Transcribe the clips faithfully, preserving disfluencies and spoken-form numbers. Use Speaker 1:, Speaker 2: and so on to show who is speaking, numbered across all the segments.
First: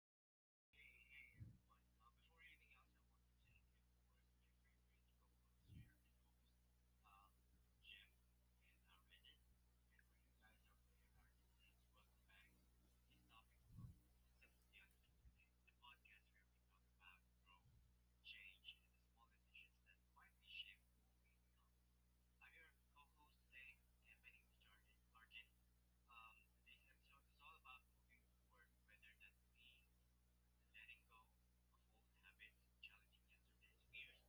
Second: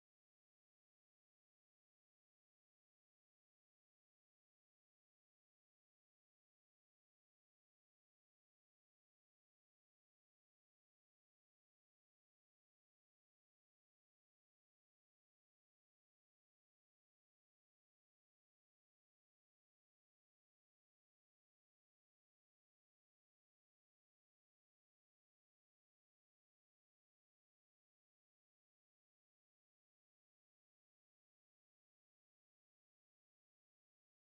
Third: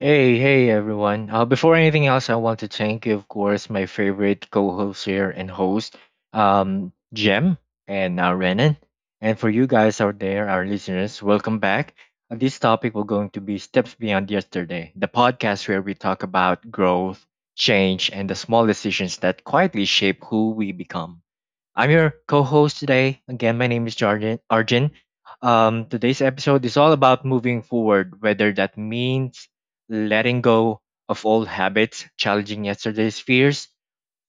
Speaker 1: Hey, hey everyone. Uh, before anything else, I want to thank, you, of course, my favorite co-host here and host, um, Jem and uh, Renan. And for you guys out there, our listeners, welcome back. Uh, this topic will going to be Steps Beyond Yesterday, the podcast where we talk about growth, change, and the small decisions that quietly shape who we become. I'm your co-host today. Again, my name is Jarjan Arjun. Um, today's episode is all about moving forward, whether that means letting go of old habits, challenging yesterday's fears,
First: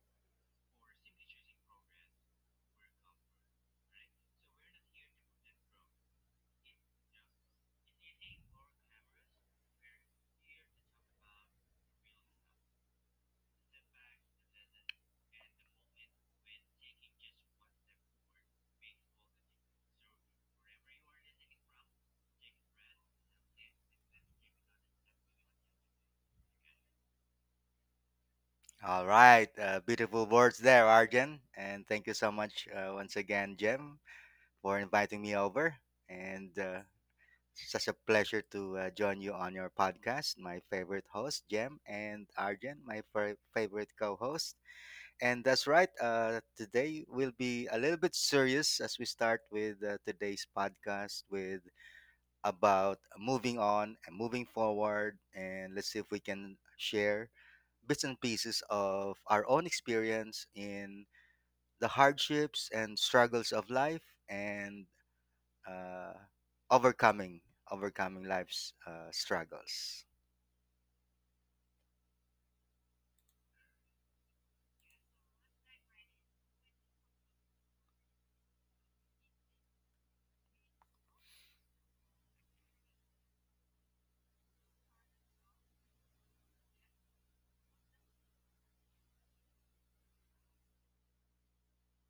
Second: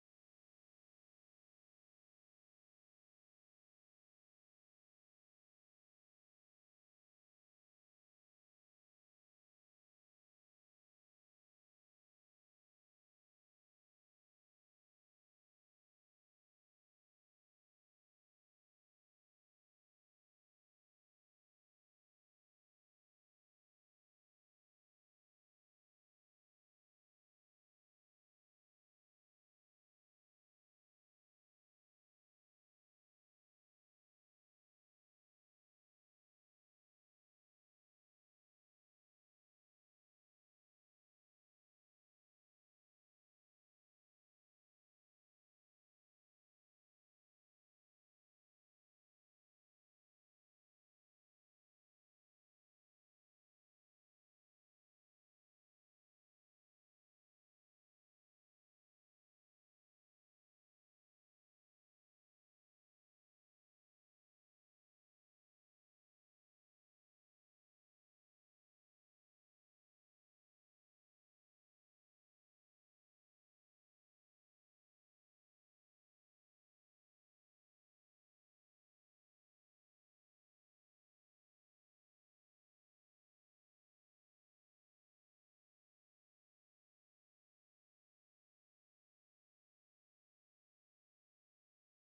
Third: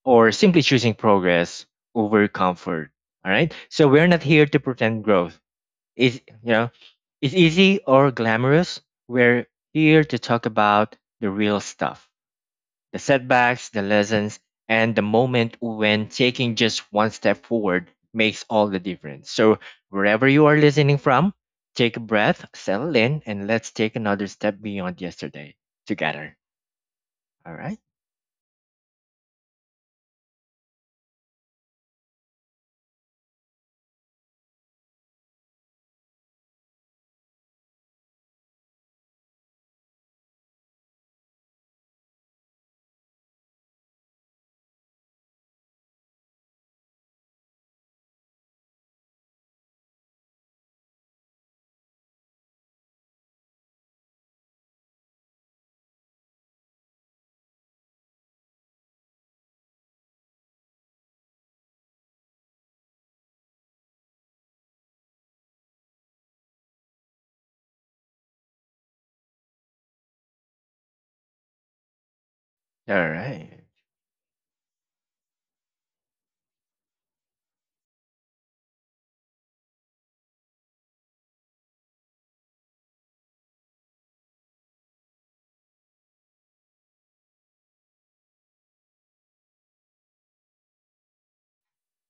Speaker 1: or simply choosing progress over comfort. All right. So we're not here to pretend growth is you know is easy or glamorous. We're here to talk about the real stuff, the setbacks, the lessons, and the moment when taking just one step forward makes all the difference. So, wherever you are listening from, take a breath, settle in, and let's take another step beyond yesterday together. All right? All right.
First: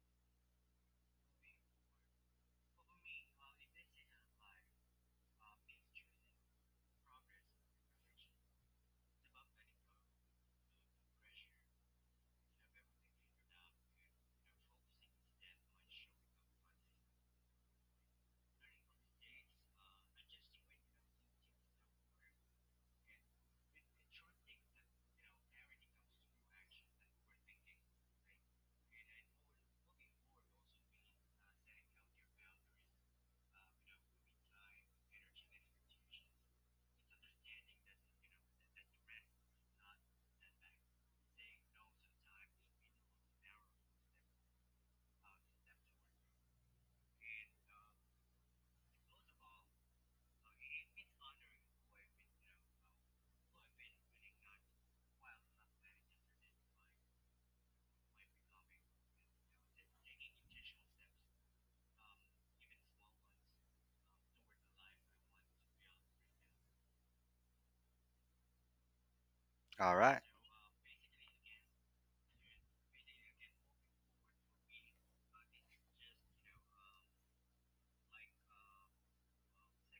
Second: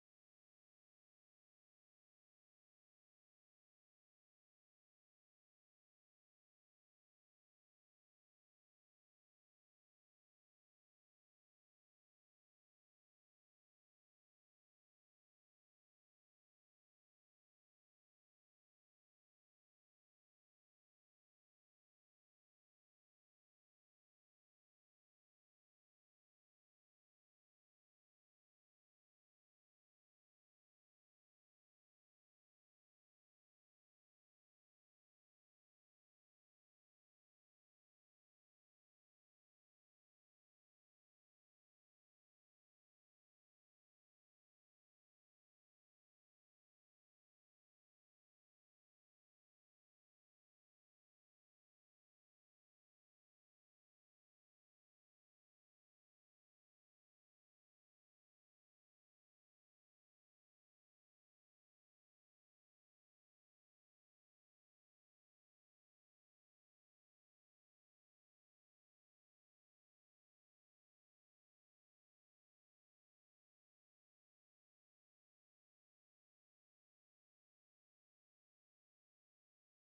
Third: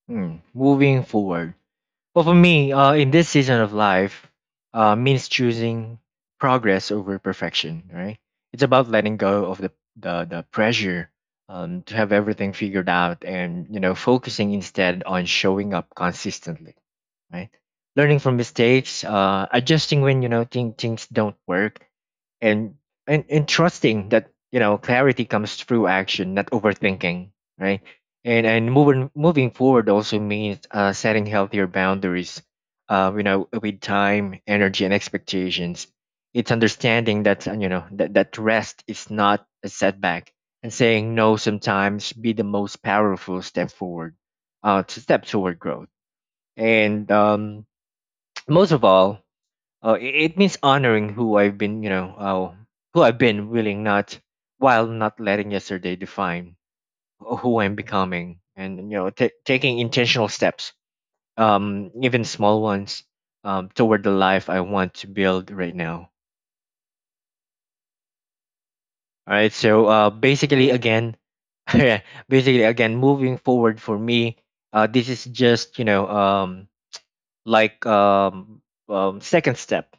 Speaker 1: Hmm. Moving forward. Well, for me, uh, in this season of life, uh, means choosing progress over perfection. Right? It's about letting go of the the, the pressure um, to have everything figured out, and you know, focusing instead on showing up consistently. Right? Learning from mistakes, uh, adjusting when you know thing, things don't work, and and and trusting that you know clarity comes through action, not overthinking. Right? and and moving moving forward also means uh, setting healthier boundaries, uh, you know with time, energy, and expectations. It's understanding that uh, you know that, that rest is not a setback, and saying no sometimes be the most powerful step forward, uh, to step toward growth. And um, most of all, uh, it, it means honoring who I've been, you know uh, who I've been willing not while not letting yesterday define who I'm becoming, and you know, ta taking intentional steps, um, even small ones, um, toward the life I want to build right now. All right, so
Speaker 2: All
Speaker 1: uh,
Speaker 2: right.
Speaker 1: basically, again, yeah, basically, again, moving forward for me, uh, this is just you know, um, like um, um, second step,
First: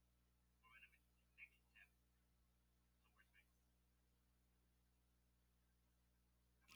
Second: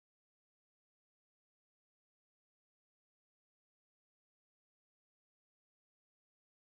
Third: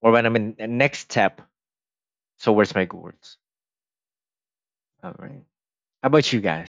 Speaker 1: or when I'm in the next step towards my goals. All right, how about you guys?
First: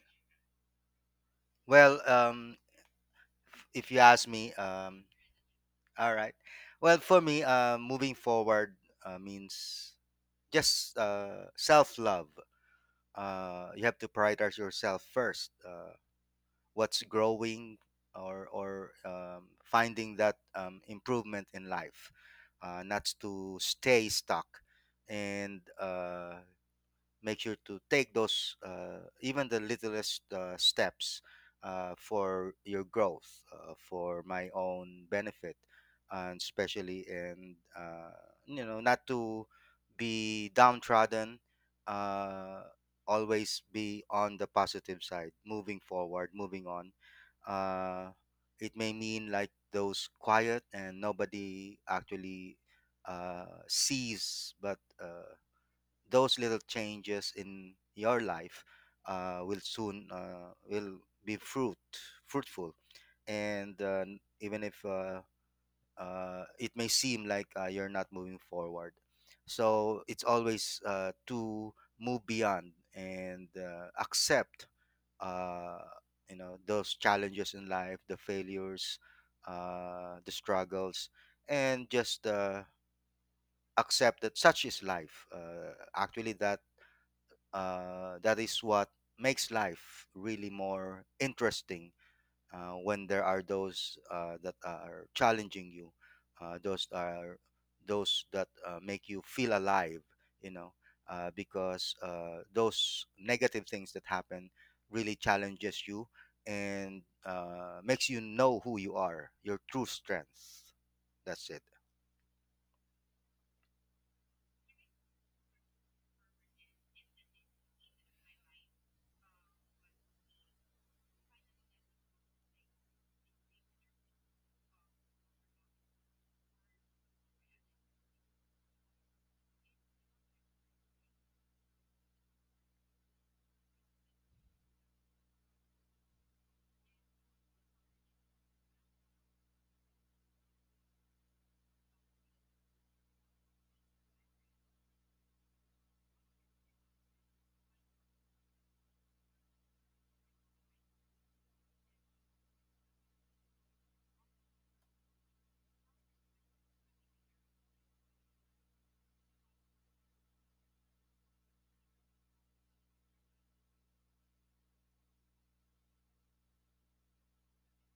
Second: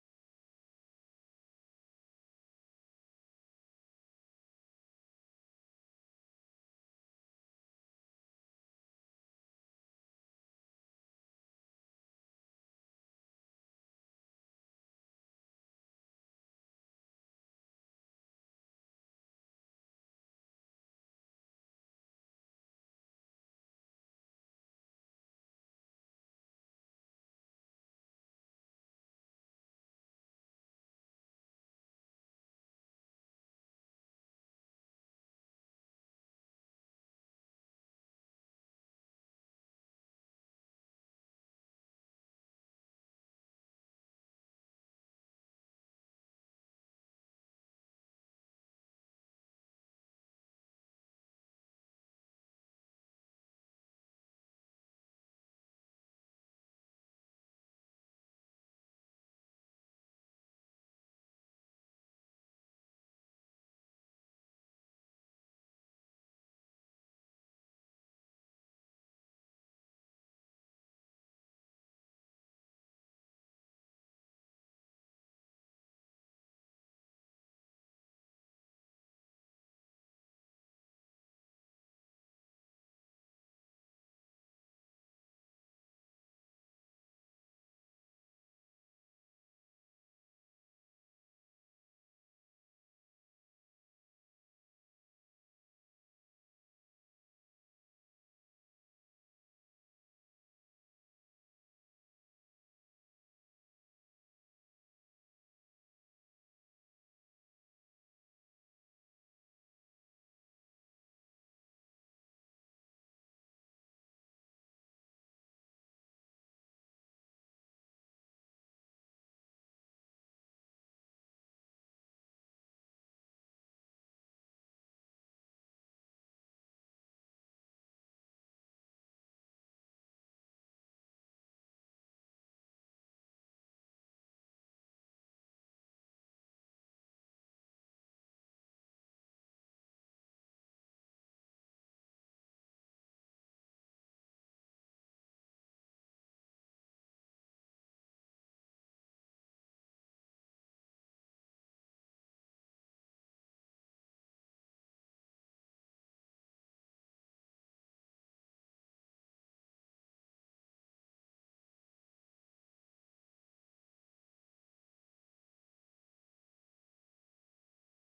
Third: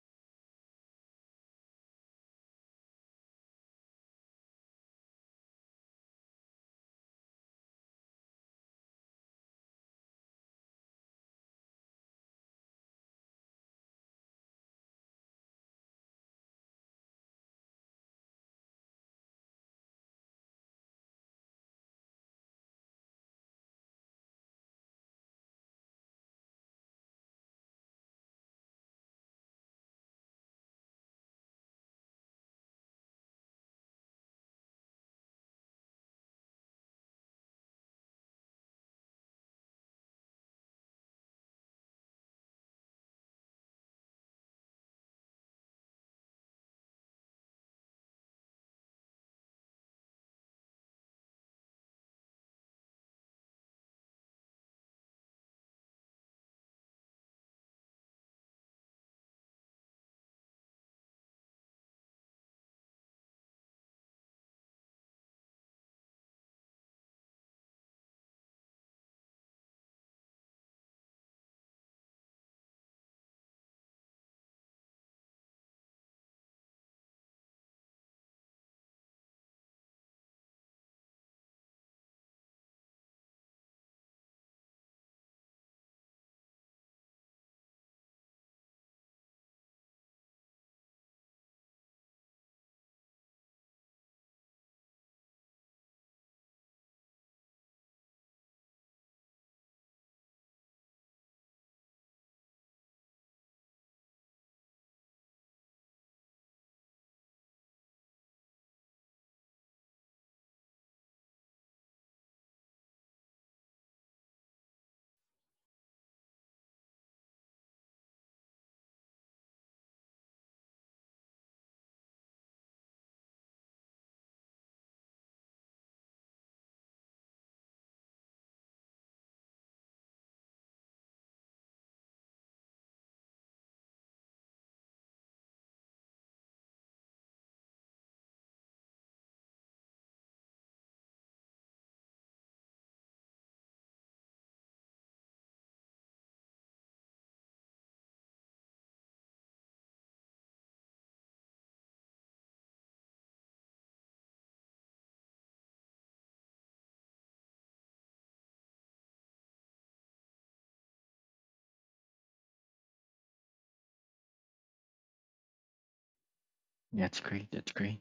Speaker 1: That's great. That's great.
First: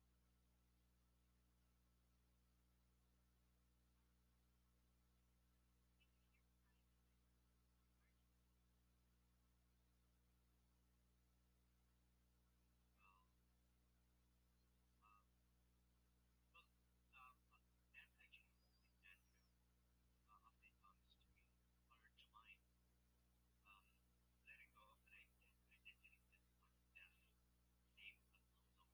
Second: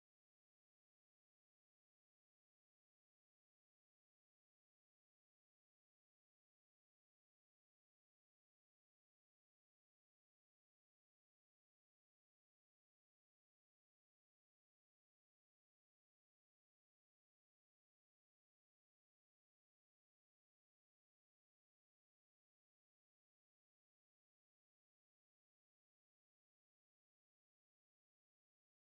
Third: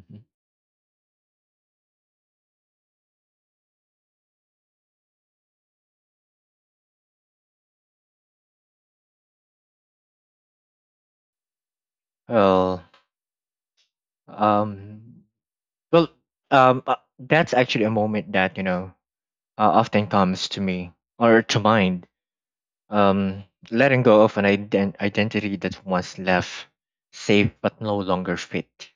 Speaker 1: Mhm. Well, um, well, um, uh, that's actually a moment that you know uh, often comes to me or to mind. Um, Letting go of an ident- identity that once left safe but no longer fit.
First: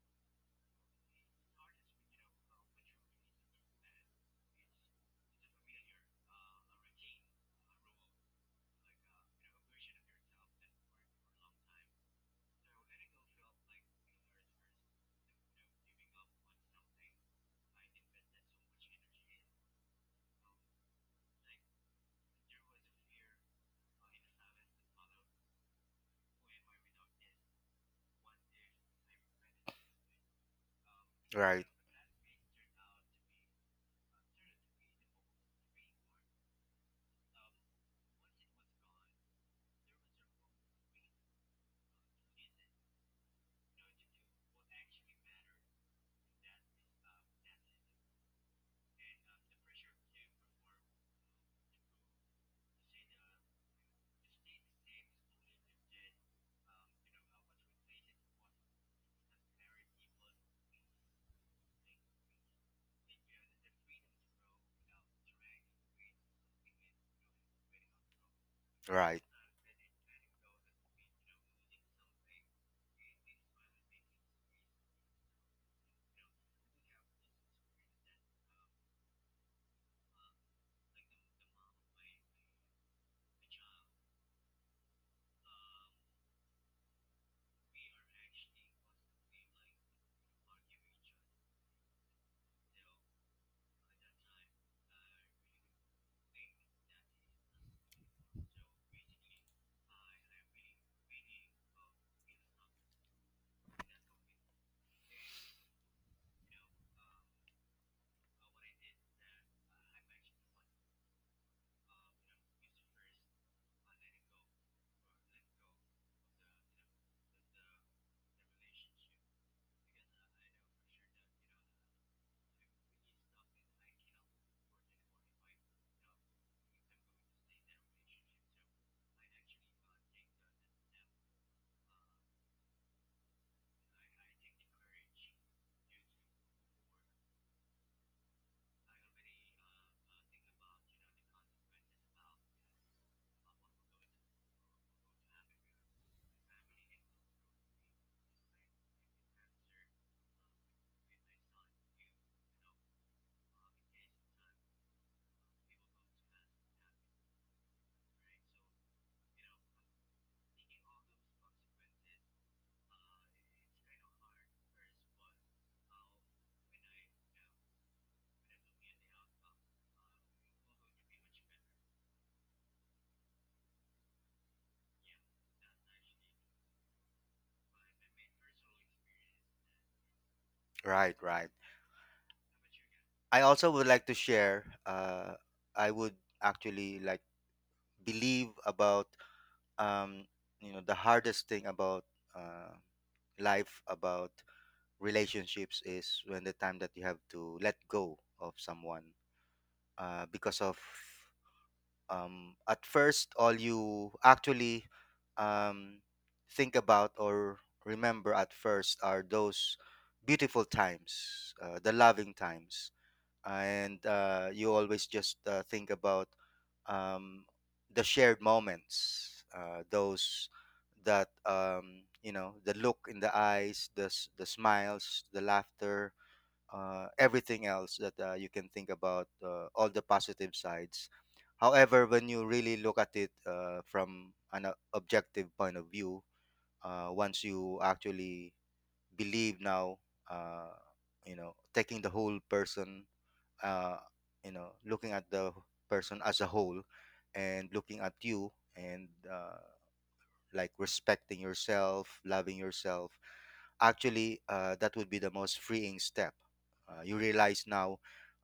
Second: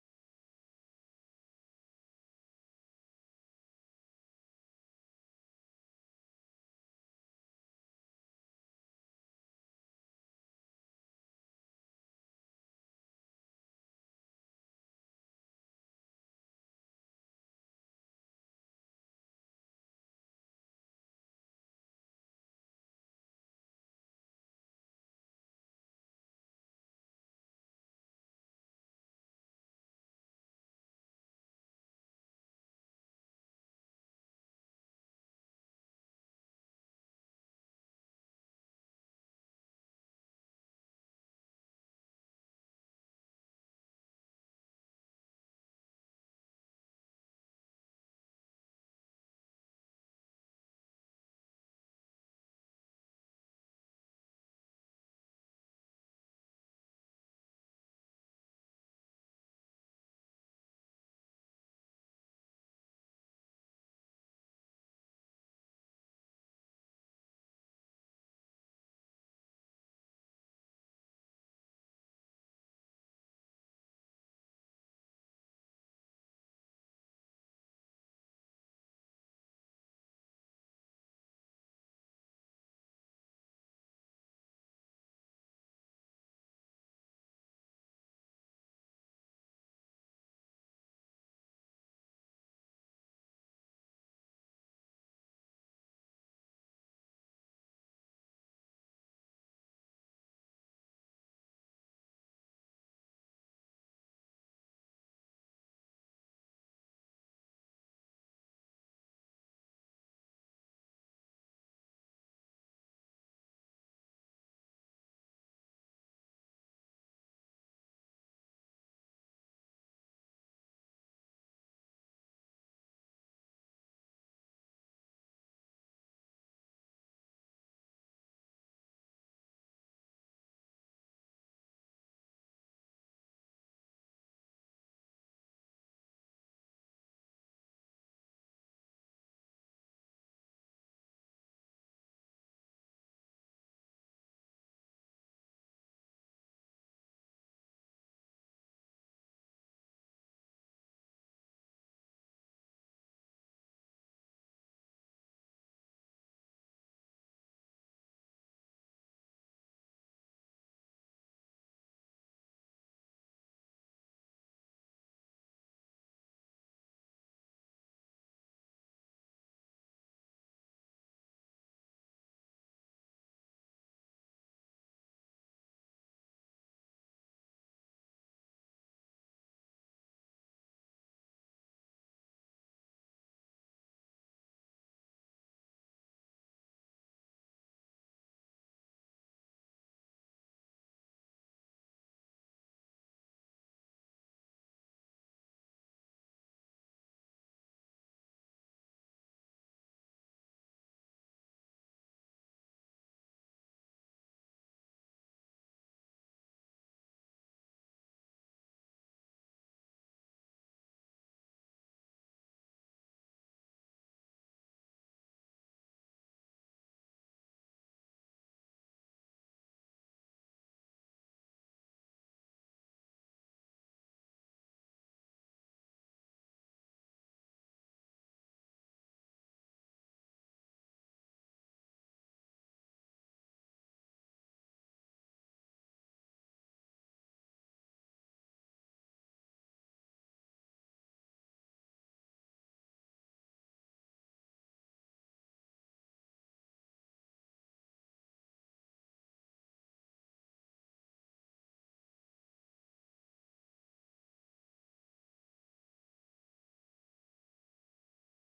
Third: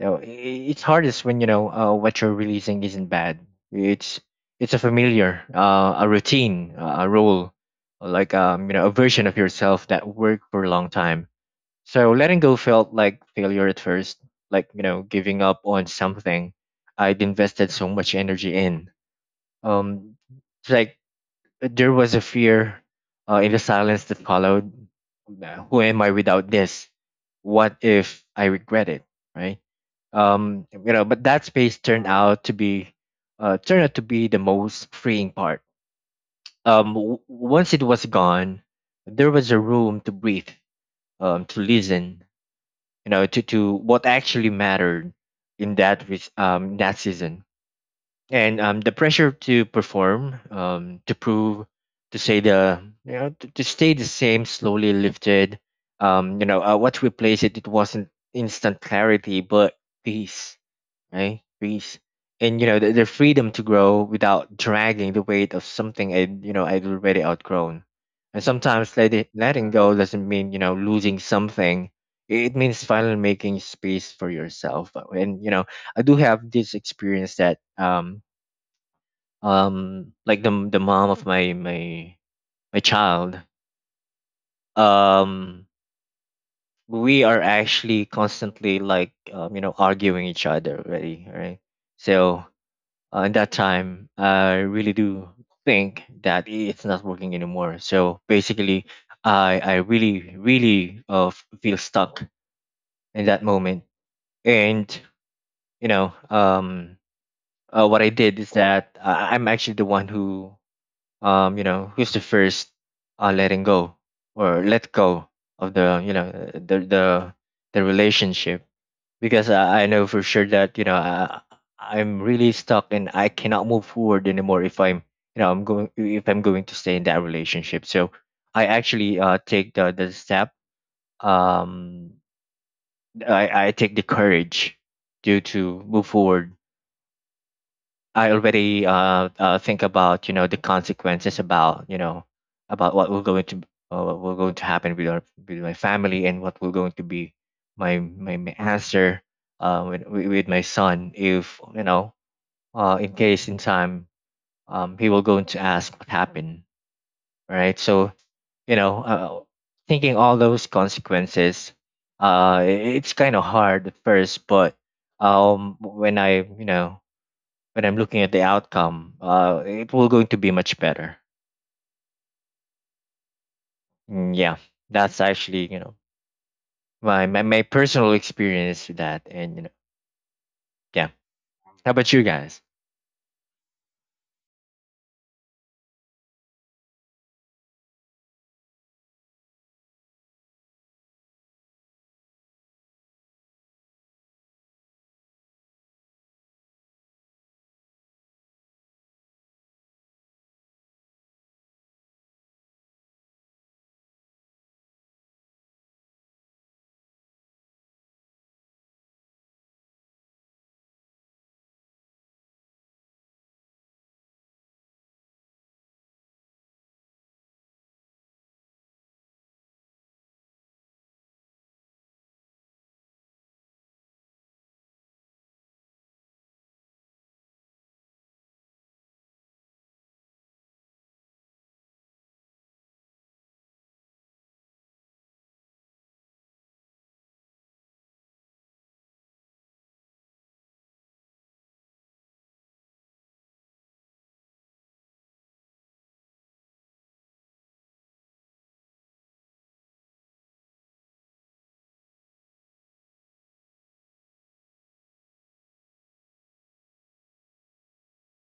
Speaker 1: You know, i- i- it's hardest when you know uh, what you're releasing isn't bad. It's it's a familiar, uh, a routine, uh, a role, like um, you know, a version of yourself that worked for a long time. So letting go felt like failure at first, like you know, giving up on something I'd invested so much energy in. Um, it's like there was a fear uh, in the silence that followed. Uh, Who am I without this? What if I regret it? Right? Um, you know, but that
Speaker 2: Right,
Speaker 1: space turned out to be, uh, turned out to be the most freeing part. Um, w- once it was gone, there was a room to breathe, um, to listen, you know, to, to what actually mattered in that re- um, that season. And um, the pressure to perform, um, to prove, to say the you know to, to stay the same slowly lifted. Um, you know uh, what replaced it? It wasn't instant clarity, but peace, right? Greece. And you know, the, the freedom to grow without dragging the weight of something I you know I'd already outgrown. And sometimes let it, letting go doesn't mean you know losing something. It means finally making space for yourself. And you know, I do have this experience that um um like the the mom of my my my child, um we are actually constantly like, um, you know arguing each other already, right? So Uh, in that time, I really do think that it's not working anymore. So basically, I I really really uh, f- feel stuck in that moment. And you know, um, uh, what I did is that I- I'm actually the one who um you know who's the first uh letting go or let go of the you know the the the relationship, because I, I know for sure that you know I, I'm really stuck and I cannot move forward anymore if I'm you know I'm going if I'm going to stay in that relationship. So I actually uh, take the the step. Um, I I take the courage to to move forward. I already uh, uh think about you know the consequences about you know about what will going to, uh, what will going to happen with our with my family, and what will going to be my my, my answer uh with with with my son, if you know uh in case in time um he will going to ask what happened, right? So you know uh, thinking all those consequences, uh i- it's kind of hard at first, but um when I you know when I'm looking at the outcome, uh, it will going to be much better. Mm, yeah, that's actually you know my, my my personal experience with that, and you know, yeah.
Speaker 2: right, right.
Speaker 1: How about you guys?
Speaker 2: I also would like to share. Uh, I would actually like believe about um, you know the hardest thing about uh, life, about relationships is when the time that you have to let go of someone uh, because of um, at first all you actually um, think about or remember at first are those beautiful times, uh, the loving times, and uh, you always just uh, think about um, the shared moments, uh, those that um, you know, the look in the eyes, the s- the smiles, the laughter, uh, everything else that uh, you can think about, uh, all the positive sides. However, when you really look at it uh, from an uh, objective point of view, uh, once you actually believe now, uh, you know, taking the whole person, uh, you know, looking at the person as a whole, and looking at you and uh, like respecting yourself, loving yourself, actually uh, that would be the most freeing step. Uh, you realize now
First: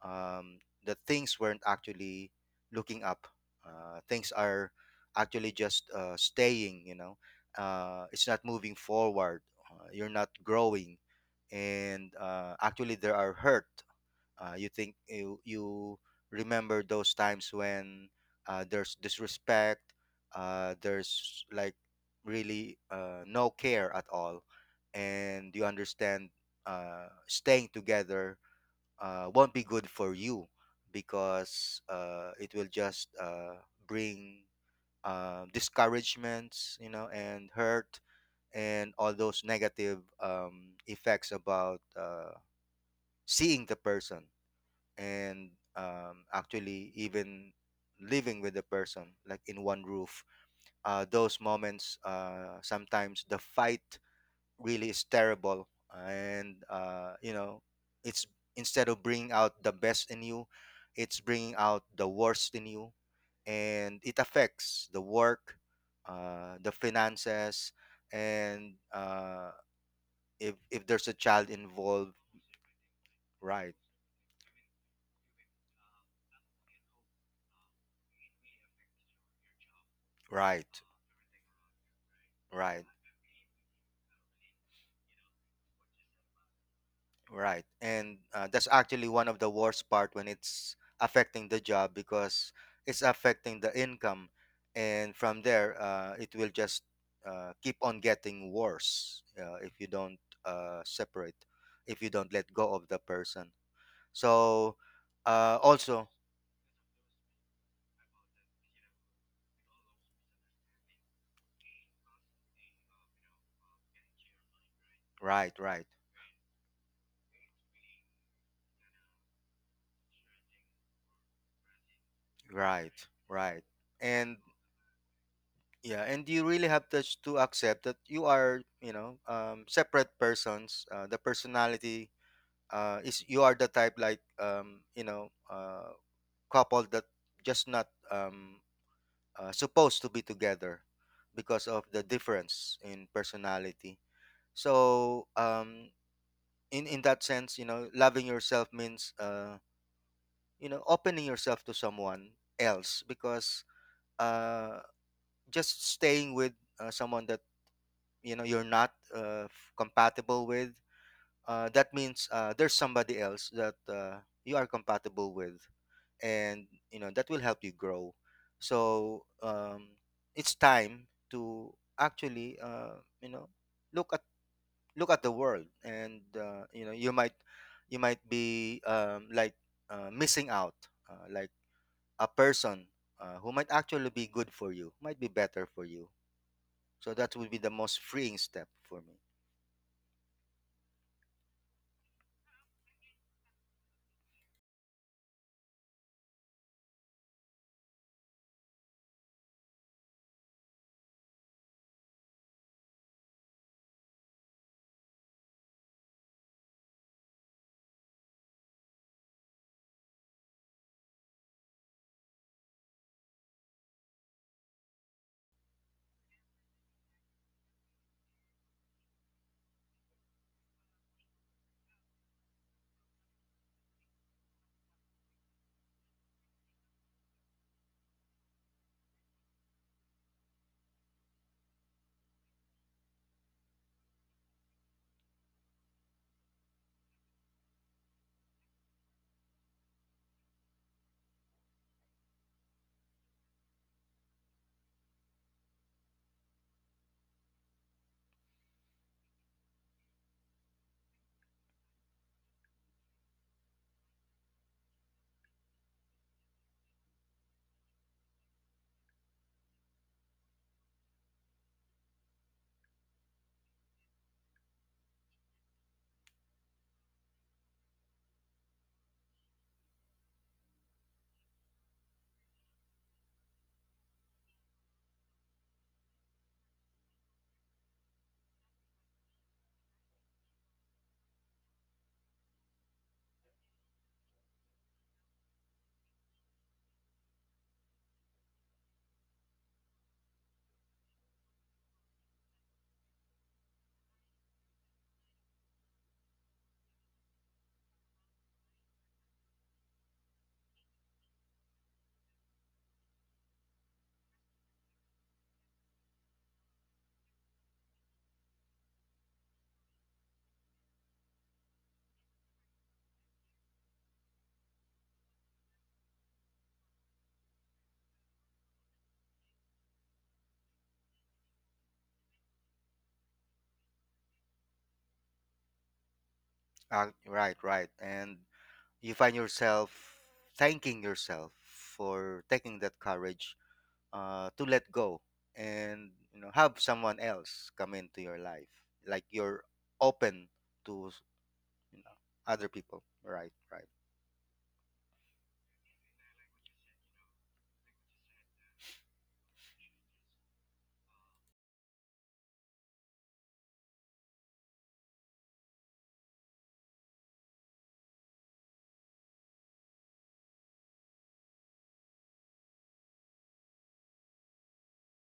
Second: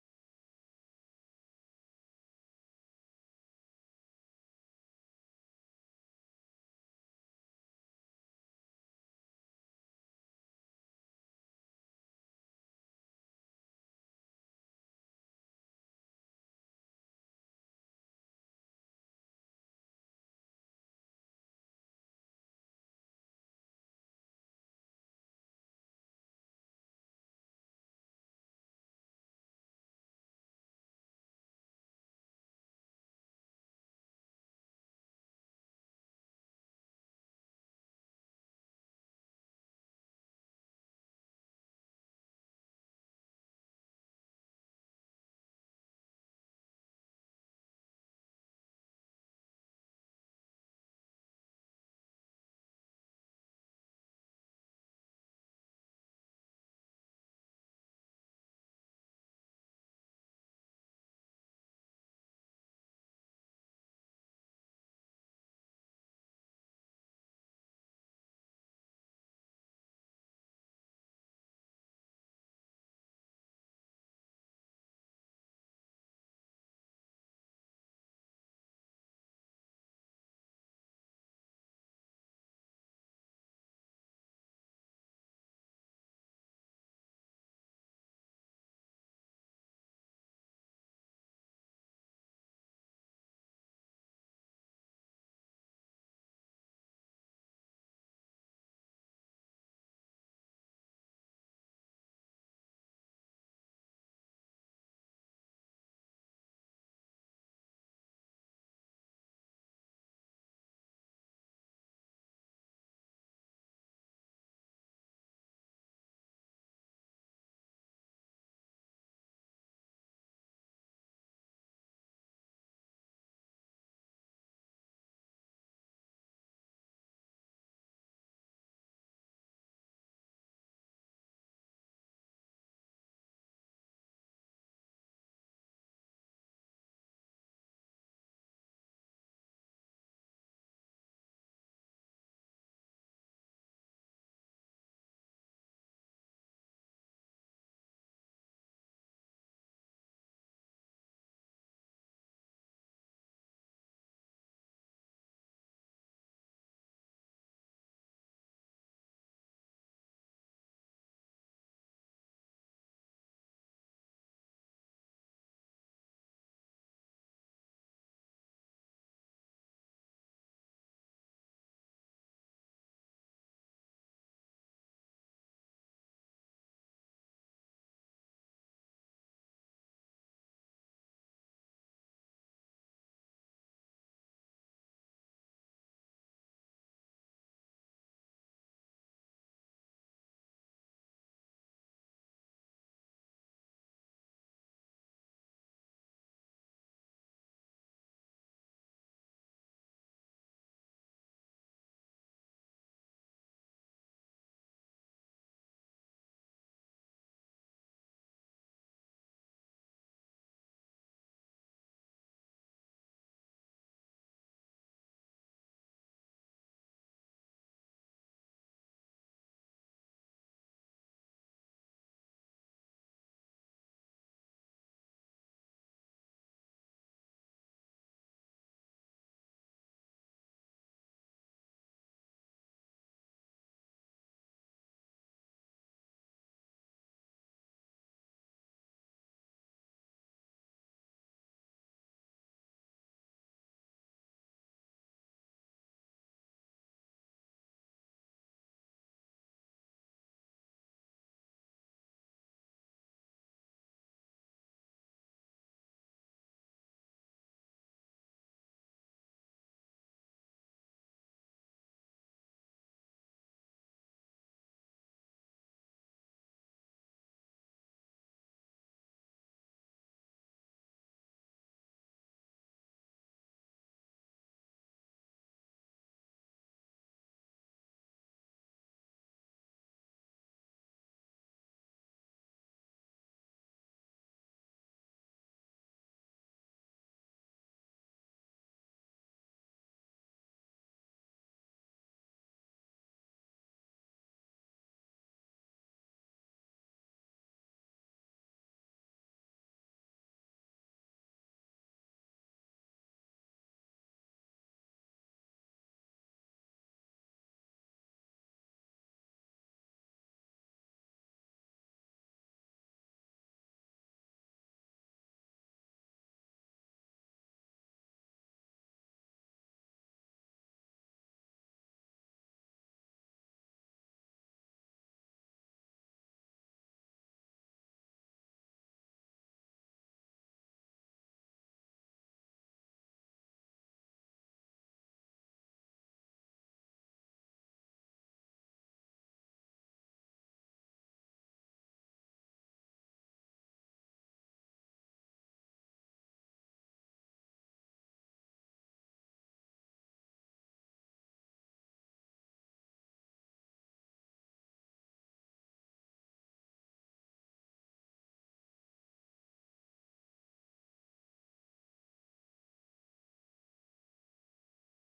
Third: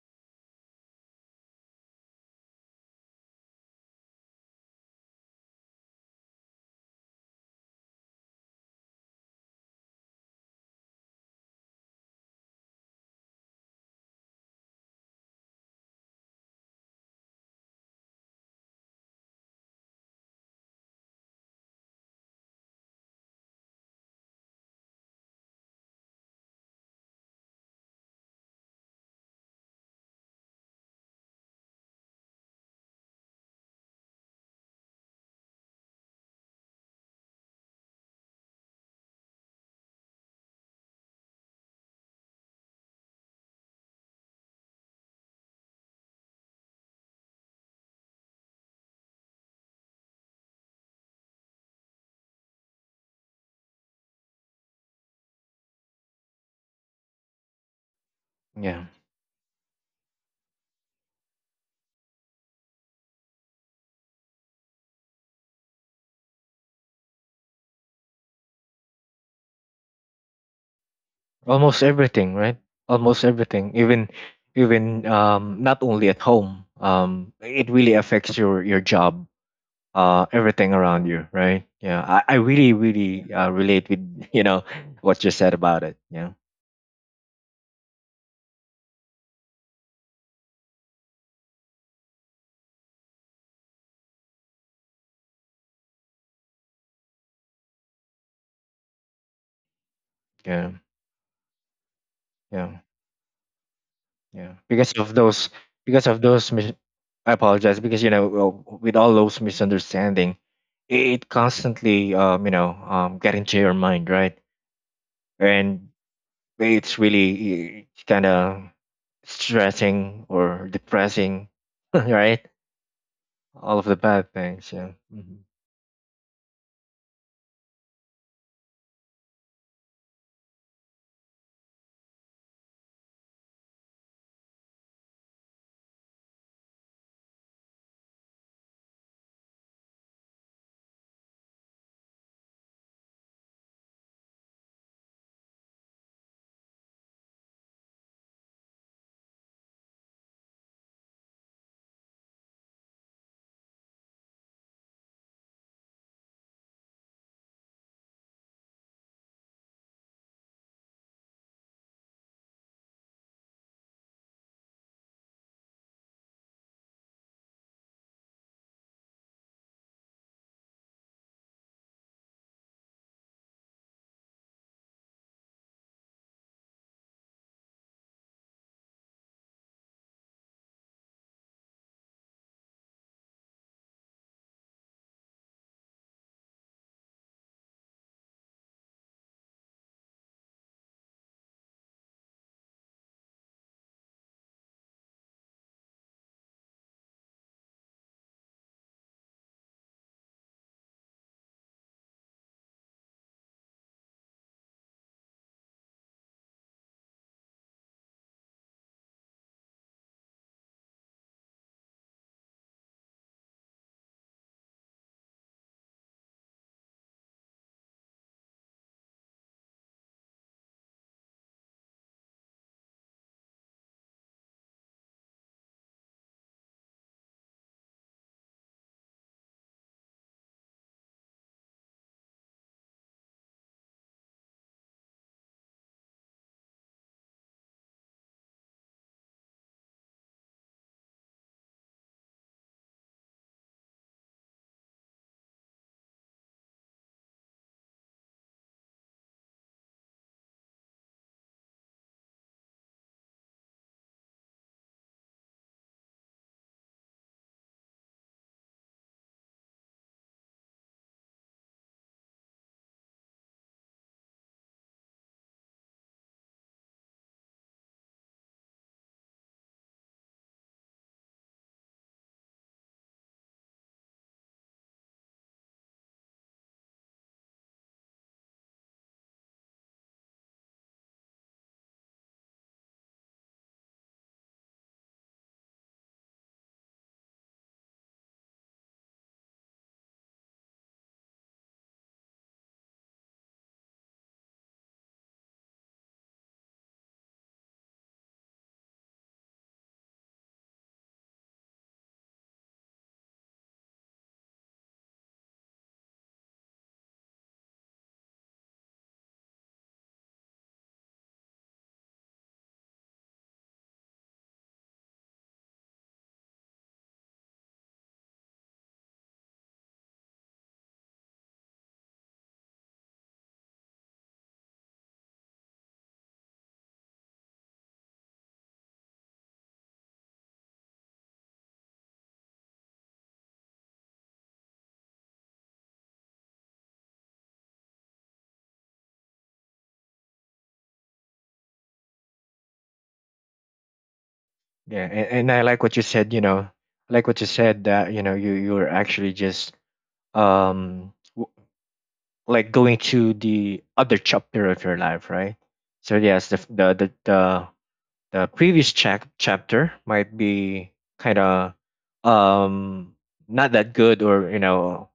Speaker 2: um, that things weren't actually looking up. Uh, things are actually just uh, staying. You know, uh, it's not moving forward. Uh, you're not growing, and uh, actually there are hurt. Uh, you think you you remember those times when uh, there's disrespect, uh, there's like really uh, no care at all, and you understand uh, staying together uh, won't be good for you because uh, it will just uh, bring uh, discouragements, you know, and hurt and all those negative um, effects about uh, seeing the person and um, actually even living with the person like in one roof uh, those moments uh, sometimes the fight really is terrible and uh, you know it's
Speaker 1: Yeah,
Speaker 2: instead of bringing out the best in you, it's bringing out the worst in you, and it affects the work, uh, the finances, and uh, if if there's a child
Speaker 1: almost
Speaker 2: involved.
Speaker 1: everything, right? Almost
Speaker 2: right
Speaker 1: everything, even even um not only at home, um it really affects your your job, uh everything
Speaker 2: right
Speaker 1: around you, right? Yeah, I I really
Speaker 2: right
Speaker 1: really uh, relate with you know what you said about it. Yeah,
Speaker 2: Right. And uh, that's actually one of the worst part when it's affecting the job because it's affecting the income. And from there, uh, it will just uh, keep on getting worse uh, if you don't
Speaker 1: yeah,
Speaker 2: uh, separate, if you don't let go
Speaker 1: yeah.
Speaker 2: of the person.
Speaker 1: Yeah,
Speaker 2: So,
Speaker 1: because of those,
Speaker 2: uh, also,
Speaker 1: because of those mis- I apologize, because you know well, with all those misunderstanding, it constantly um you know um get into your mind, right?
Speaker 2: right, right,
Speaker 1: And it's really kind of stressing or depressing. Right,
Speaker 2: right, right.
Speaker 1: all of the bad
Speaker 2: And
Speaker 1: things, yeah. Hmm.
Speaker 2: yeah, and you really have to, to accept that you are, you know, um, separate persons. Uh, the personality uh, is you are the type like um, you know uh, couple that just not um, uh, supposed to be together because of the difference in personality. So um, in in that sense, you know, loving yourself means uh, you know opening yourself to someone else because uh, just staying with uh, someone that you know you're not uh, f- compatible with. Uh, that means uh, there's somebody else that uh, you are compatible with and you know that will help you grow. So um, it's time to actually uh, you know look at look at the world and uh, you know you might you might be um, like uh, missing out uh, like a person uh, who might actually be good for you, might be better for you. So that would be the most freeing step for me. uh, right right and you find yourself thanking yourself for taking that courage uh, to let go and you know have someone else come into your life, like you're open to, you know, other people right right
Speaker 1: Yeah, and, and I like what you said, you know, I like what you said, that you know you you were actually just um like going to the other chapter of your life, right? So yes, the the the the, the previous chap chapter might be kind of um not that good, or you know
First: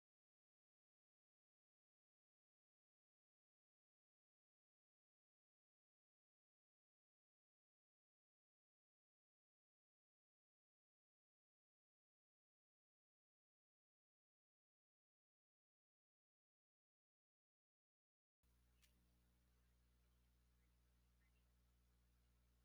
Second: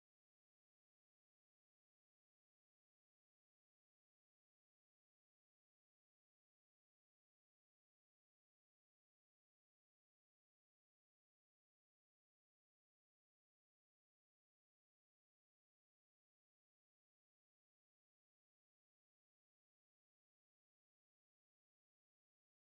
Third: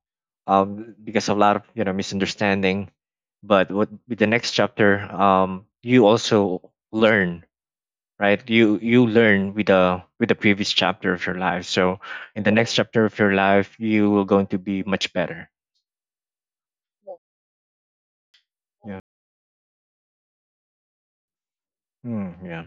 Speaker 1: um because of a lot of you know misunderstanding. But what, with the next chapter, um you also learn, right? you you learn with the with the previous chapter of your life, so in the next chapter of your life you will going to be much better. Yeah. Mm, yeah.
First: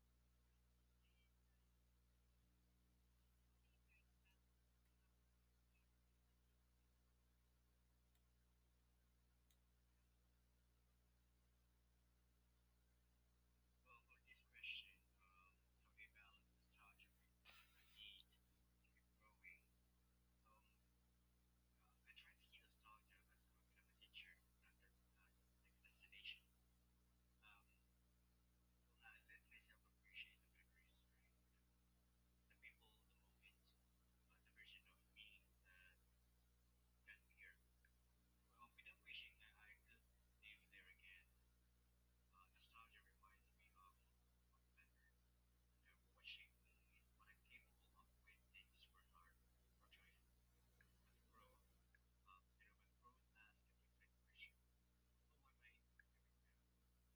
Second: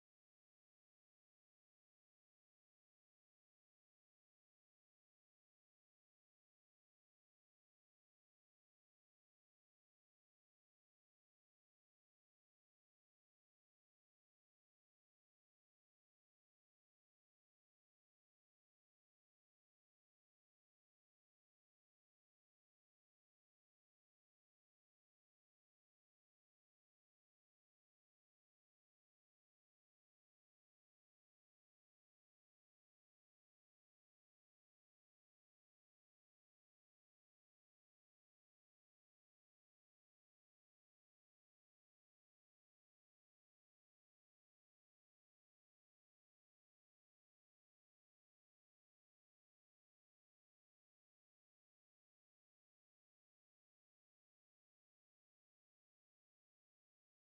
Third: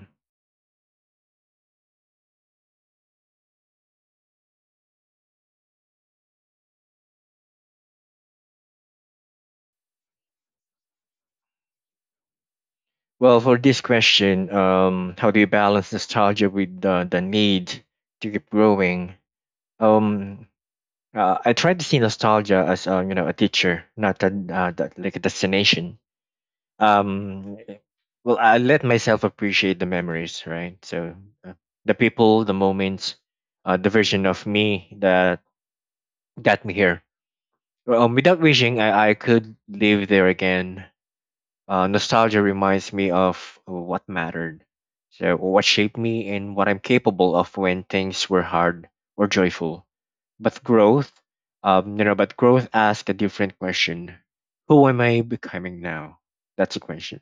Speaker 1: Well, for this question, um, how do you balance nostalgia with the, the need to keep growing? Um, uh, I try to see nostalgia as, um, you know a teacher, not a, uh, that, like a destination. Um, well, I let myself appreciate the memories, right? So uh, the people, the moments, uh, the version of me that got me here. Um, without wishing I, I could live there again. Uh, nostalgia reminds me of what mattered, so what shaped me and what I'm capable of when things were hard or joyful. But growth, um, you know, but growth asks a different question: Who am I becoming now? That's the question.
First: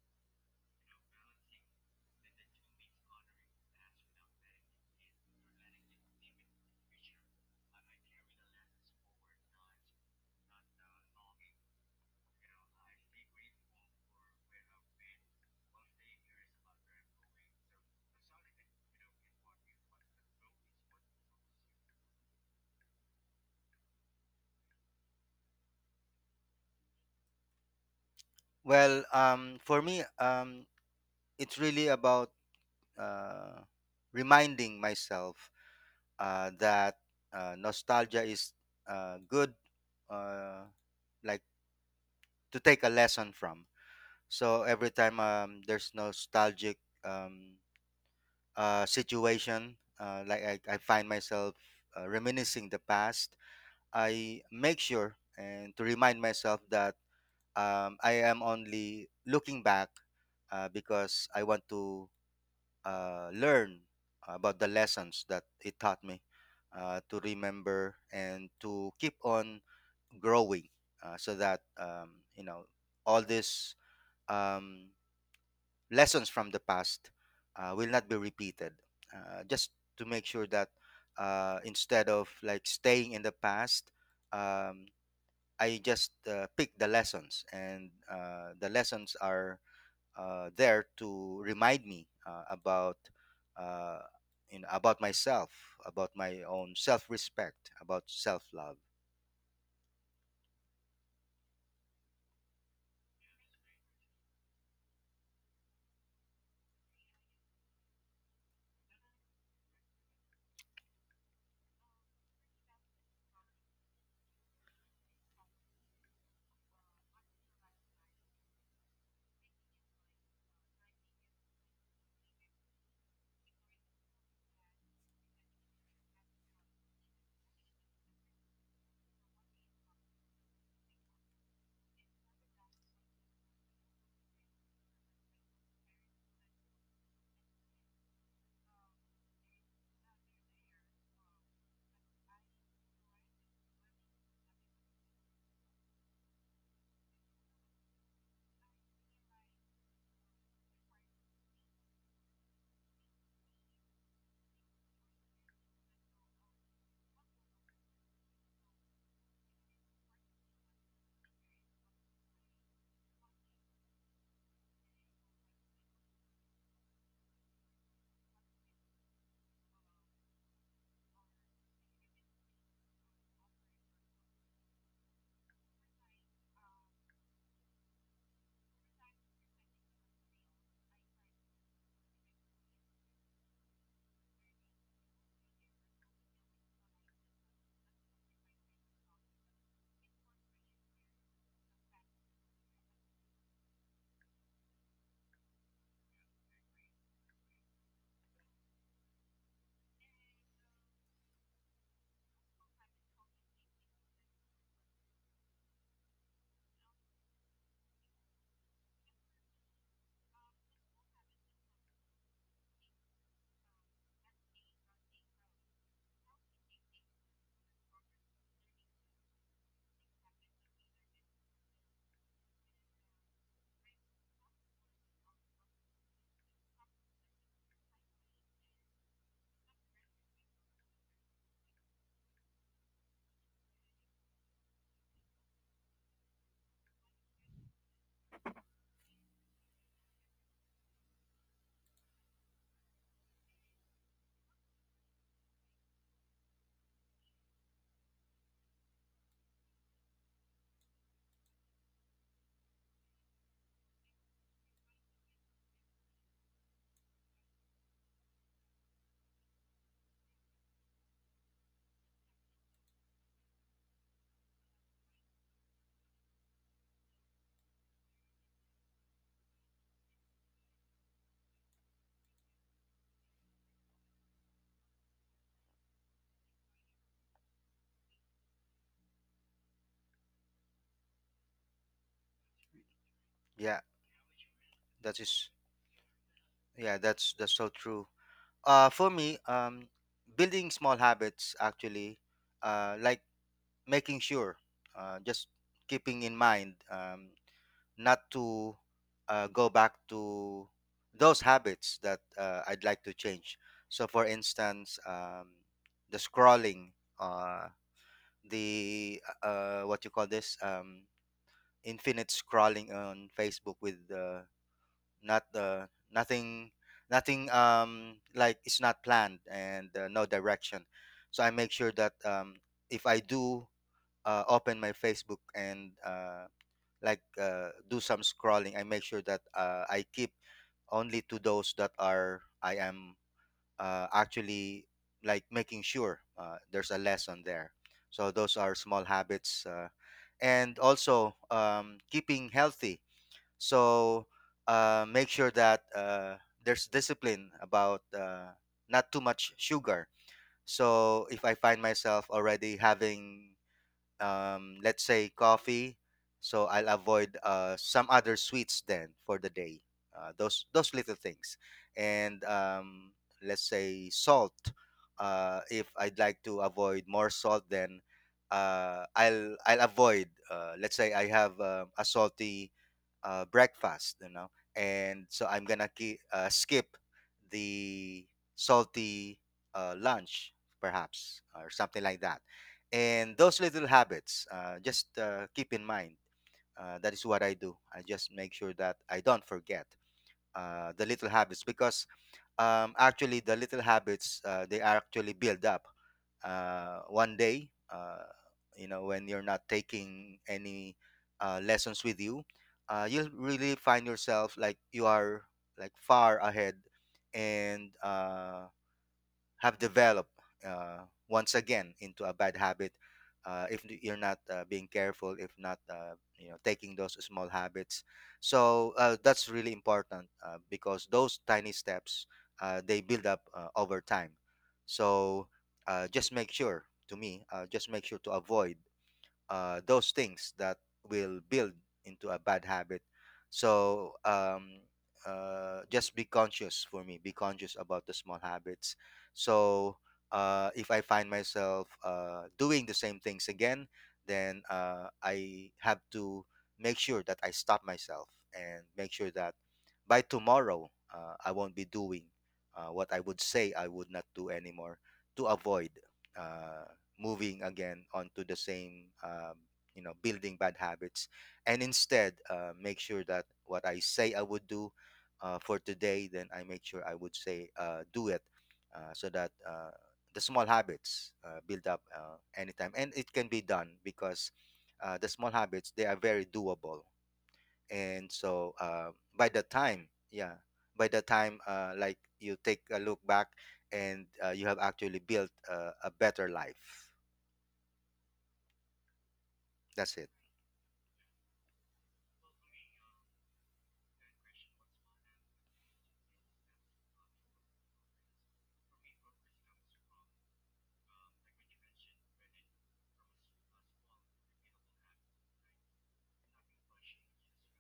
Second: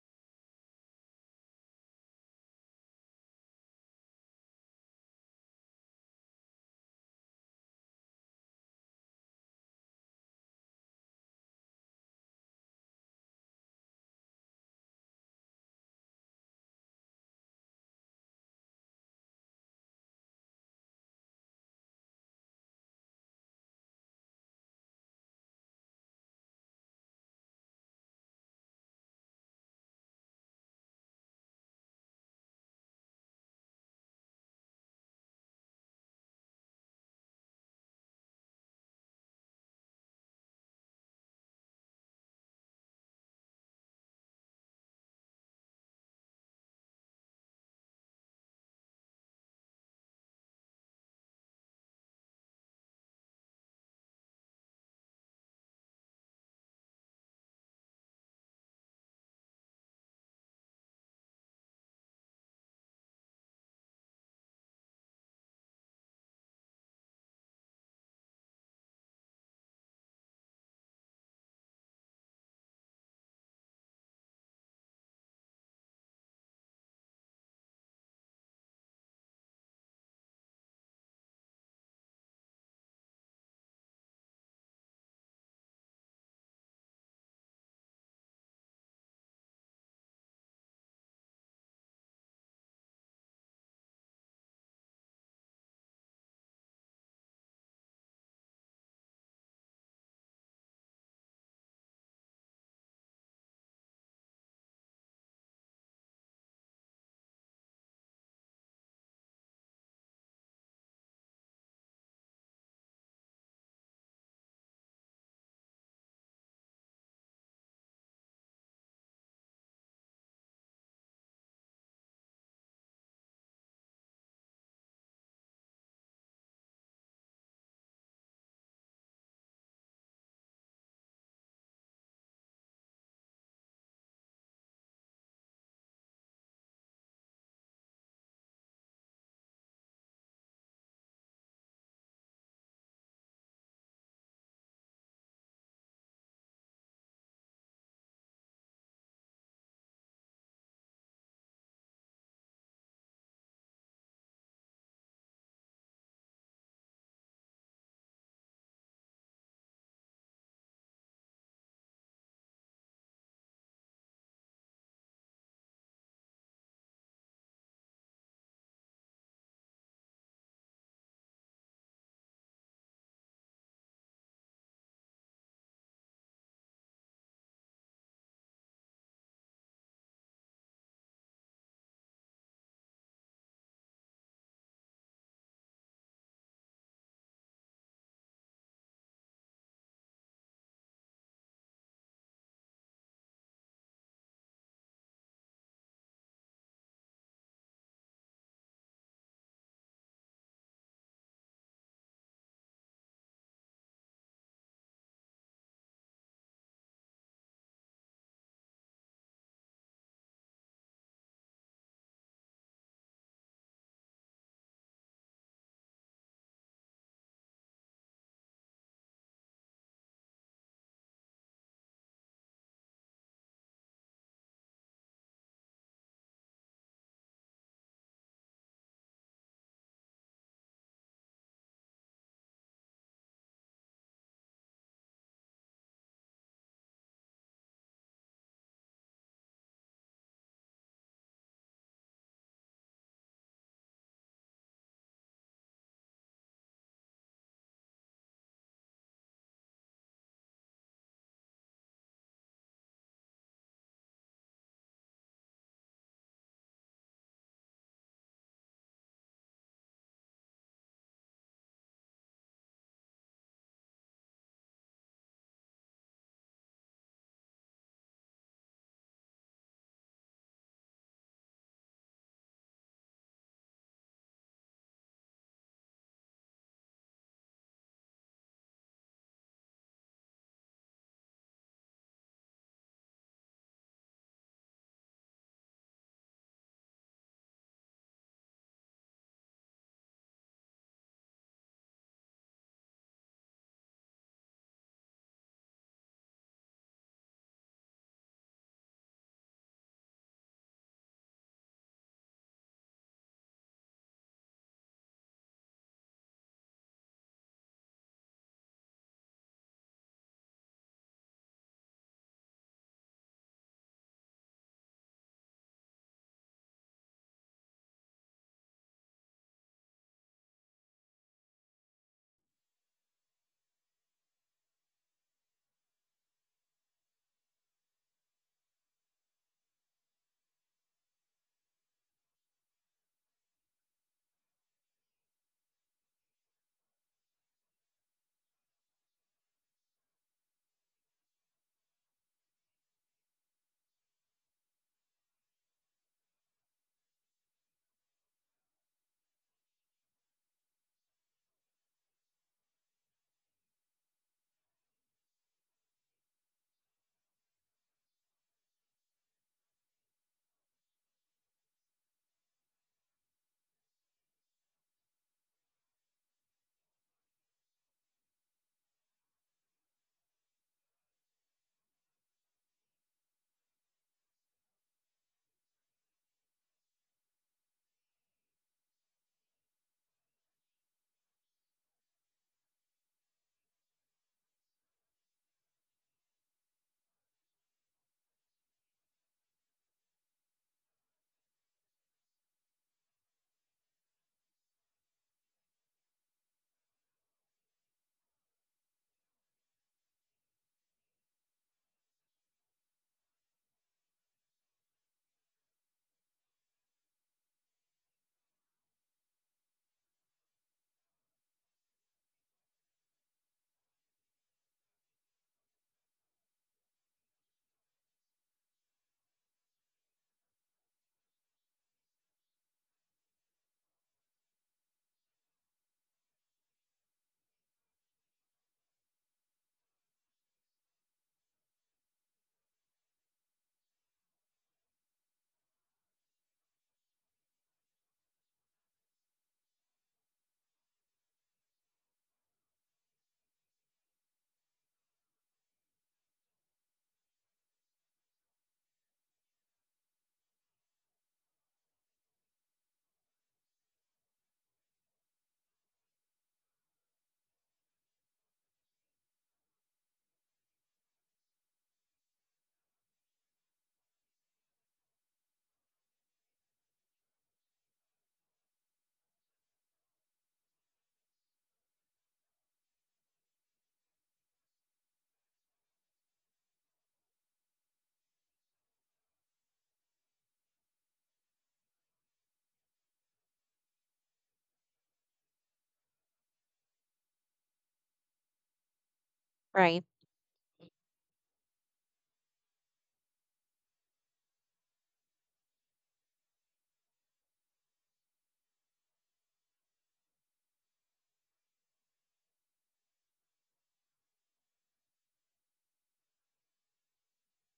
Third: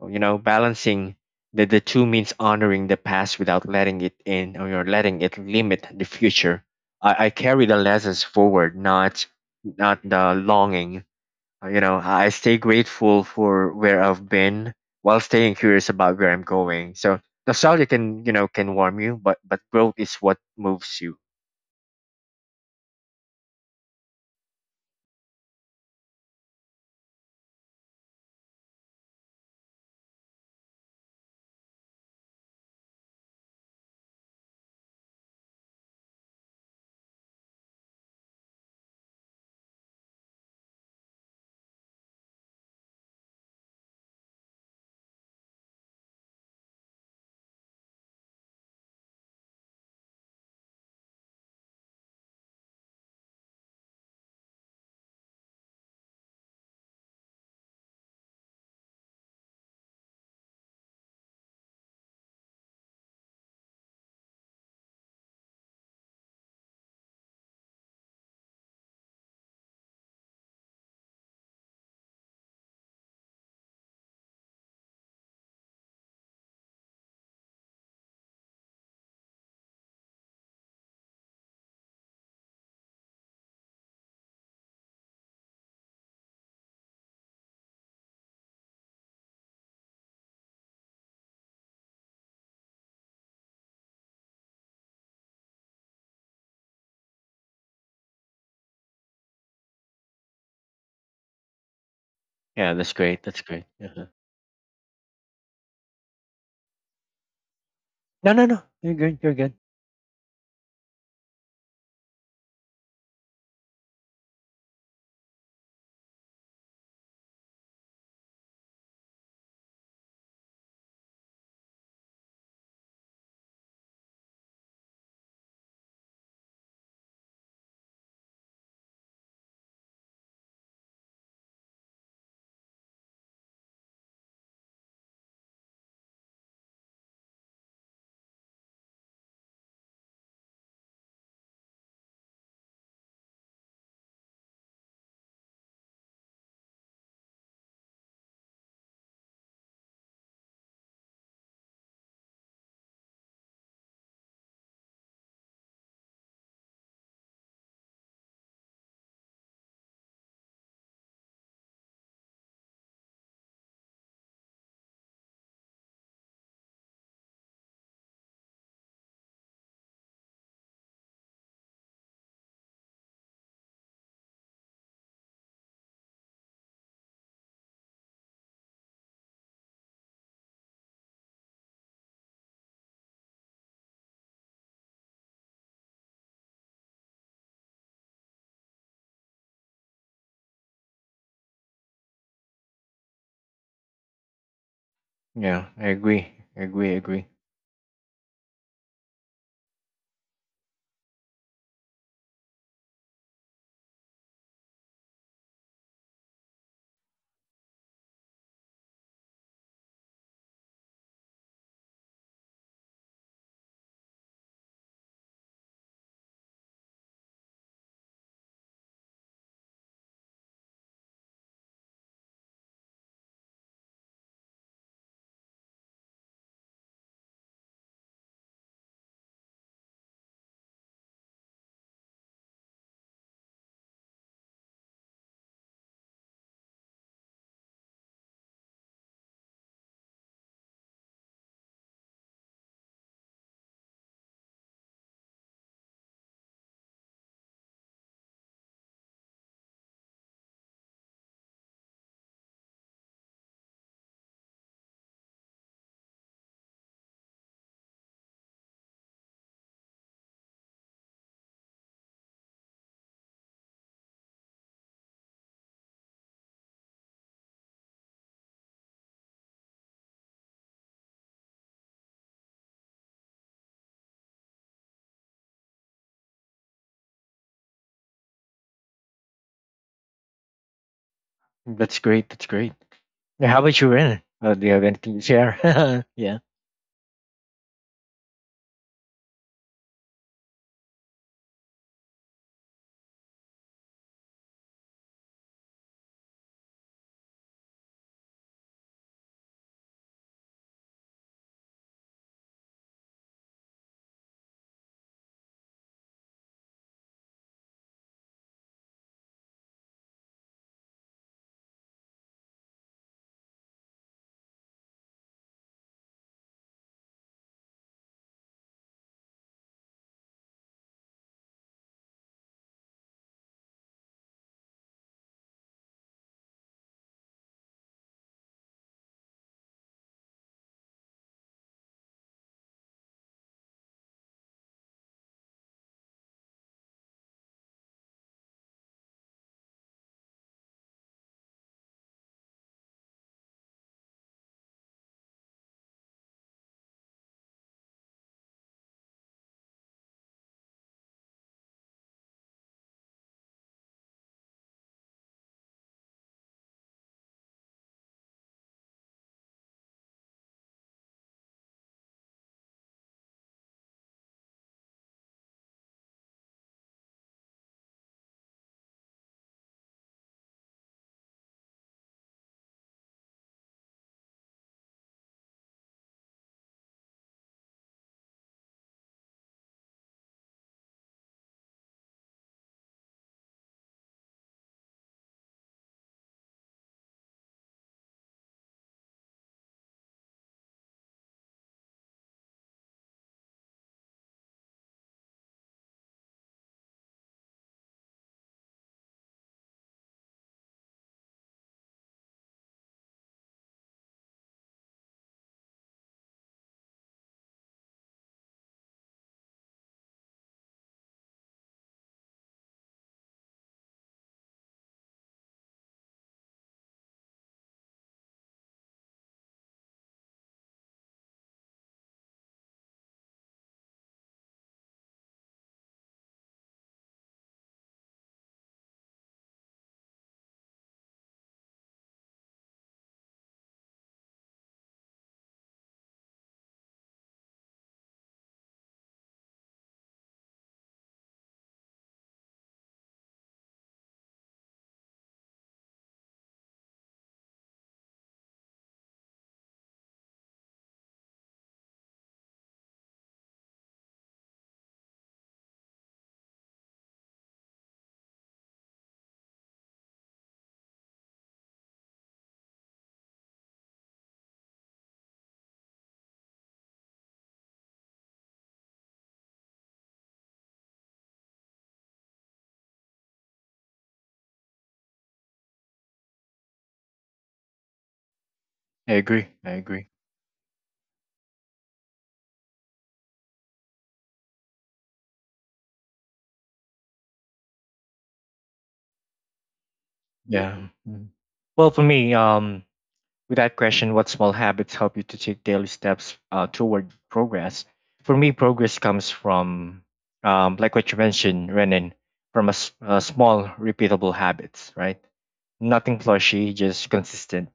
Speaker 1: You know, balancing the the two means honoring the past without letting it in or you're letting it limit the future. I, I carry the lessons forward, not not the longing. uh, You know, I stay grateful for where I've been while staying curious about where I'm going. So nostalgia can, you know, can warm you, but but growth is what moves you.
Speaker 2: well um for me, um it's really about uh reminding myself uh that uh, nostalgia is uh good, uh like to take a lesson from. So every time um there's nostalgic um uh, situation, uh, like I, I find myself uh, reminiscing the past, I make sure and to remind myself that um, I am only looking back uh, because I want to uh, learn about the lessons that it taught me, uh, to remember and to keep on growing, uh, so that um, you know all this. Um, Lessons from the past uh, will not be repeated. Uh, just to make sure that uh, instead of like staying in the past, um, I just uh, pick the lessons, and uh, the lessons are uh, there to remind me uh, about uh, you know about myself, about my own self-respect, about self-love.
Speaker 1: Yeah, that's great. That's great. Uh-huh. No, no, no. You're good. You're good. Yeah, I agree. I agree. I agree. That's great. That's great. Yeah, how
Speaker 2: Yeah,
Speaker 1: about you, Ren? Uh, do you have anything
Speaker 2: that
Speaker 1: to
Speaker 2: is
Speaker 1: share? Yeah,
Speaker 2: yeah, that's that's so true. Uh, for me, um, building small habits, actually uh, like making sure, uh, just keeping in mind um, not to uh, go back to those habits that uh, I'd like to change. So, for instance, um, the scrolling, uh, the uh, uh, what you call this, um, infinite scrolling on Facebook with uh, not uh, nothing, nothing, um, like it's not planned and uh, no direction. So I make sure that um, if I do uh, open my Facebook and uh, like uh, do some scrolling, I make sure that uh, I keep only to those that are I am uh, actually like making sure uh, there's a lesson there. So those are small habits, uh, and also um, keeping healthy. So uh, make sure that uh, there's discipline about uh, not too much sugar. So if I find myself already having um, let's say coffee. So I'll avoid uh, some other sweets then for the day. Uh, those those little things, and um, let's say salt. Uh, if I'd like to avoid more salt, then uh, I'll I'll avoid. Uh, let's say I have uh, a salty uh, breakfast, you know, and so I'm gonna ki- uh, skip the salty uh, lunch, perhaps, or something like that, and those little habits, uh, just uh, keep in mind. Uh, that is what I do. I just make sure that I don't forget uh, the little habits because um, actually the little habits uh, they are actually build up. Uh, one day, uh, you know, when you're not taking any uh, lessons with you, uh, you'll really find yourself like you are like far ahead and uh, have developed uh, once again into a bad habit, uh, if n- you're not uh, being careful, if not uh, you know taking those small habits. So uh, that's really important uh, because those tiny steps uh, they build up uh, over time. So uh, just make sure to me uh, just make sure to avoid uh, those things that will build into a bad habit. So um, uh, just be conscious for me. Be conscious about the small habits. So uh, if I find myself uh, doing the same things again, then uh, I have to make sure that I stop myself and make sure that by tomorrow, uh, I won't be doing uh, what I would say I would not do anymore to avoid uh, moving again onto the same, um, you know, building bad habits. And instead, uh, make sure that what I say I would do uh, for today, then I make sure I would say uh, do it uh, so that uh, the small habits uh, build up uh, anytime. And it can be done because uh, the small habits, they are very doable, and so uh,
Speaker 1: I
Speaker 2: by
Speaker 1: agree.
Speaker 2: the
Speaker 1: I
Speaker 2: time
Speaker 1: agree.
Speaker 2: yeah by the time uh, like you take a look back and uh, you have actually built uh, a better life.
Speaker 3: Right.
Speaker 2: that's it
Speaker 1: Yeah. Mm. Well, for me, um, with that question, what small habits help you to take daily steps uh, toward progress? For me, progress comes from, um, like what you mentioned, Renan, from a, s- a small, repeatable habits, right? Nothing flashy, just consistent.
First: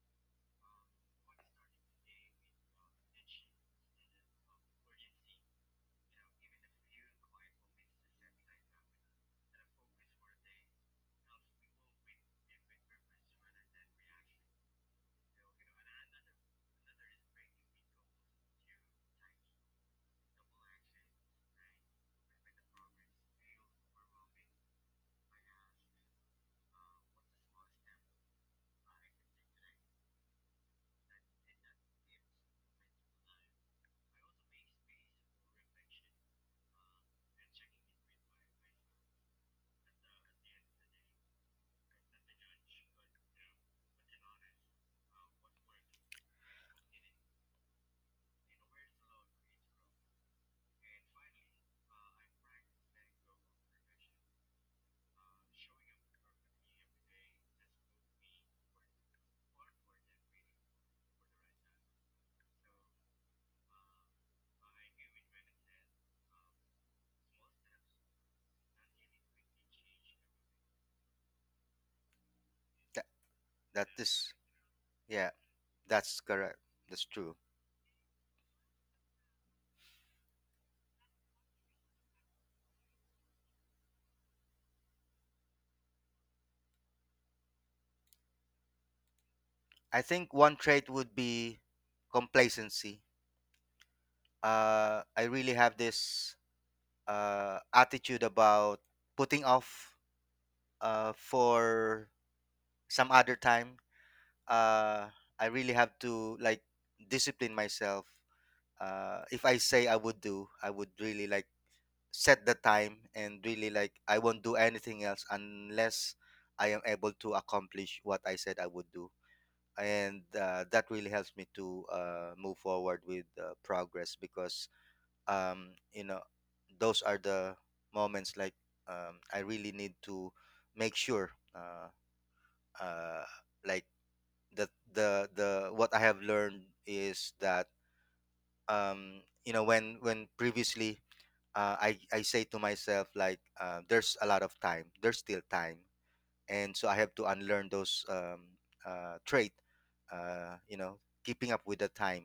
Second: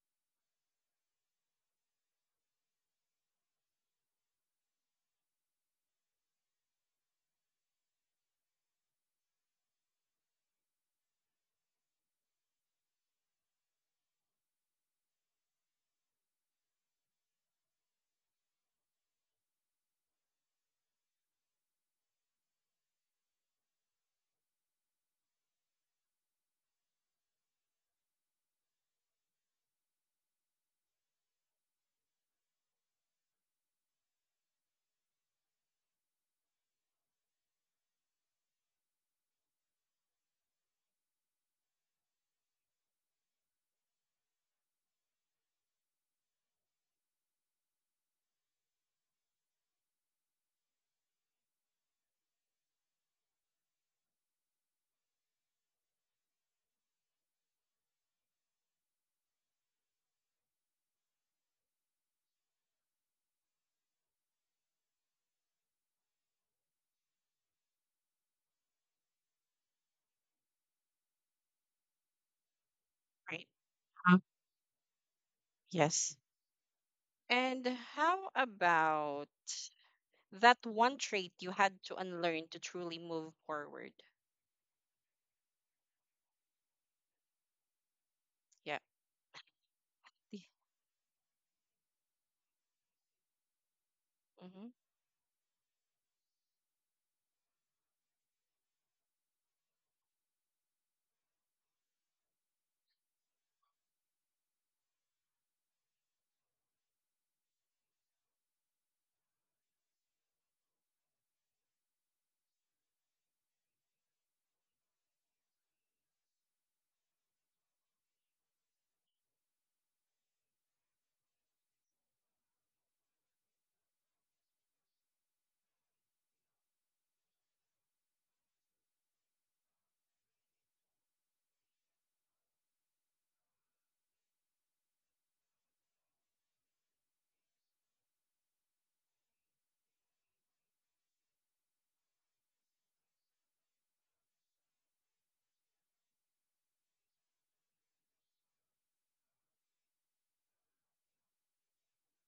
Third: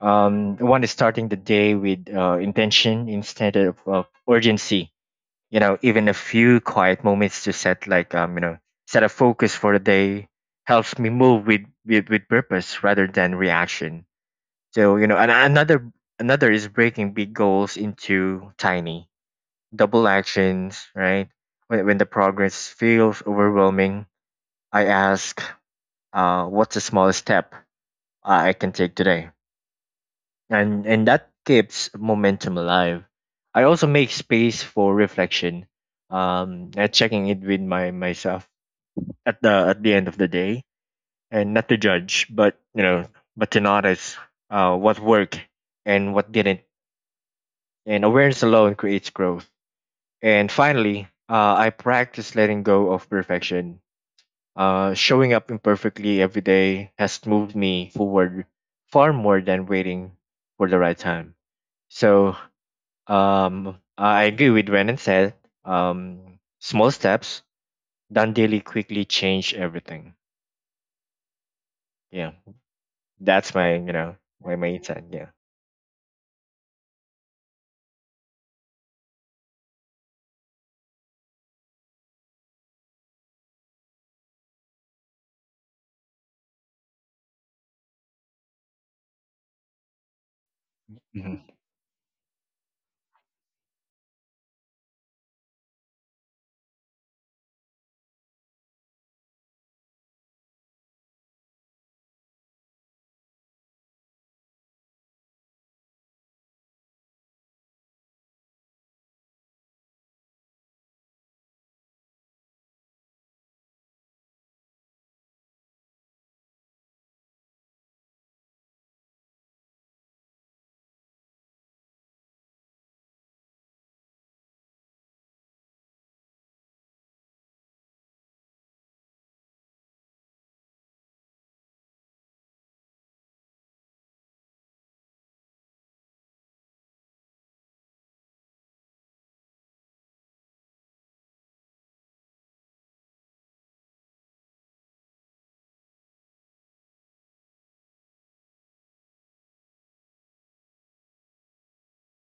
Speaker 1: Um, one is starting the day with uh, intention instead of, of urgency. You know, even a few quiet moments to set, like, um, you know, set a focus for the day helps me move with, with, with purpose rather than reaction. So you know, and another, another is breaking big goals into tiny double actions, right? When when the progress feels overwhelming, I ask, uh, what's the smallest step I can take today? And and that keeps momentum alive. I also make space for reflection, um, and checking it with my myself at the at the end of the day, and not to judge, but you know, but to notice uh, what worked and what didn't, and awareness alone creates growth. And finally, uh, I practice letting go of perfection. Uh, showing up imperfectly every day has moved me forward far more than waiting for the right time. So um, I agree with Renan said, um, small steps done daily quickly change everything. Yeah,
Speaker 2: that,
Speaker 3: Right.
Speaker 1: that's my
Speaker 2: that
Speaker 1: you know
Speaker 3: Uh,
Speaker 2: is
Speaker 1: my my insight.
Speaker 2: Yeah,
Speaker 1: Yeah.
Speaker 3: yes.
Speaker 2: that's correct, that's true.
Speaker 3: And how about that one trait you had to unlearn to truly move forward? Yeah.
Speaker 2: I think one trait would
Speaker 1: Hmm.
Speaker 2: be complacency.
Speaker 3: Mm-hmm.
Speaker 2: uh, I really have this uh, attitude about putting off uh, for some other time. uh, I really have to like discipline myself. Uh, if I say I would do, I would really like set the time and really like I won't do anything else unless I am able to accomplish what I said I would do. And uh, that really helps me to uh, move forward with uh, progress because, um, you know, those are the moments like um, I really need to make sure, uh, uh, like, the, the, the, what I have learned is that, um, you know, when, when previously uh, I I say to myself like uh, there's a lot of time, there's still time, and so I have to unlearn those um, uh, trait, uh, you know, keeping up with the time,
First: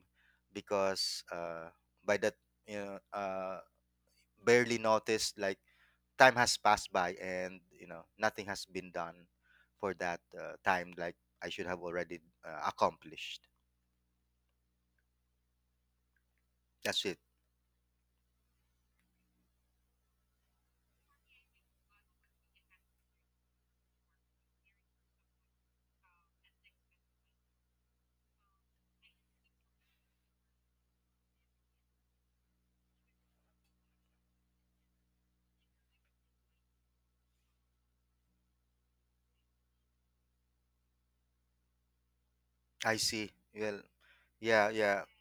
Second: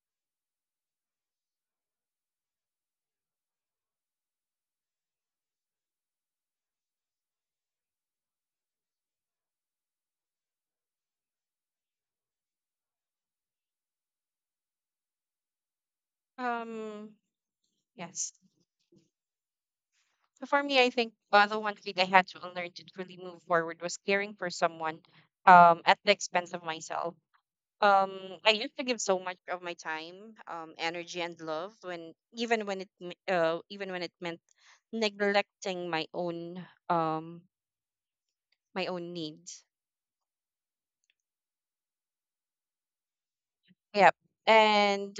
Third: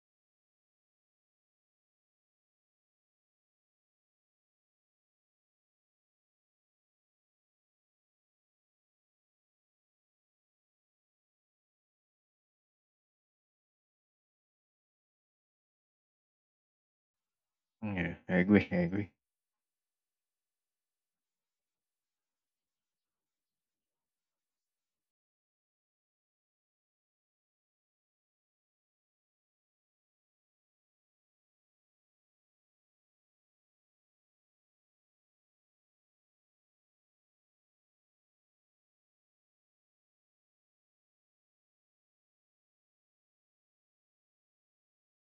Speaker 2: because uh, by that you know uh, barely noticed like time has passed by and you know nothing has been done for that uh, time like I should have already uh, accomplished. That's
Speaker 3: Um.
Speaker 2: it.
Speaker 1: Yeah,
Speaker 3: Yes.
Speaker 1: I agree. I agree.
Speaker 3: So for me, I think uh, the one thing I had to learn to truly move forward was caring for someone, um, at the expense of myself. Um, I used to give so much of my time, um, energy, and love when even when it me- uh, even when it meant neglecting my own um my own needs.
Speaker 2: I see. Well,
Speaker 3: Yep.
Speaker 2: yeah, yeah,
Speaker 3: And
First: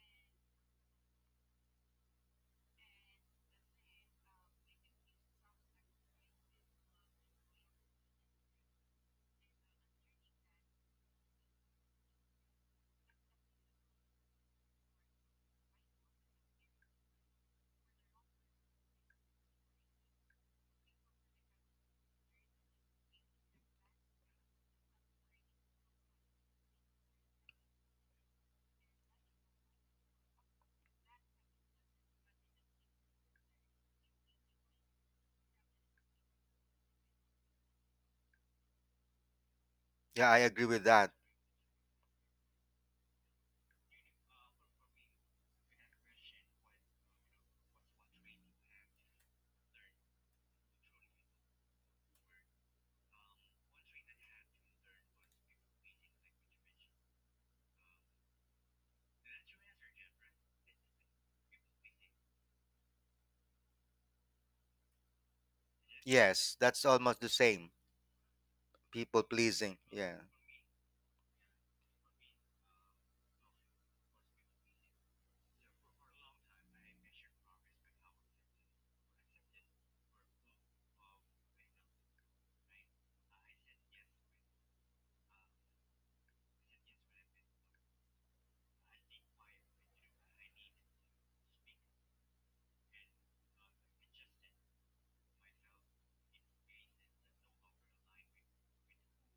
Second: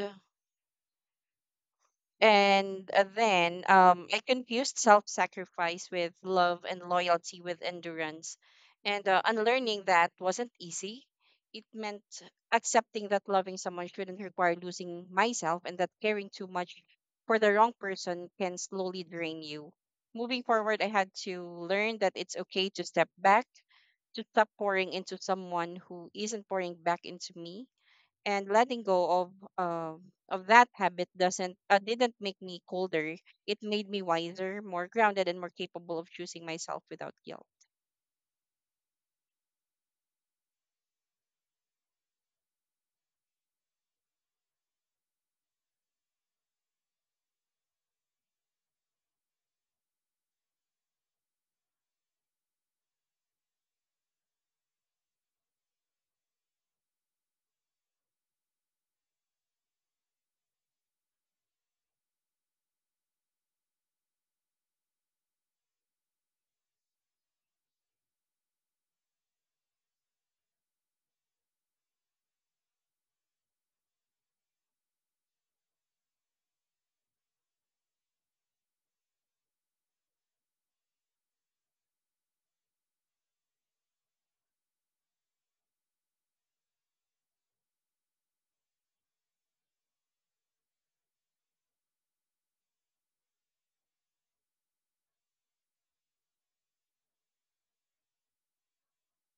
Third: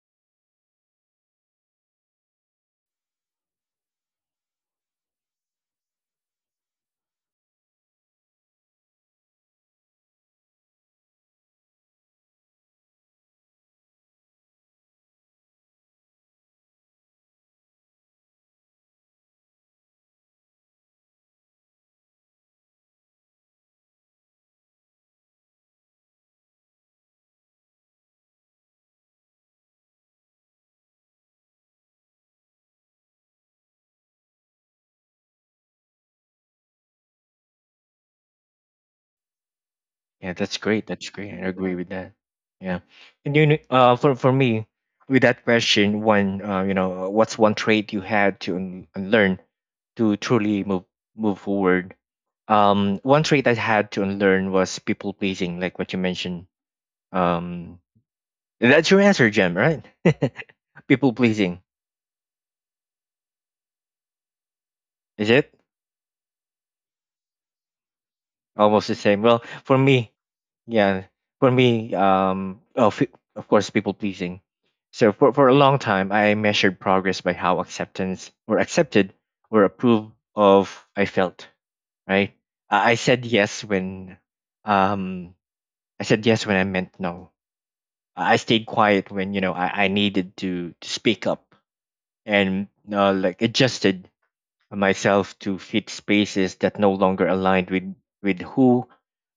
Speaker 3: and uh, then um I confused self-sacrifice with love and loyalty with endurance. And uh, unlearning that wasn't easy. It meant accepting that loving someone shouldn't require losing myself and that caring too much for the wrong person can slowly drain you. Moving forward, I had to learn that it's okay to step back, to stop pouring into someone who isn't pouring back into me and letting go of um of that habit doesn't uh, didn't make me colder. It made me wiser, more grounded, and more capable of choosing myself without guilt.
Speaker 2: yeah.
Speaker 1: Yeah,
Speaker 2: I
Speaker 1: that's
Speaker 2: agree with
Speaker 1: great. That's
Speaker 2: that.
Speaker 1: great. I agree with that. Yeah, and you know, uh, for for me, with that question, one, uh, you know, what's one trait you had to un- unlearn to truly move move forward? Um, one trait I had to unlearn was people pleasing, like what you mentioned. Um, that's your answer, Jem, right? People pleasing, is it?
Speaker 2: Yes, that's almost the same.
Speaker 1: Almost the same.
Speaker 2: People
Speaker 1: Well, for
Speaker 2: pleasing.
Speaker 1: me,
Speaker 2: Yeah.
Speaker 1: yeah, for me, um, of of course, people pleasing. So for for a long time, I measured progress by how acceptance or accepted or approved of I felt. Right. I I said yes when, um, I said yes when I meant no. I I stayed quiet when you know I, I needed to, to speak up and uh, like adjusted myself to fit spaces that no longer aligned with with who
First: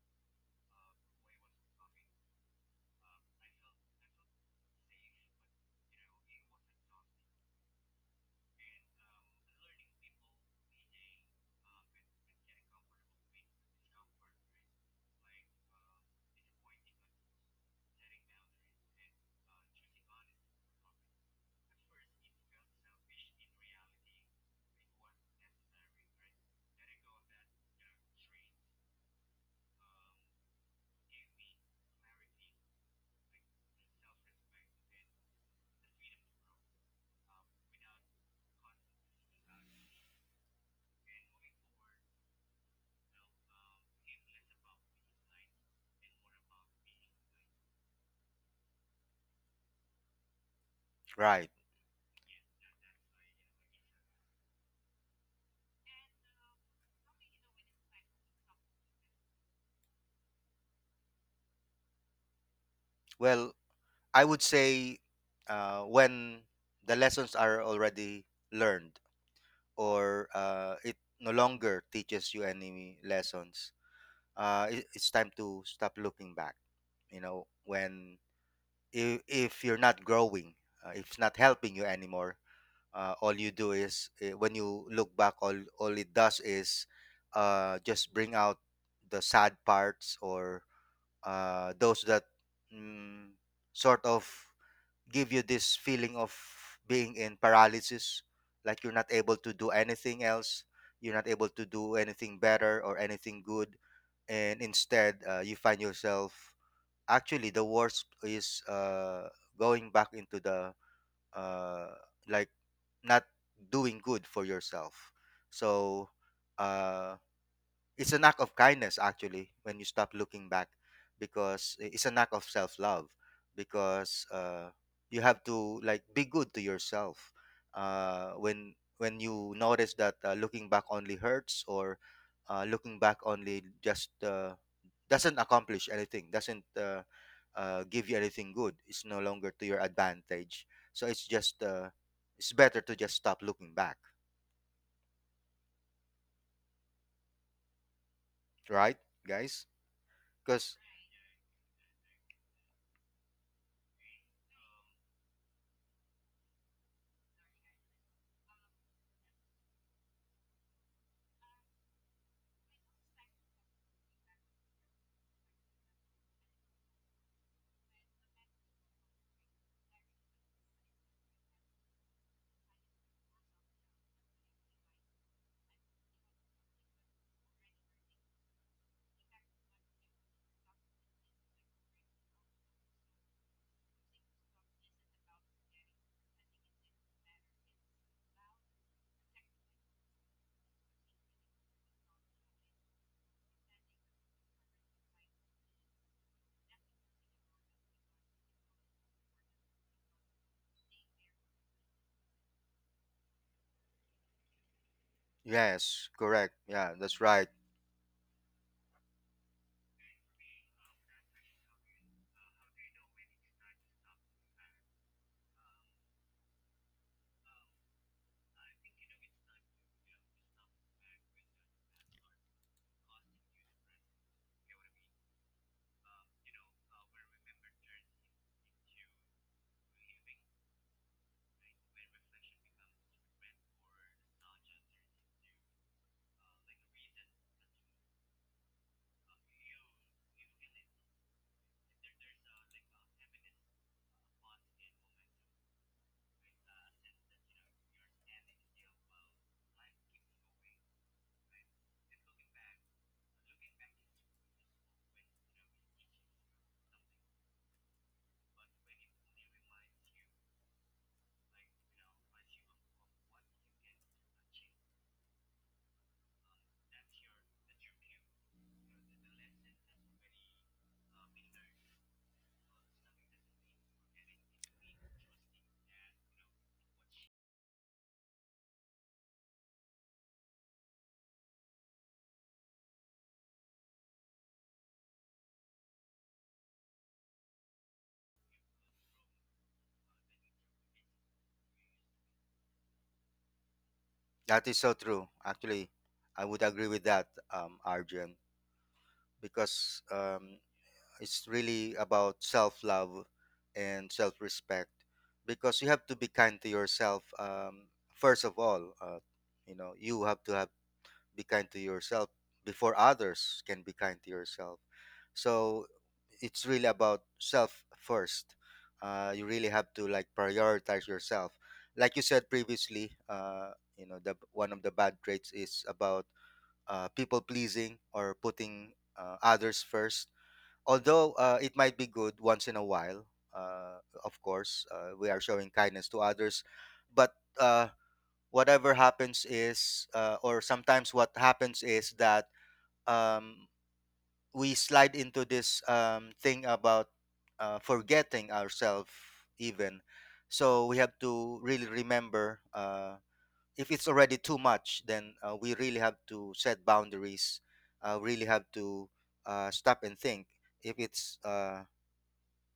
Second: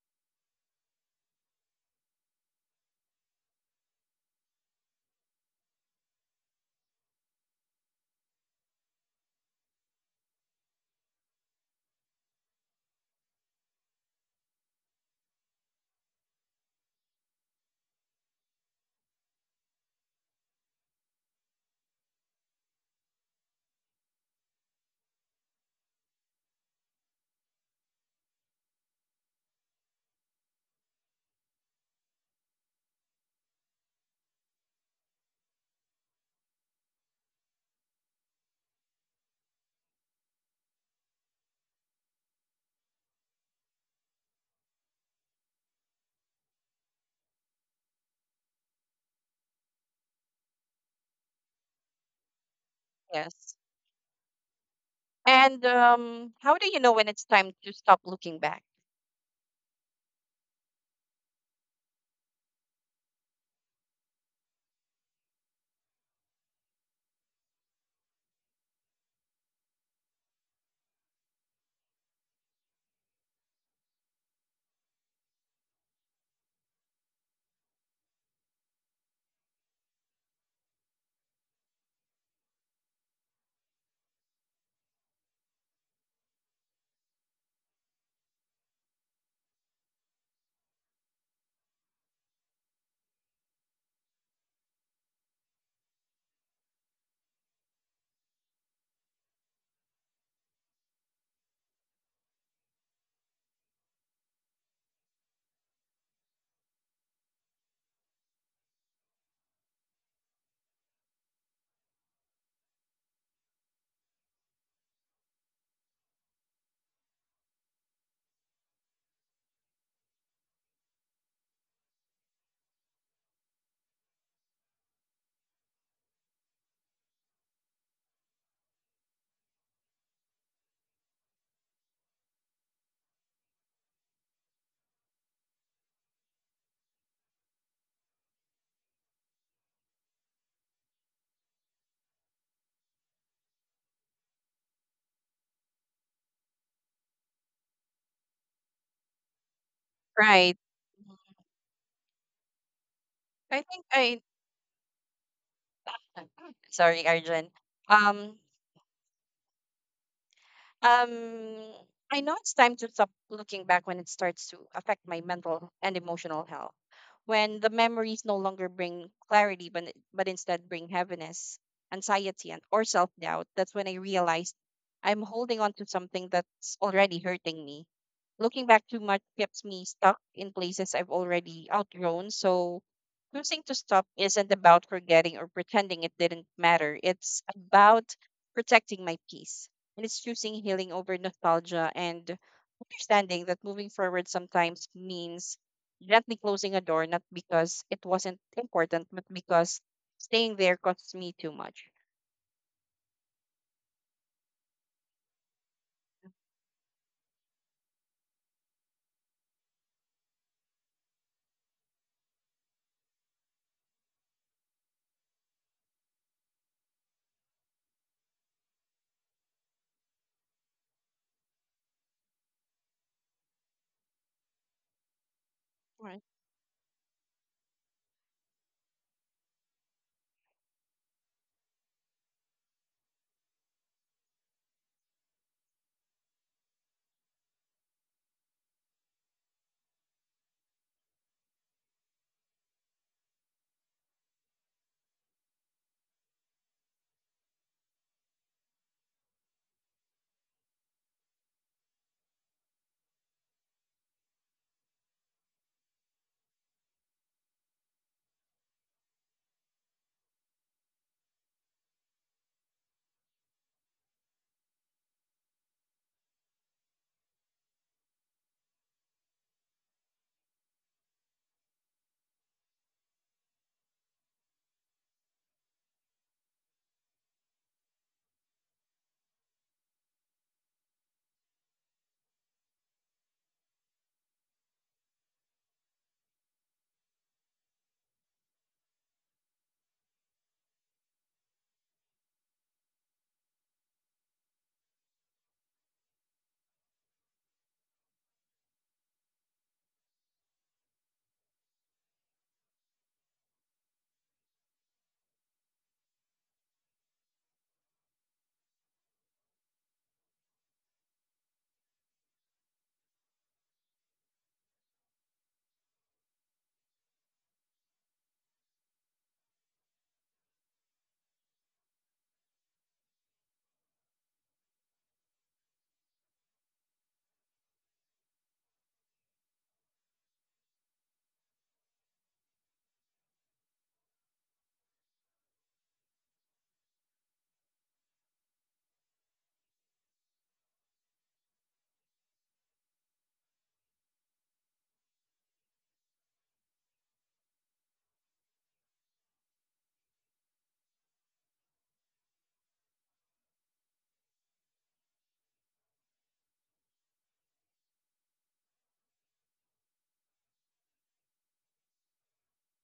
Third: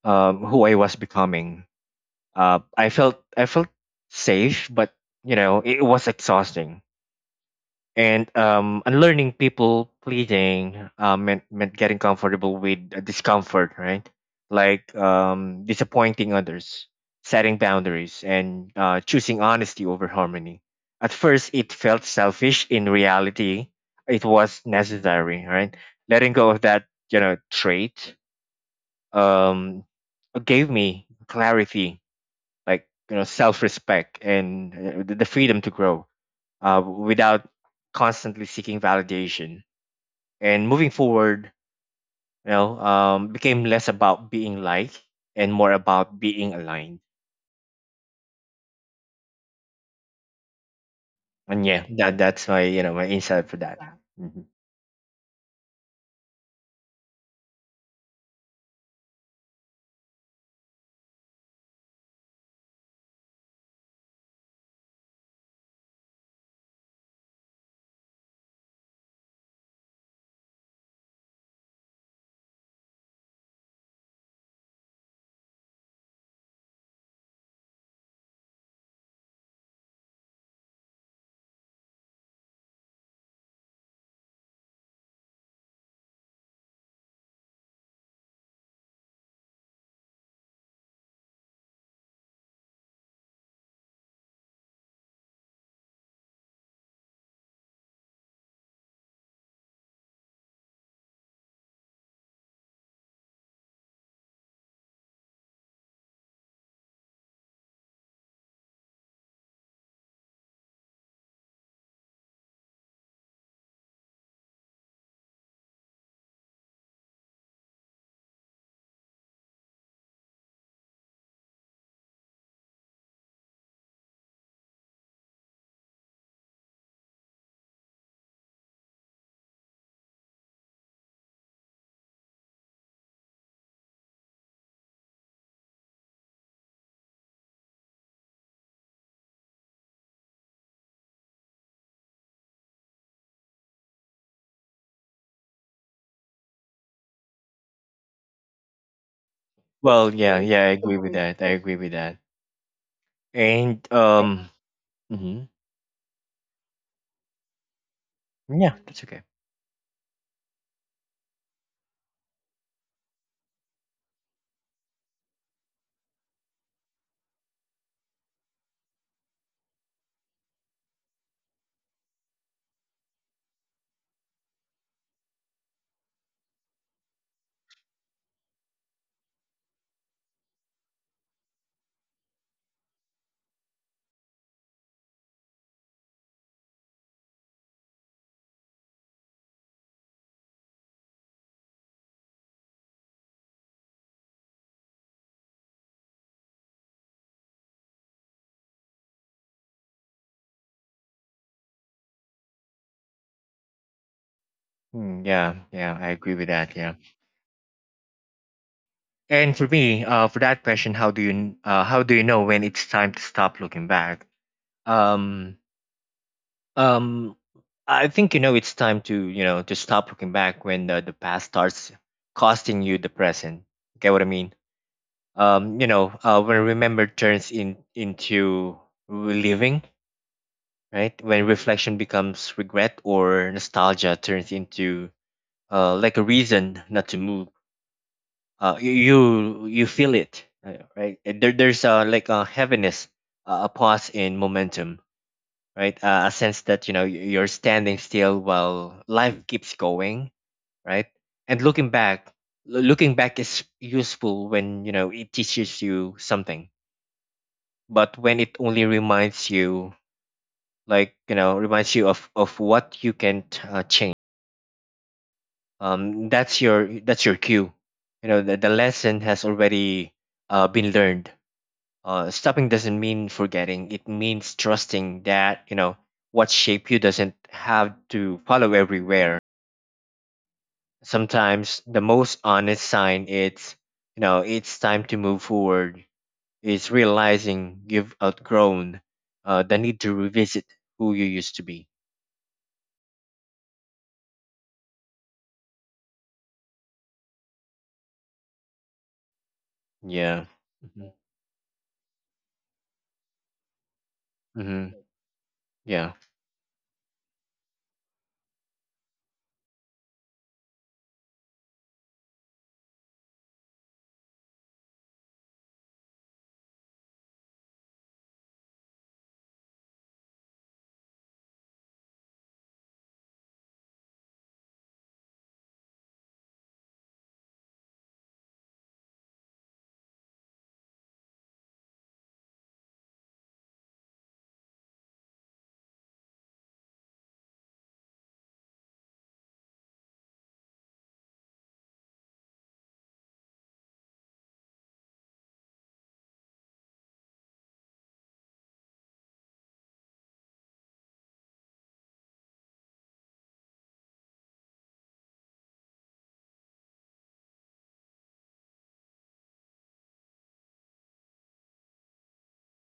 Speaker 1: um, who I was becoming. Uh, I felt I felt safe, but you know it was exhausting, and um, unlearning people pleasing uh, meant meant getting comfortable with the discomfort, right? Like, um, disappointing others, setting boundaries, and uh, choosing honesty over harmony. At first, it felt selfish. In reality, it was necessary, right? Letting go of that, you know, trait, um, gave me clarity, like, you know, self-respect and uh, the the freedom to grow, uh, without constantly seeking validation. And moving forward, you know, um, became less about being liked and more about being aligned.
Speaker 2: Right.
Speaker 1: And yeah, that that's my you know my insight
Speaker 3: Yes.
Speaker 1: for that. Mhm.
Speaker 3: And um, how do you know when it's time to stop looking back?
Speaker 2: Well, I would say uh, when the lessons are already learned or uh, it no longer teaches you any lessons, uh, it, it's time to stop looking back. You know, when if, if you're not growing, uh, if it's not helping you anymore, uh, all you do is eh, when you look back, all all it does is uh, just bring out the sad parts or uh, those that mm, sort of give you this feeling of being in paralysis, like you're not able to do anything else, you're not able to do anything better or anything good, and instead uh, you find yourself actually the worst is uh, going back into the uh, like not doing good for yourself. So uh, it's an act of kindness actually when you stop looking back because i- it's an act of self-love because uh, you have to like be good to yourself uh, when when you notice that uh, looking back only hurts or uh, looking back only just uh, doesn't accomplish anything doesn't uh, uh, give you anything good. It's no longer to your advantage so it's just uh, it's better to just stop looking back, right guys?
Speaker 1: Well, yeah,
Speaker 3: Right.
Speaker 1: yeah, I
Speaker 2: Because
Speaker 1: agree with
Speaker 3: Mhm.
Speaker 1: that. I agree with that.
Speaker 3: I
Speaker 1: And,
Speaker 3: think I.
Speaker 1: um, mhm.
Speaker 3: Sorry, Arjun. Um,
Speaker 1: Yeah, that's okay.
Speaker 3: Um, I know it's time to stop looking back when it starts to affect my mental and emotional health. When the memories no longer bring clarity, but, but instead bring heaviness, anxiety, and or self doubt, that's when I realized I'm holding on to something that's already hurting me. Looking back too much keeps me stuck in places I've already outgrown. So choosing to stop isn't about forgetting or pretending it didn't matter. It's about protecting my peace and it's choosing healing over nostalgia and understanding that moving forward sometimes means gently closing a door, not because it wasn't important, but because staying there costs me too much.
Speaker 1: Mm, yeah, yeah,
Speaker 2: yes,
Speaker 1: I agree with
Speaker 2: correct.
Speaker 1: that.
Speaker 2: Yeah,
Speaker 1: Yeah.
Speaker 2: that's right.
Speaker 1: And for me, uh, for that question, how do you uh, how do you know when it's time to stop looking back? Um, Um, I think you know it's time to you know to stop looking back when the, the past starts costing you the present. Get what I mean? Um, you know,
Speaker 3: Right.
Speaker 1: uh, when remember turns in into reliving, right? When reflection becomes regret or nostalgia turns into uh like a reason not to move. Uh, you you you feel it, uh, right? There, there's uh like a heaviness, uh, a pause in momentum, right? Uh, a sense that you know y- you're standing still while life keeps going, right? And looking back, lo- looking back is useful when you know it teaches you something, but when it only reminds you, like, you know, reminds you of of what you can't, uh, change. Um, that's your that's your cue. You know, the, the lesson has already, uh, been learned. Uh, stopping doesn't mean forgetting. It means trusting that, you know, what shape you doesn't have to follow everywhere. Sometimes the most honest sign it's, you know, it's time to move forward. It's realizing you've outgrown, uh, the need to revisit who you used to be.
Speaker 2: That is so true. Actually, I would agree with that, um, Arjun, because
Speaker 1: Yeah.
Speaker 2: um,
Speaker 1: Hmm.
Speaker 2: it's really about self love and self respect.
Speaker 1: Hmm.
Speaker 2: Because you have
Speaker 1: Yeah.
Speaker 2: to be kind to yourself, um, first of all. Uh, you know, you have to have, be kind to yourself before others can be kind to yourself. So it's really about self first. Uh, you really have to like prioritize yourself. Like you said previously, uh, you know, the one of the bad traits is about uh, people pleasing or putting uh, others first. Although uh, it might be good once in a while, uh, of course, uh, we are showing kindness to others, but uh, whatever happens is, uh, or sometimes what happens is that. Um, we slide into this um, thing about uh, forgetting ourselves even, so we have to really remember uh, if it's already too much then uh, we really have to set boundaries, uh, really have to uh, stop and think if it's uh,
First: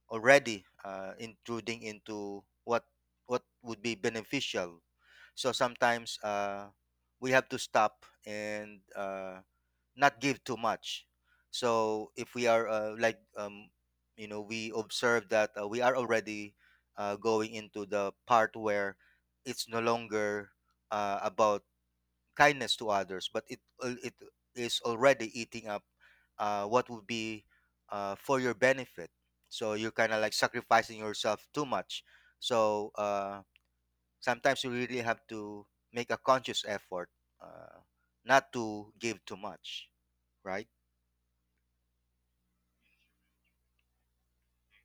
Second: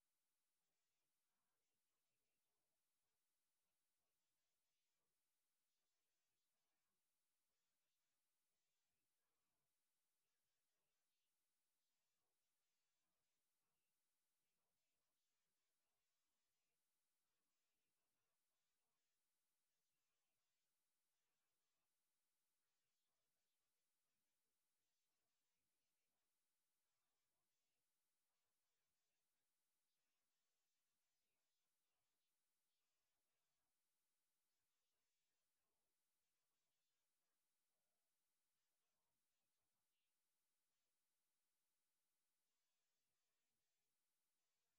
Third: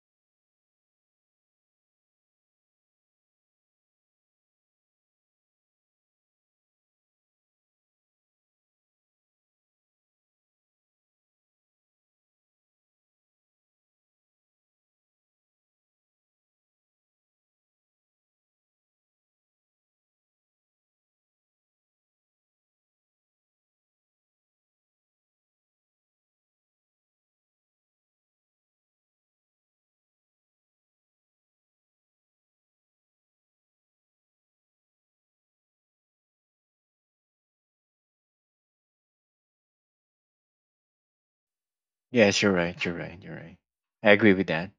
Speaker 2: already uh, intruding into what what would be beneficial. So sometimes uh, we have to stop and uh, not give too much. So if we are uh, like um, you know we observe that uh, we are already uh, going into the part where it's no longer uh, about kindness to others, but it al- it is already eating up uh, what would be uh, for your benefit. So you're kind of like sacrificing yourself too much. So uh, sometimes you really have to make a conscious effort uh, not to give too much, right?
Speaker 1: Yes, you're right. You're right. You're right. I agree with that.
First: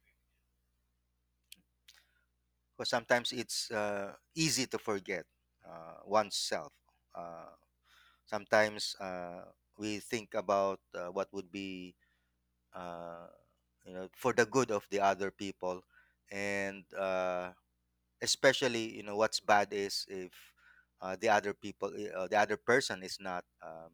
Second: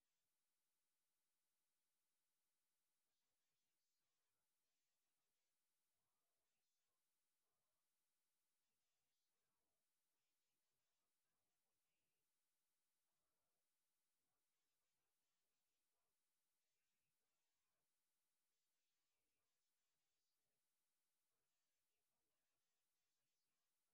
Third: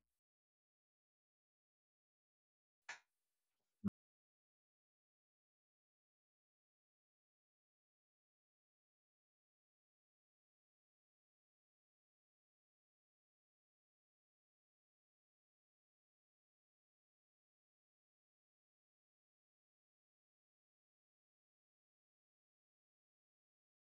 Speaker 2: Because sometimes it's uh, easy to forget uh, oneself. Uh, Sometimes uh, we think about uh, what would be, uh, you know, for the good of the other people, and uh, especially you know what's bad is if uh, the other people i- uh, the other person is not um,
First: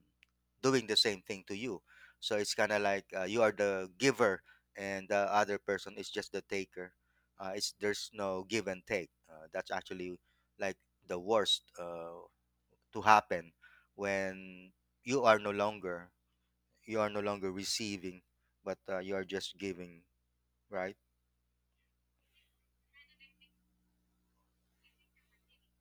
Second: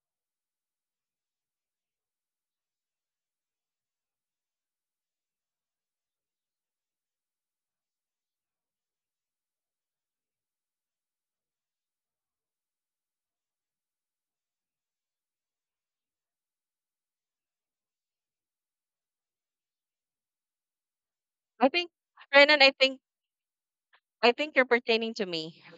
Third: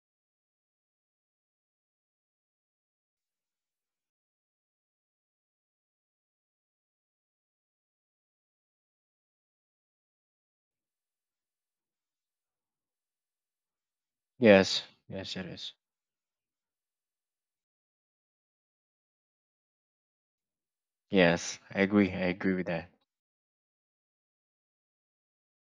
Speaker 2: doing the same thing to you. So it's kind of like uh, you are the giver and the other person is just the taker. Uh, it's there's no give and take uh, that's actually like the worst uh, to happen when
Speaker 1: Yes.
Speaker 2: you
Speaker 1: Yes,
Speaker 2: are
Speaker 1: it
Speaker 2: no
Speaker 1: is.
Speaker 2: longer, you are no longer receiving but uh, you are just giving, right?
Speaker 1: Yes,
Speaker 3: I
Speaker 1: I
Speaker 3: think,
Speaker 1: agree. I agree
Speaker 3: Renan,
Speaker 1: with
Speaker 3: I
Speaker 1: that.
Speaker 3: think, I think you're pertaining to me.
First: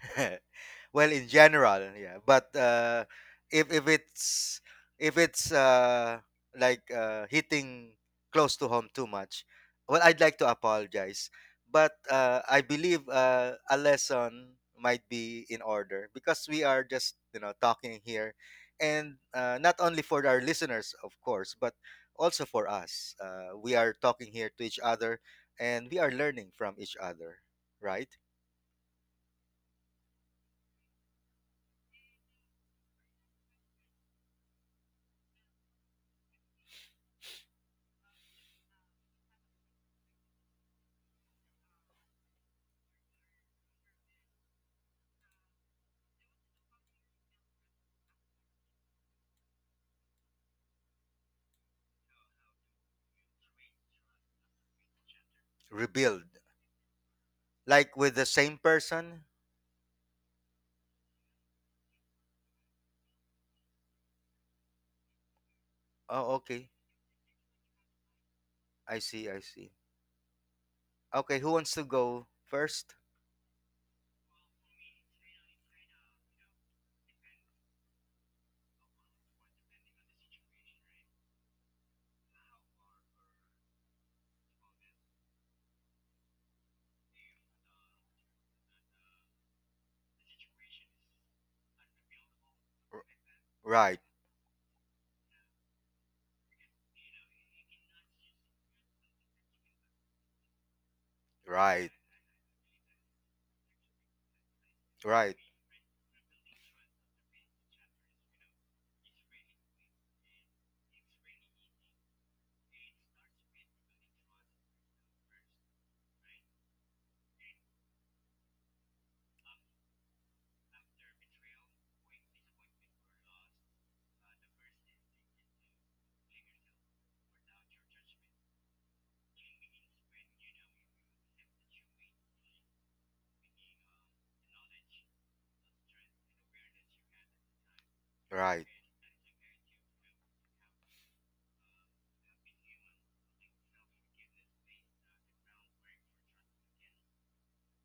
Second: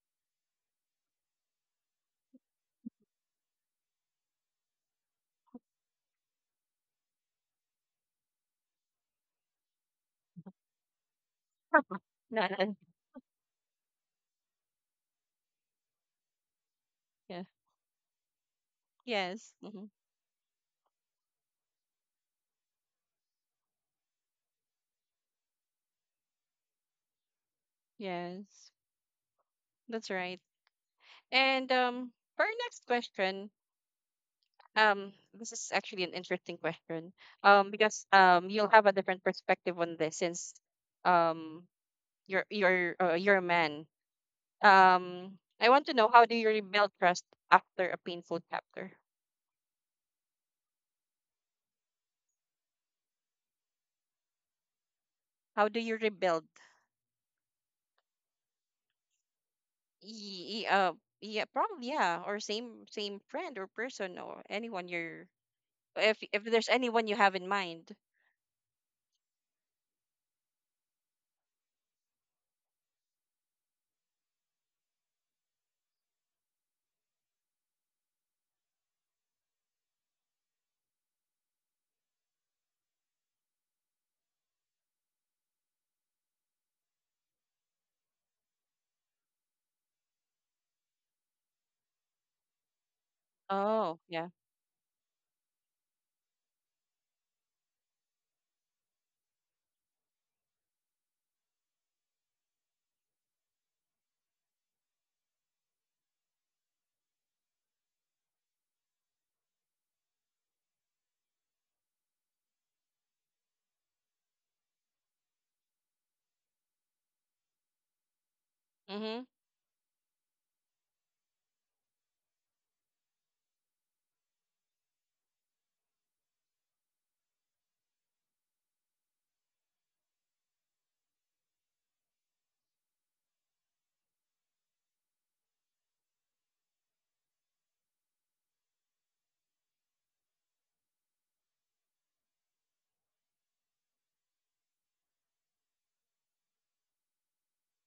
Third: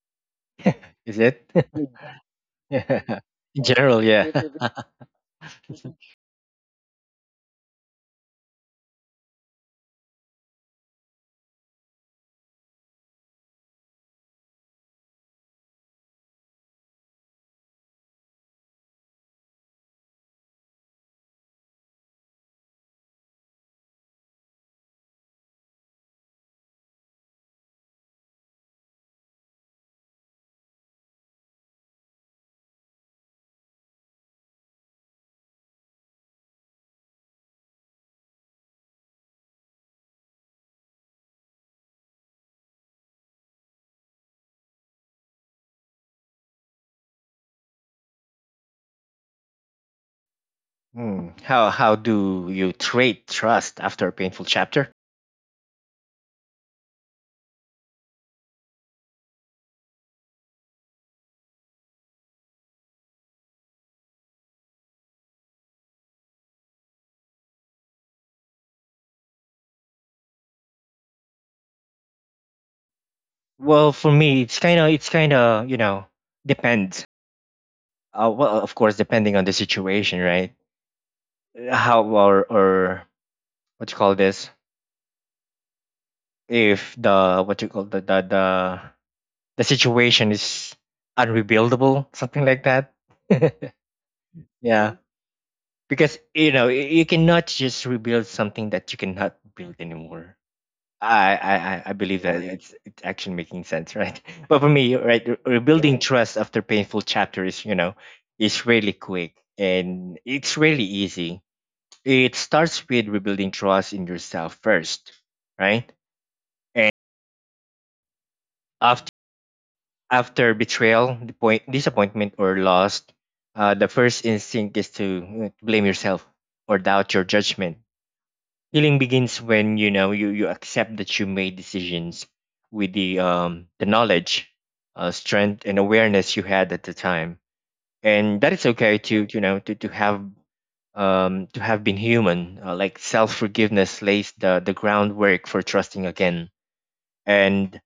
Speaker 2: Well,
Speaker 1: Is
Speaker 2: in
Speaker 1: it?
Speaker 2: general, yeah, but uh
Speaker 1: In
Speaker 2: if if
Speaker 1: general, yeah.
Speaker 2: it's, if it's uh like uh hitting close to home too much, well, I'd like to apologize, but uh
Speaker 3: No,
Speaker 2: I
Speaker 3: no.
Speaker 2: believe uh a lesson might be in order because we are just you
Speaker 3: Yeah.
Speaker 2: know talking here, and
Speaker 3: Yes.
Speaker 2: uh, not
Speaker 3: Hmm.
Speaker 2: only for our listeners of course, but also for us. Uh, we are talking here to each other and we are learning from each other, right?
Speaker 3: Yes. That's right. And um, for our next question, um, this is actually an interesting question. Um, because um, you'll have a different perspective on this since um your your uh, your man. Um, I want to know, how do you rebuild trust after a painful chapter?
Speaker 1: Hmm. how how do you trade trust after a painful chapter?
Speaker 3: How do you
Speaker 2: Rebuild.
Speaker 3: rebuild?
Speaker 2: Like with the same person?
Speaker 3: Y- y- uh, yeah, probably yeah, or same same friend or person or anyone you're if
Speaker 2: Oh,
Speaker 3: if there's
Speaker 2: okay.
Speaker 3: anyone you have in mind.
Speaker 2: I see, I see. Okay, who wants to go first?
Speaker 1: Well, for me, it's kind of it's kind of you know depends. Uh, well, of course, depending on the situation, right? Uh, How or or what you call this? If the what you call the the the, the situation is unrebuildable, something like that.
Speaker 3: Oh
Speaker 2: Right,
Speaker 3: yeah.
Speaker 1: Yeah, because you know y- you cannot just rebuild something that you cannot build anymore. I, I I
Speaker 2: right,
Speaker 1: I believe that it's it's actually making sense, right? But for me, right,
Speaker 2: right,
Speaker 1: re- rebuilding trust after painful chapter is, you know, is really quick and it's really easy. It starts with rebuilding trust in yourself first, right? And after
Speaker 3: Mm-hmm.
Speaker 1: after betrayal, the point, disappointment, or loss, uh, the first instinct is to, uh, blame yourself or doubt your judgment. Healing begins when you know you, you accept that you made decisions with the um the knowledge, uh, strength and awareness you had at the time, and that it's
Speaker 2: right,
Speaker 1: okay to you know to to have um to have been human. Uh, like, self forgiveness lays the the groundwork for trusting again, and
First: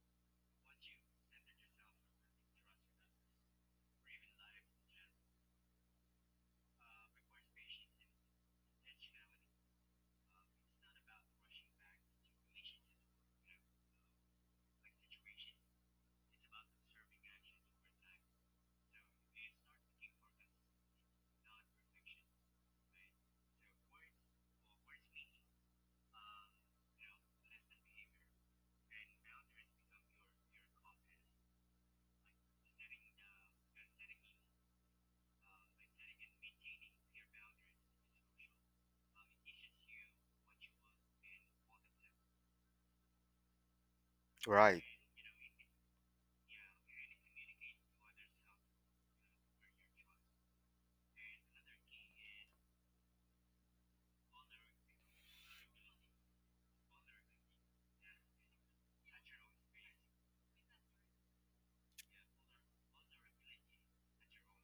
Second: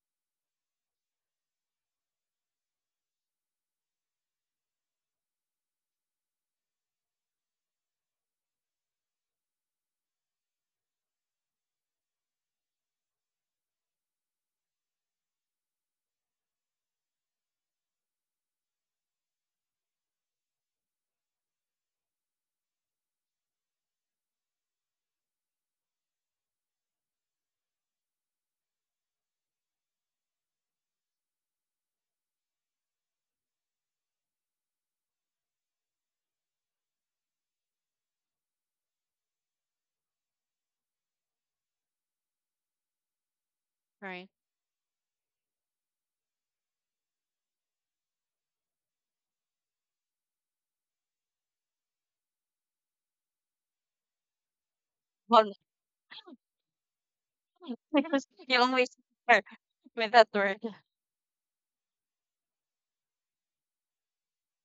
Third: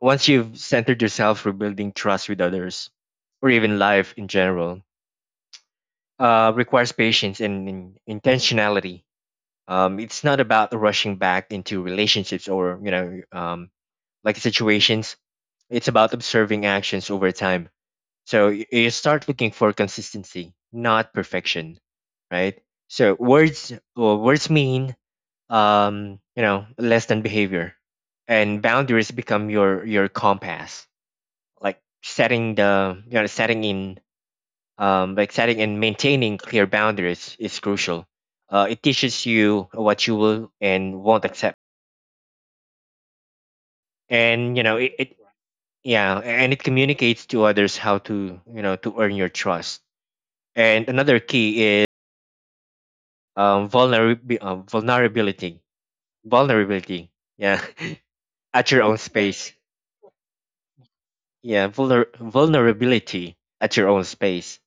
Speaker 1: once you've centered yourself, rebuilding trust with others, or even life in general, uh, requires patience and, and intentionality. Um, it's not about rushing back into relationships or you know um, like situations. It's about observing actions over time. So y- you start looking for consistency, not perfection, right? So words well, words mean, um, you know less than behavior, and boundaries become your your compass, like setting the you know setting in um, like setting and maintaining clear boundaries is crucial. Uh, it teaches you what you will and won't accept,
Speaker 3: Right.
Speaker 1: and you know
Speaker 2: right.
Speaker 1: it, it yeah and it communicates to others how to, you know to earn your trust. And another key is, um, vulnerab- uh,
Speaker 3: Well,
Speaker 1: vulnerability vulnerability Yeah.
Speaker 3: because you
Speaker 1: At your
Speaker 3: always
Speaker 1: own
Speaker 3: start
Speaker 1: space.
Speaker 3: with that word.
Speaker 1: Yeah, vulner- vulnerability at your own space.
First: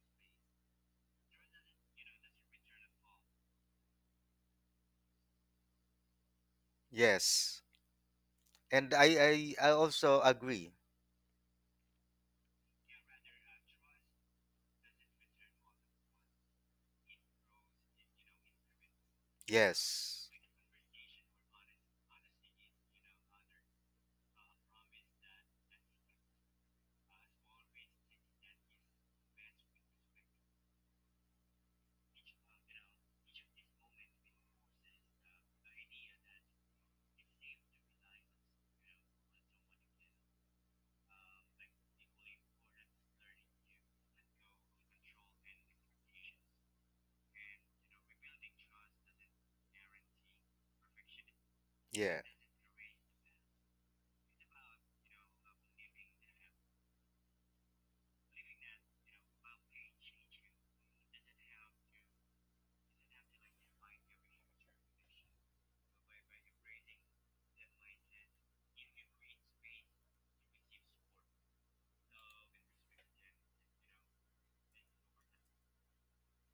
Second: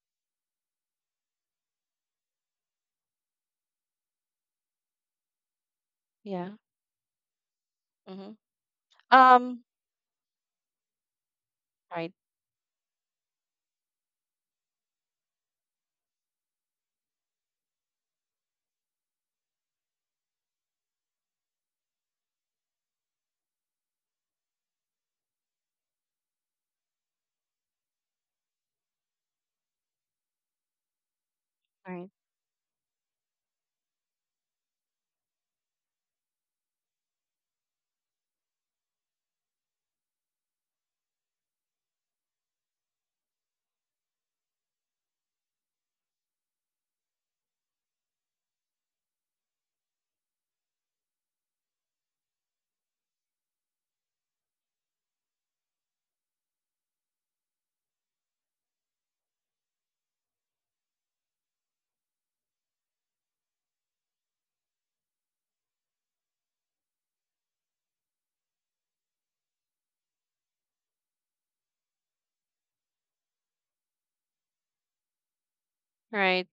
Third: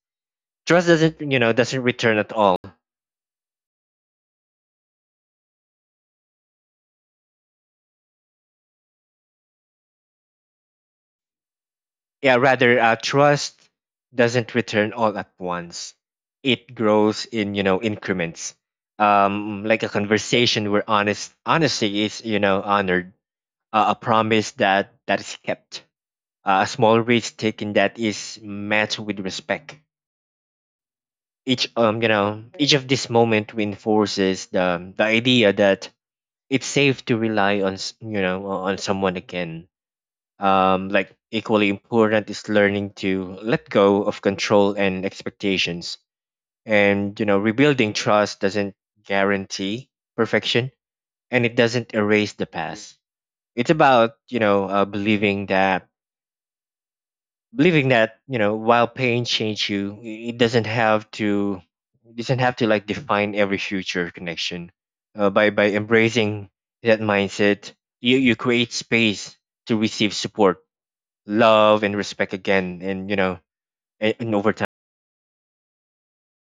Speaker 1: Trust doesn't, you know doesn't return at all.
Speaker 3: Yeah.
Speaker 2: Yes.
Speaker 3: Mm-hmm.
Speaker 2: And I I,
Speaker 3: Um.
Speaker 2: I also agree.
Speaker 3: Right.
Speaker 1: Yeah, rather, uh, trust doesn't return all at once. It grows in, you know increments, um like a
Speaker 2: Yes.
Speaker 1: conversation where honest honesty is, you know honored. Uh, a promise that that is kept, uh, a small risk taken that is met with respect. each um you
Speaker 3: Right.
Speaker 1: know each of this moment reinforces the the idea that it's safe to rely on, s- you know on someone again. Um like, equally important is learning to let go of control and expectations, and you know rebuilding trust doesn't guarantee perfection, and it doesn't
Speaker 2: Yeah.
Speaker 1: erase the past. It's about, you know uh, believing that believing that you know while pain change you, i- it doesn't have to, it doesn't have to like define every future connection. uh, by by embracing that mindset, you you create space to receive support, love and respect again. And, you know a- and over time.
Speaker 3: Right.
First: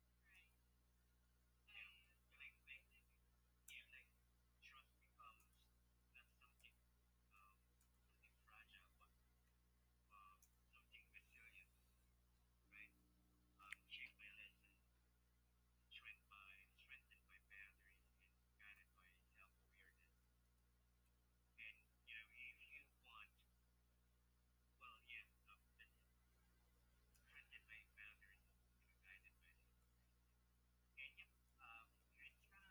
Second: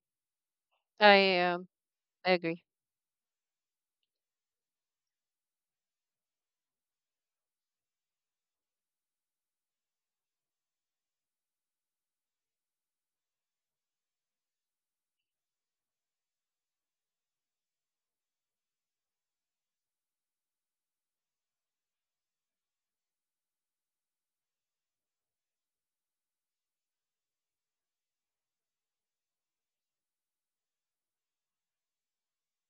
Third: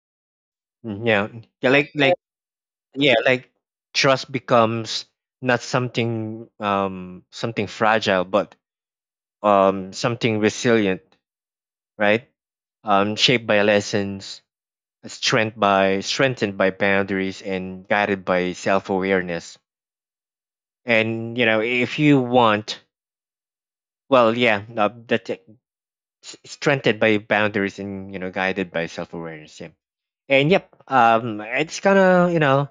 Speaker 1: Mm, yeah,
Speaker 3: I um.
Speaker 1: yeah, like like
Speaker 3: I agree.
Speaker 1: yeah like trust becomes not something, um something fragile, but, um something resilient, right. Um shaped by lessons, strength by strengthened by boundaries and guided by self-awareness. And, you know if you want well yeah uh, that s- strengthened by boundaries and, you know guided by self-awareness. Yeah. And yep um it's kind of you know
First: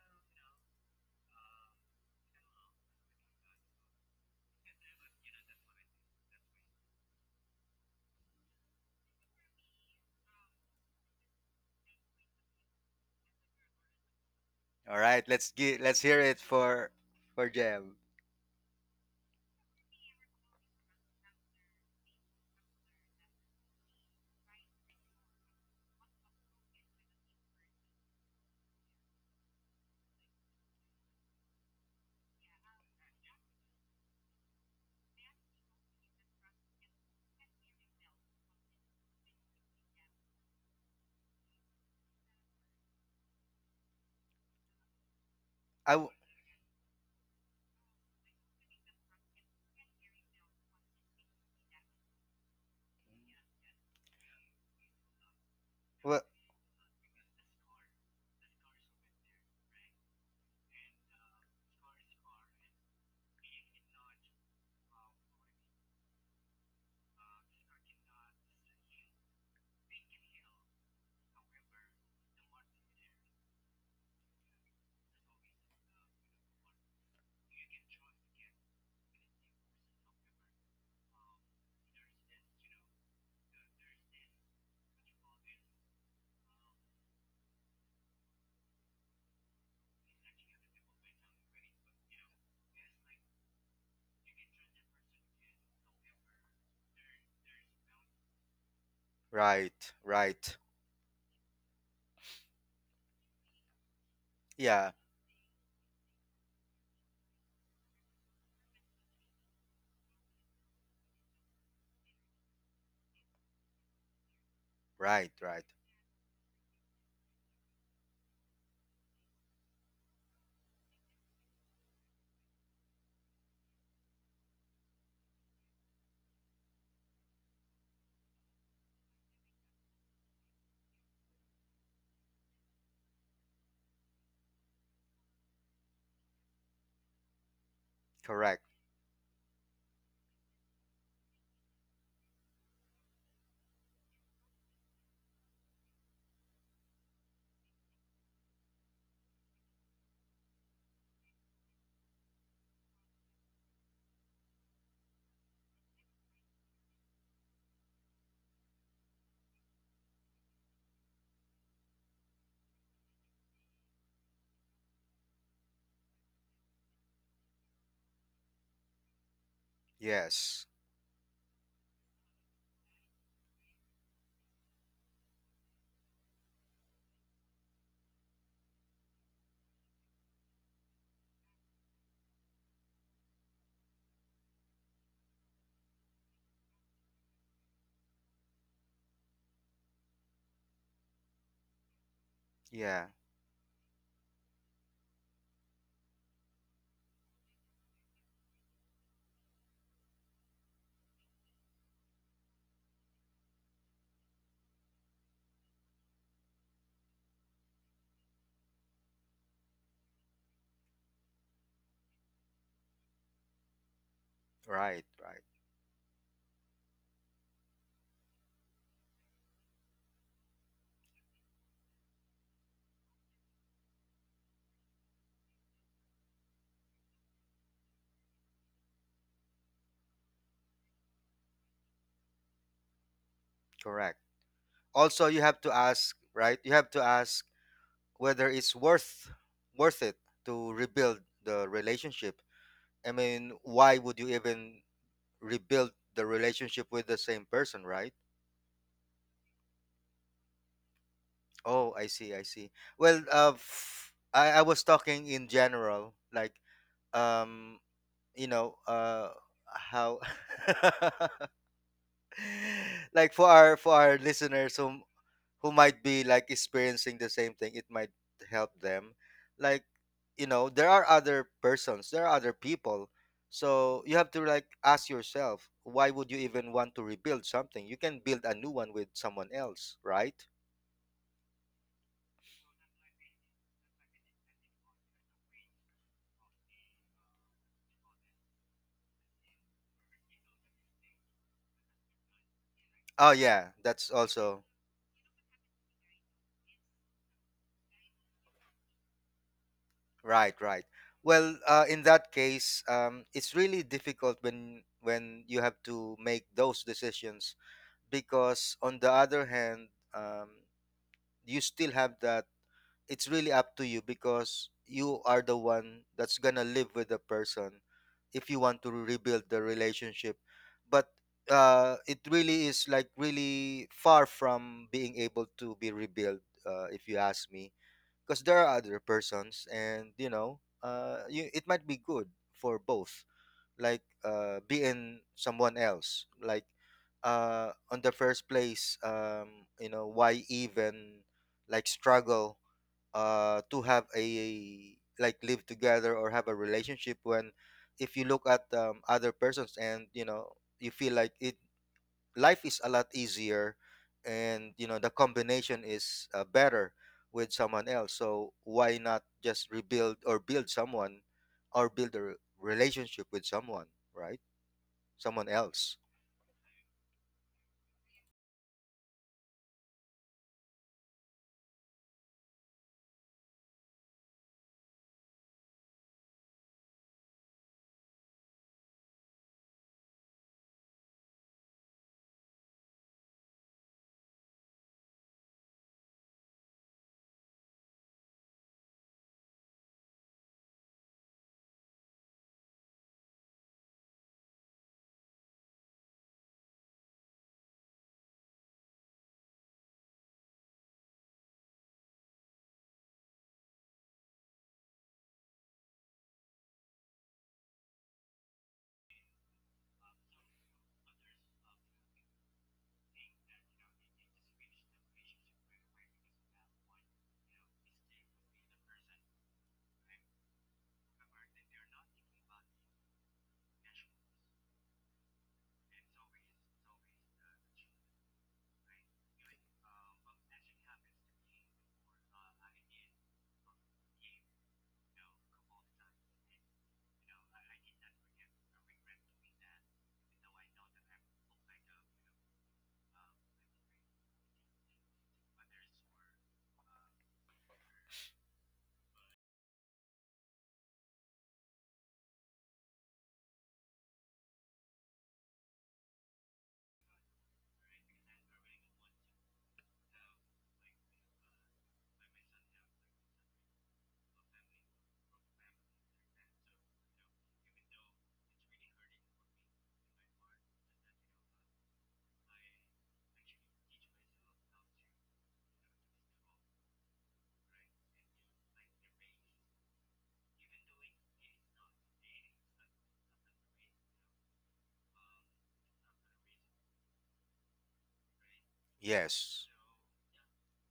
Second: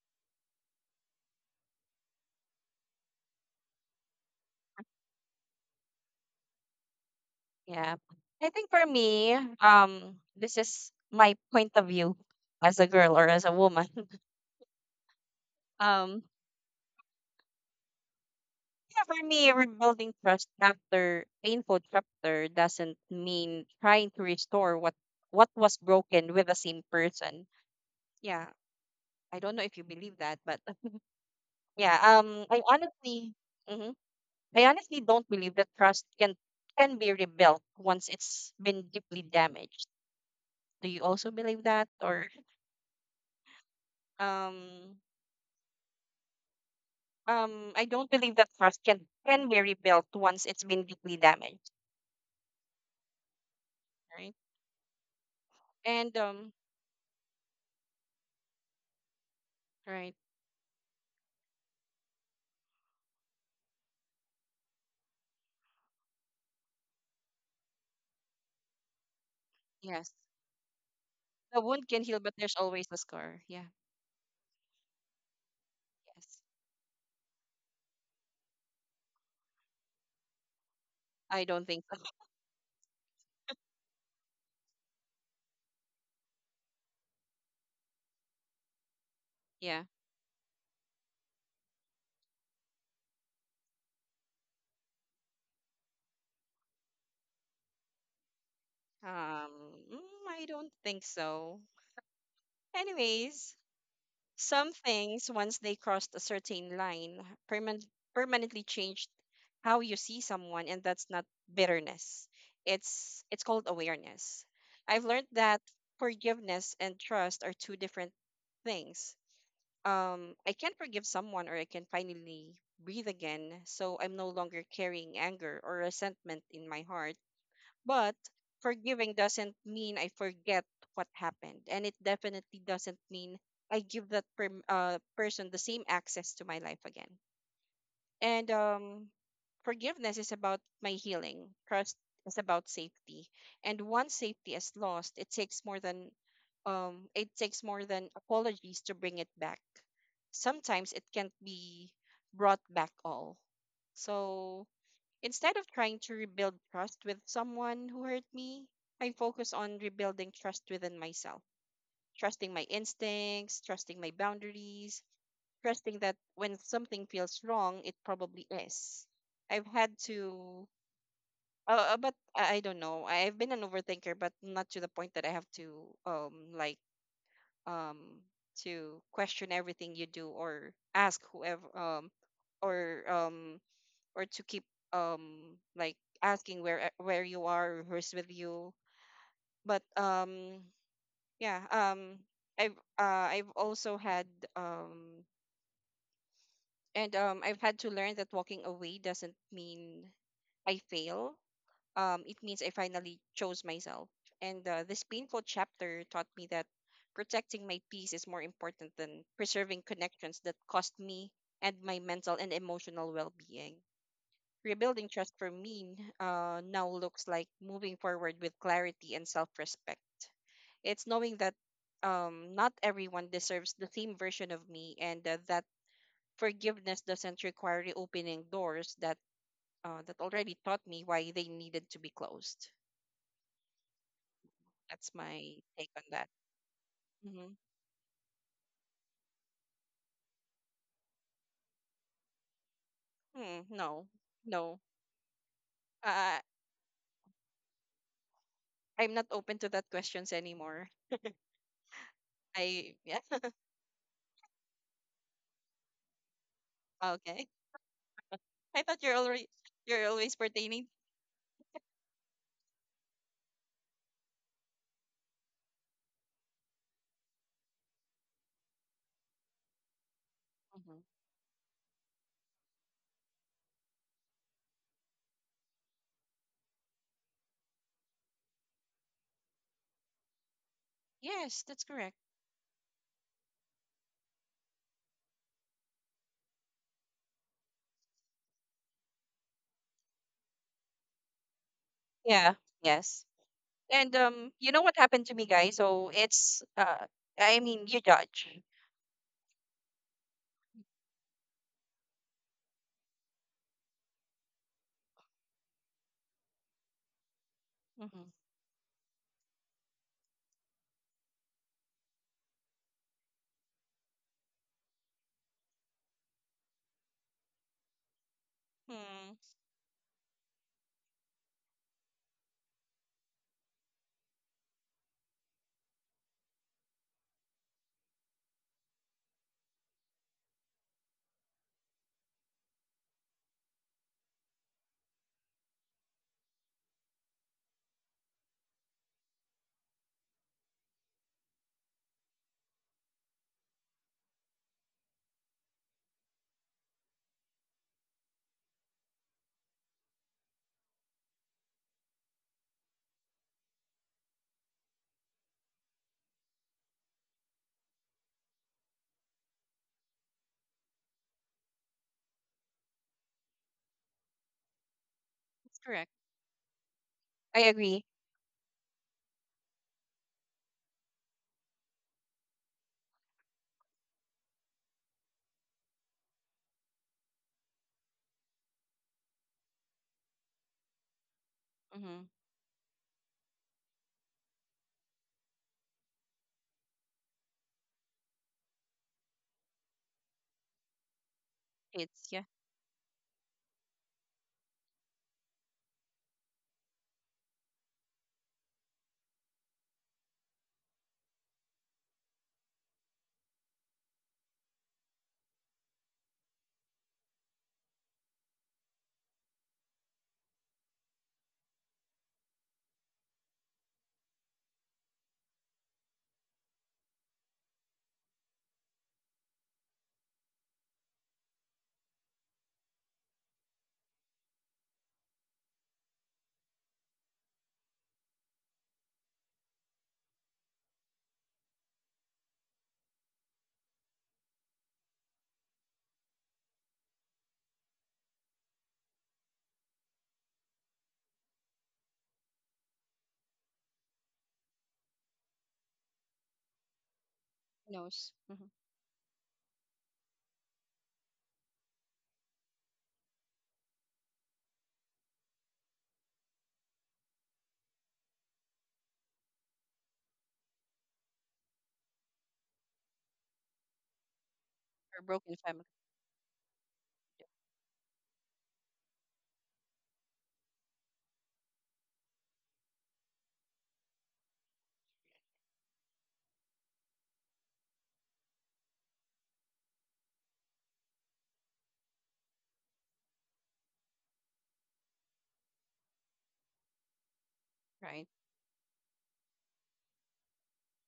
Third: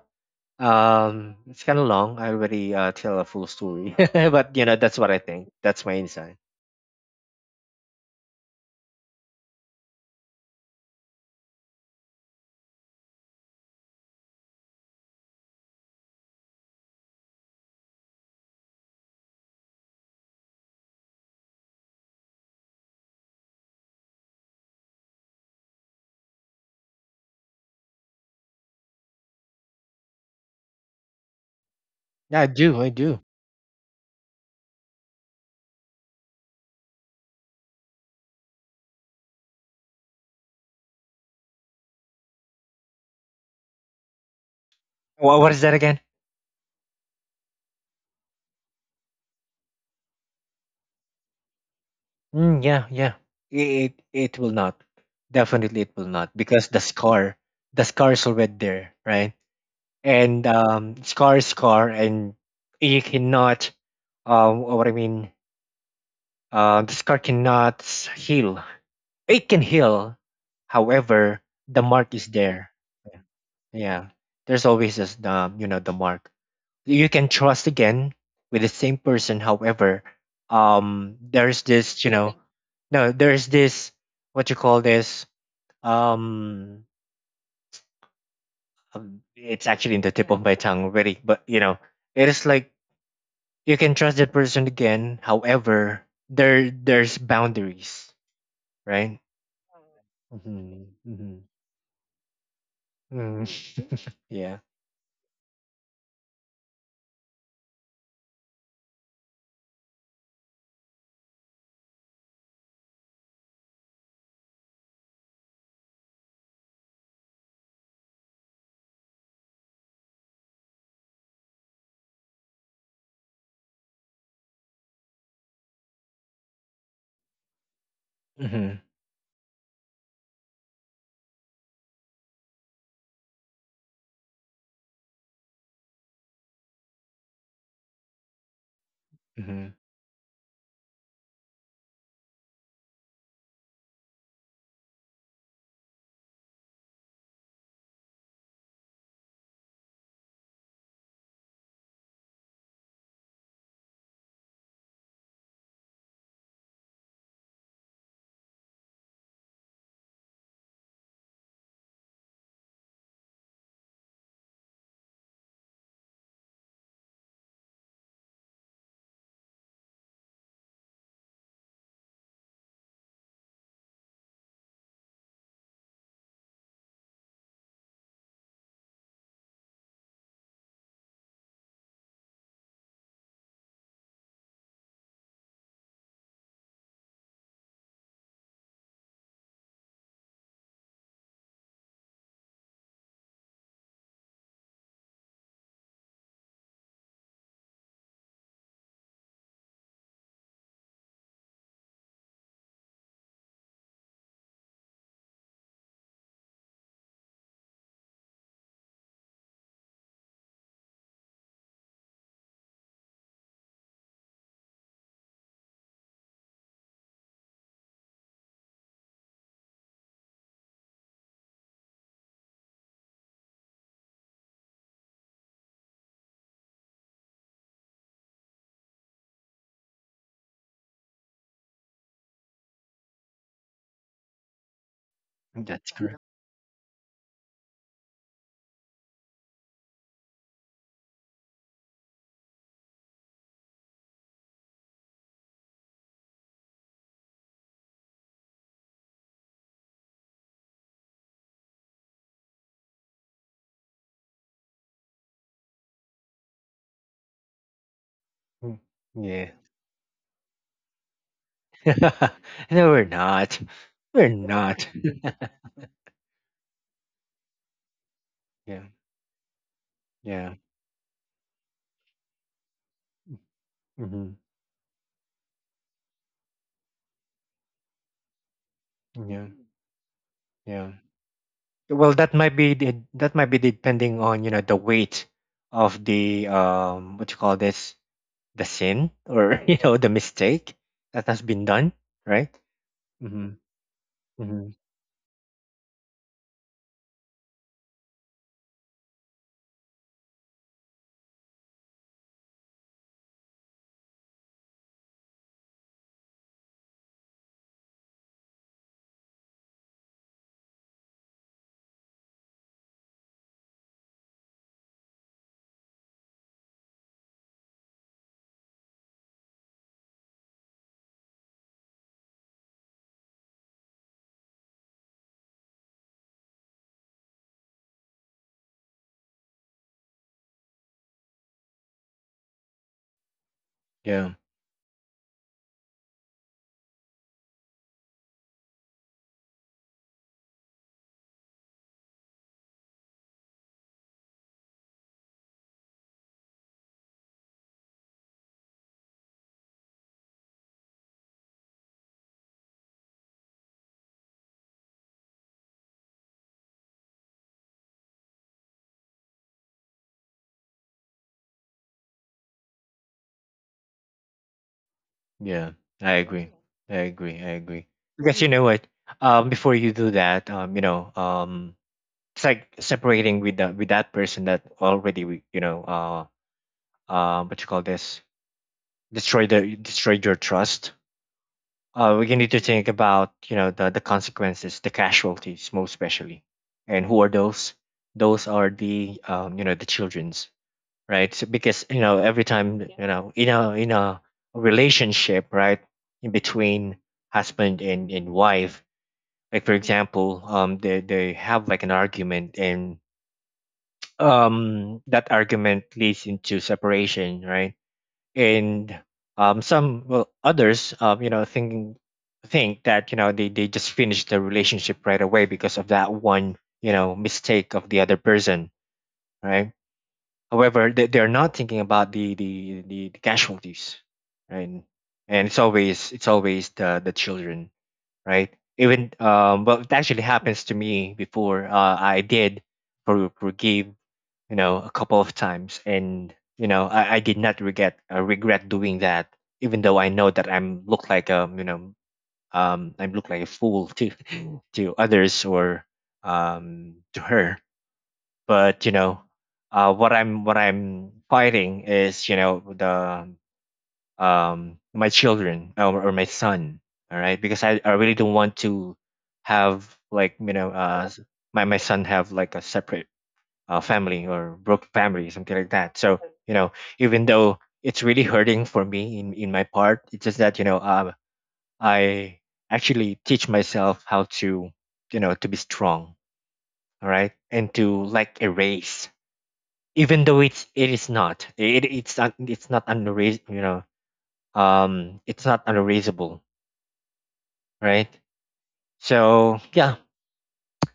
Speaker 1: um it's kind of long, I already, uh, tell a full story. But, you know that's what I think, that's my insight.
Speaker 3: Yeah. I think for me, um, this is my point of view as a girl or as a woman.
Speaker 2: All right, let's get let's hear
Speaker 3: Um,
Speaker 2: it for for Jam.
Speaker 3: yeah, for me, rebuilding trust after painful chapter doesn't mean trying to restore what what was broken with the same person. Yeah, I don't know if you believe that, but yeah,
Speaker 1: Yeah, i
Speaker 3: um, I
Speaker 1: do i do
Speaker 3: honestly, hmm I honestly don't believe that trust can can be rebuilt once it's been deeply damaged. Do you also believe that, or um?
Speaker 1: Wha what is that
Speaker 2: I
Speaker 1: again?
Speaker 2: w-
Speaker 3: um I don't believe that trust can can be rebuilt once it's been deeply damaged,
Speaker 1: Mm, yeah, yeah. It
Speaker 3: right?
Speaker 1: it will not. Definitely it
Speaker 3: And
Speaker 1: will
Speaker 2: w-
Speaker 1: not
Speaker 3: um
Speaker 1: because the scar, the scar is already there, right?
Speaker 3: right,
Speaker 1: And, um scar is scar, and you cannot, um what I mean, uh the scar cannot s- heal. It can
Speaker 3: yes.
Speaker 1: heal. However,
Speaker 3: The wound
Speaker 1: the
Speaker 3: can heal,
Speaker 1: mark
Speaker 3: but
Speaker 1: is
Speaker 3: there's
Speaker 1: there.
Speaker 3: always a scar. Yeah.
Speaker 1: Yeah. There's always this the you know the
Speaker 3: Yes.
Speaker 1: mark. You can trust again with the same person. However, um
Speaker 3: I don't
Speaker 1: there's
Speaker 3: think so.
Speaker 1: this, you know no, there's this, what you call this, um um, it's
Speaker 3: Yeah.
Speaker 1: actually in the tip of my tongue already. But, you know it is like, you can trust that person again. However, there there's boundaries, right?
Speaker 3: Um
Speaker 2: right,
Speaker 3: mm, I
Speaker 2: right.
Speaker 3: don't
Speaker 1: Mm-hmm.
Speaker 3: think
Speaker 1: Mm-hmm.
Speaker 3: so.
Speaker 1: Mm.
Speaker 3: Anyways,
Speaker 1: Yeah.
Speaker 3: some
Speaker 2: Yeah,
Speaker 3: things, once they crossed a certain line, perman- permanently changed how you see someone, and that's not bitterness. It's it's called awareness. I've learned
Speaker 2: right,
Speaker 3: that
Speaker 2: right.
Speaker 3: forgiveness and trust are two different things. Um, I can forgive someone, or I can finally breathe again, so I'm no longer carrying anger or resentment in my heart, but
Speaker 1: Mm-hmm.
Speaker 3: forgiving doesn't mean I forget what happened, and it definitely doesn't mean I give that per- uh, person the same access to my life again. And
Speaker 2: Correct.
Speaker 3: um,
Speaker 1: Mm-hmm.
Speaker 3: forgiveness is about my healing. Trust is about safety. And once safety is lost, it takes more than um, it takes more than apologies to bring it back. Sometimes it can't be brought back all. So instead of trying to rebuild trust with someone who hurt me, I focus on rebuilding trust within myself, trusting my instincts, trusting my boundaries, trusting that when something feels wrong, it probably is. I've had to,
Speaker 2: Yes.
Speaker 3: uh, uh, but I I don't know. I've been an overthinker, but not to the point that I have to, um, like, um, to question everything you do or ask whoever, um, or um or to keep um like asking where e- where you are, who's with you, but um yeah, um i've
Speaker 2: Yeah,
Speaker 3: uh i've also had um and um I've had to learn that walking away doesn't mean I fail, um it means I finally chose myself. And uh, this painful chapter taught me that protecting my peace is more important than preserving connections that cost me and my mental and emotional well-being. Rebuilding
Speaker 2: right,
Speaker 3: trust for
Speaker 2: right.
Speaker 3: me uh, now looks like moving forward with clarity and self respect. It's knowing that um, not everyone deserves the same version of me, and uh, that forgiveness doesn't require reopening doors that uh, that already taught me why they needed to be closed.
Speaker 2: Correct.
Speaker 3: That's
Speaker 2: Also, you
Speaker 3: my
Speaker 2: have to
Speaker 3: take on
Speaker 1: That's
Speaker 3: that.
Speaker 2: ask,
Speaker 1: correct.
Speaker 2: right? You have to
Speaker 3: Hmm
Speaker 2: ask whether it's worth worth it to rebuild the relationship. I
Speaker 3: Hmm,
Speaker 2: mean,
Speaker 3: no,
Speaker 2: why would you
Speaker 3: no,
Speaker 2: even rebuild
Speaker 3: uh,
Speaker 2: the relationship with the same person, right?
Speaker 3: I'm not open to that questions anymore.
Speaker 2: Oh, I see, I
Speaker 3: I
Speaker 2: see.
Speaker 3: yeah,
Speaker 2: Well, uh, f- I, I was talking in general, like,
Speaker 3: okay.
Speaker 2: um,
Speaker 3: I
Speaker 1: Mm.
Speaker 2: you
Speaker 3: thought you're
Speaker 2: know,
Speaker 3: already,
Speaker 1: Yeah.
Speaker 2: uh,
Speaker 3: you're always
Speaker 2: how,
Speaker 3: pertaining.
Speaker 1: No, we're not
Speaker 2: like for our for
Speaker 1: we're
Speaker 2: our
Speaker 1: not
Speaker 2: listeners who who might be like experiencing the same thing, it might
Speaker 1: Yeah.
Speaker 2: help them. Like,
Speaker 1: Yeah.
Speaker 2: you know,
Speaker 3: Mm-hmm.
Speaker 2: there are other persons, there are other people. So you
Speaker 1: Mhm.
Speaker 2: have to like ask yourself, why would you even want to rebuild something? You can build a new one with
Speaker 1: Yeah.
Speaker 2: someone else, right?
Speaker 1: Yeah.
Speaker 3: Yes, that's correct.
Speaker 1: Well, that might be de- that might be depending on, you know, the weight of the um what you call this the sin, or you know the mistake that has been done,
Speaker 3: Yeah,
Speaker 1: right?
Speaker 3: yes.
Speaker 2: Oh
Speaker 1: Mhm.
Speaker 2: yeah,
Speaker 3: And
Speaker 2: that's
Speaker 3: um, you
Speaker 2: also
Speaker 3: know
Speaker 1: Mhm.
Speaker 3: what happened to me, guys? So it's uh, I mean, you judge.
Speaker 2: right, right. Well, uh, in that case, um, it's really difficult when when you have to make those decisions
Speaker 3: Mm-hmm.
Speaker 2: because on the other hand, um, you still have that it's really up to you because you are the one that's gonna live with the person if you want to
Speaker 3: Mm,
Speaker 2: rebuild the relationship, but uh, it really is like really far from being able to be rebuilt, uh, if you ask me, because there are other persons and you know uh, you, it might be good for both, like
Speaker 1: Yeah.
Speaker 2: uh, being someone else, like uh, on the first place, um, you know why even like struggle uh, to have a like live together or have a relationship when if you look at um, other persons and you know you feel like it life is a lot easier, and you know the combination is uh, better with someone else. So why not just rebuild or build someone or build a re- relationship with someone, right? Someone
Speaker 3: that's
Speaker 1: Yeah.
Speaker 2: else.
Speaker 3: correct.
Speaker 1: I agree. I agree.
Speaker 3: I
Speaker 1: I agree.
Speaker 3: agree.
Speaker 1: Because you know what? Um before you do that, um you know, um it's like separating with that with that person that already, we- you know, uh uh what you call this? Destroyed the destroyed your trust.
Speaker 3: Mm-hmm.
Speaker 1: Uh, we need to think about, you know the, the consequences, the casualties most especially. And who are those? Those are the, um, you know the children's, right? So because, you
Speaker 3: It's
Speaker 1: know
Speaker 3: yeah,
Speaker 1: every time that, you know in a in a relationship, right, in between husband and, and wife, like for example, um they, they have like an argument. And um that argument leads into separation, right. And um, some well others, um, you know thinking think that, you know they, they just finish the relationship right away because of that one, you know mistake of the other person, right. However, they, they're not thinking about the the, the the casualties, right. And it's always it's always the the children, right? Even, um, well, it actually happens to me before. Uh, I did for forgive, you know, a couple of times, and you know, I, I did not regret, uh, regret doing that, even though I know that I'm look like a you know, um, I look like a fool to, to others, or um to her.
Speaker 3: who knows? Mm-hmm.
Speaker 1: But you know, uh, what I'm what I'm fighting is you know the um my children, um, or my son. All right, because I, I really don't want to have, like you know uh s- my my son have like a separate, uh, family or broken
Speaker 3: Or
Speaker 1: family,
Speaker 3: broken
Speaker 1: something like
Speaker 3: family,
Speaker 1: that. So you know, even though it's really hurting for me in in my part, it's just that you know uh, I actually teach myself how to, you know, to be strong, all right, and to like erase, even though it's it is not it, it's not it's not unreas you know um, it's not unreasonable, right?
Speaker 3: right?
Speaker 1: So
Speaker 2: Yes,
Speaker 1: yeah,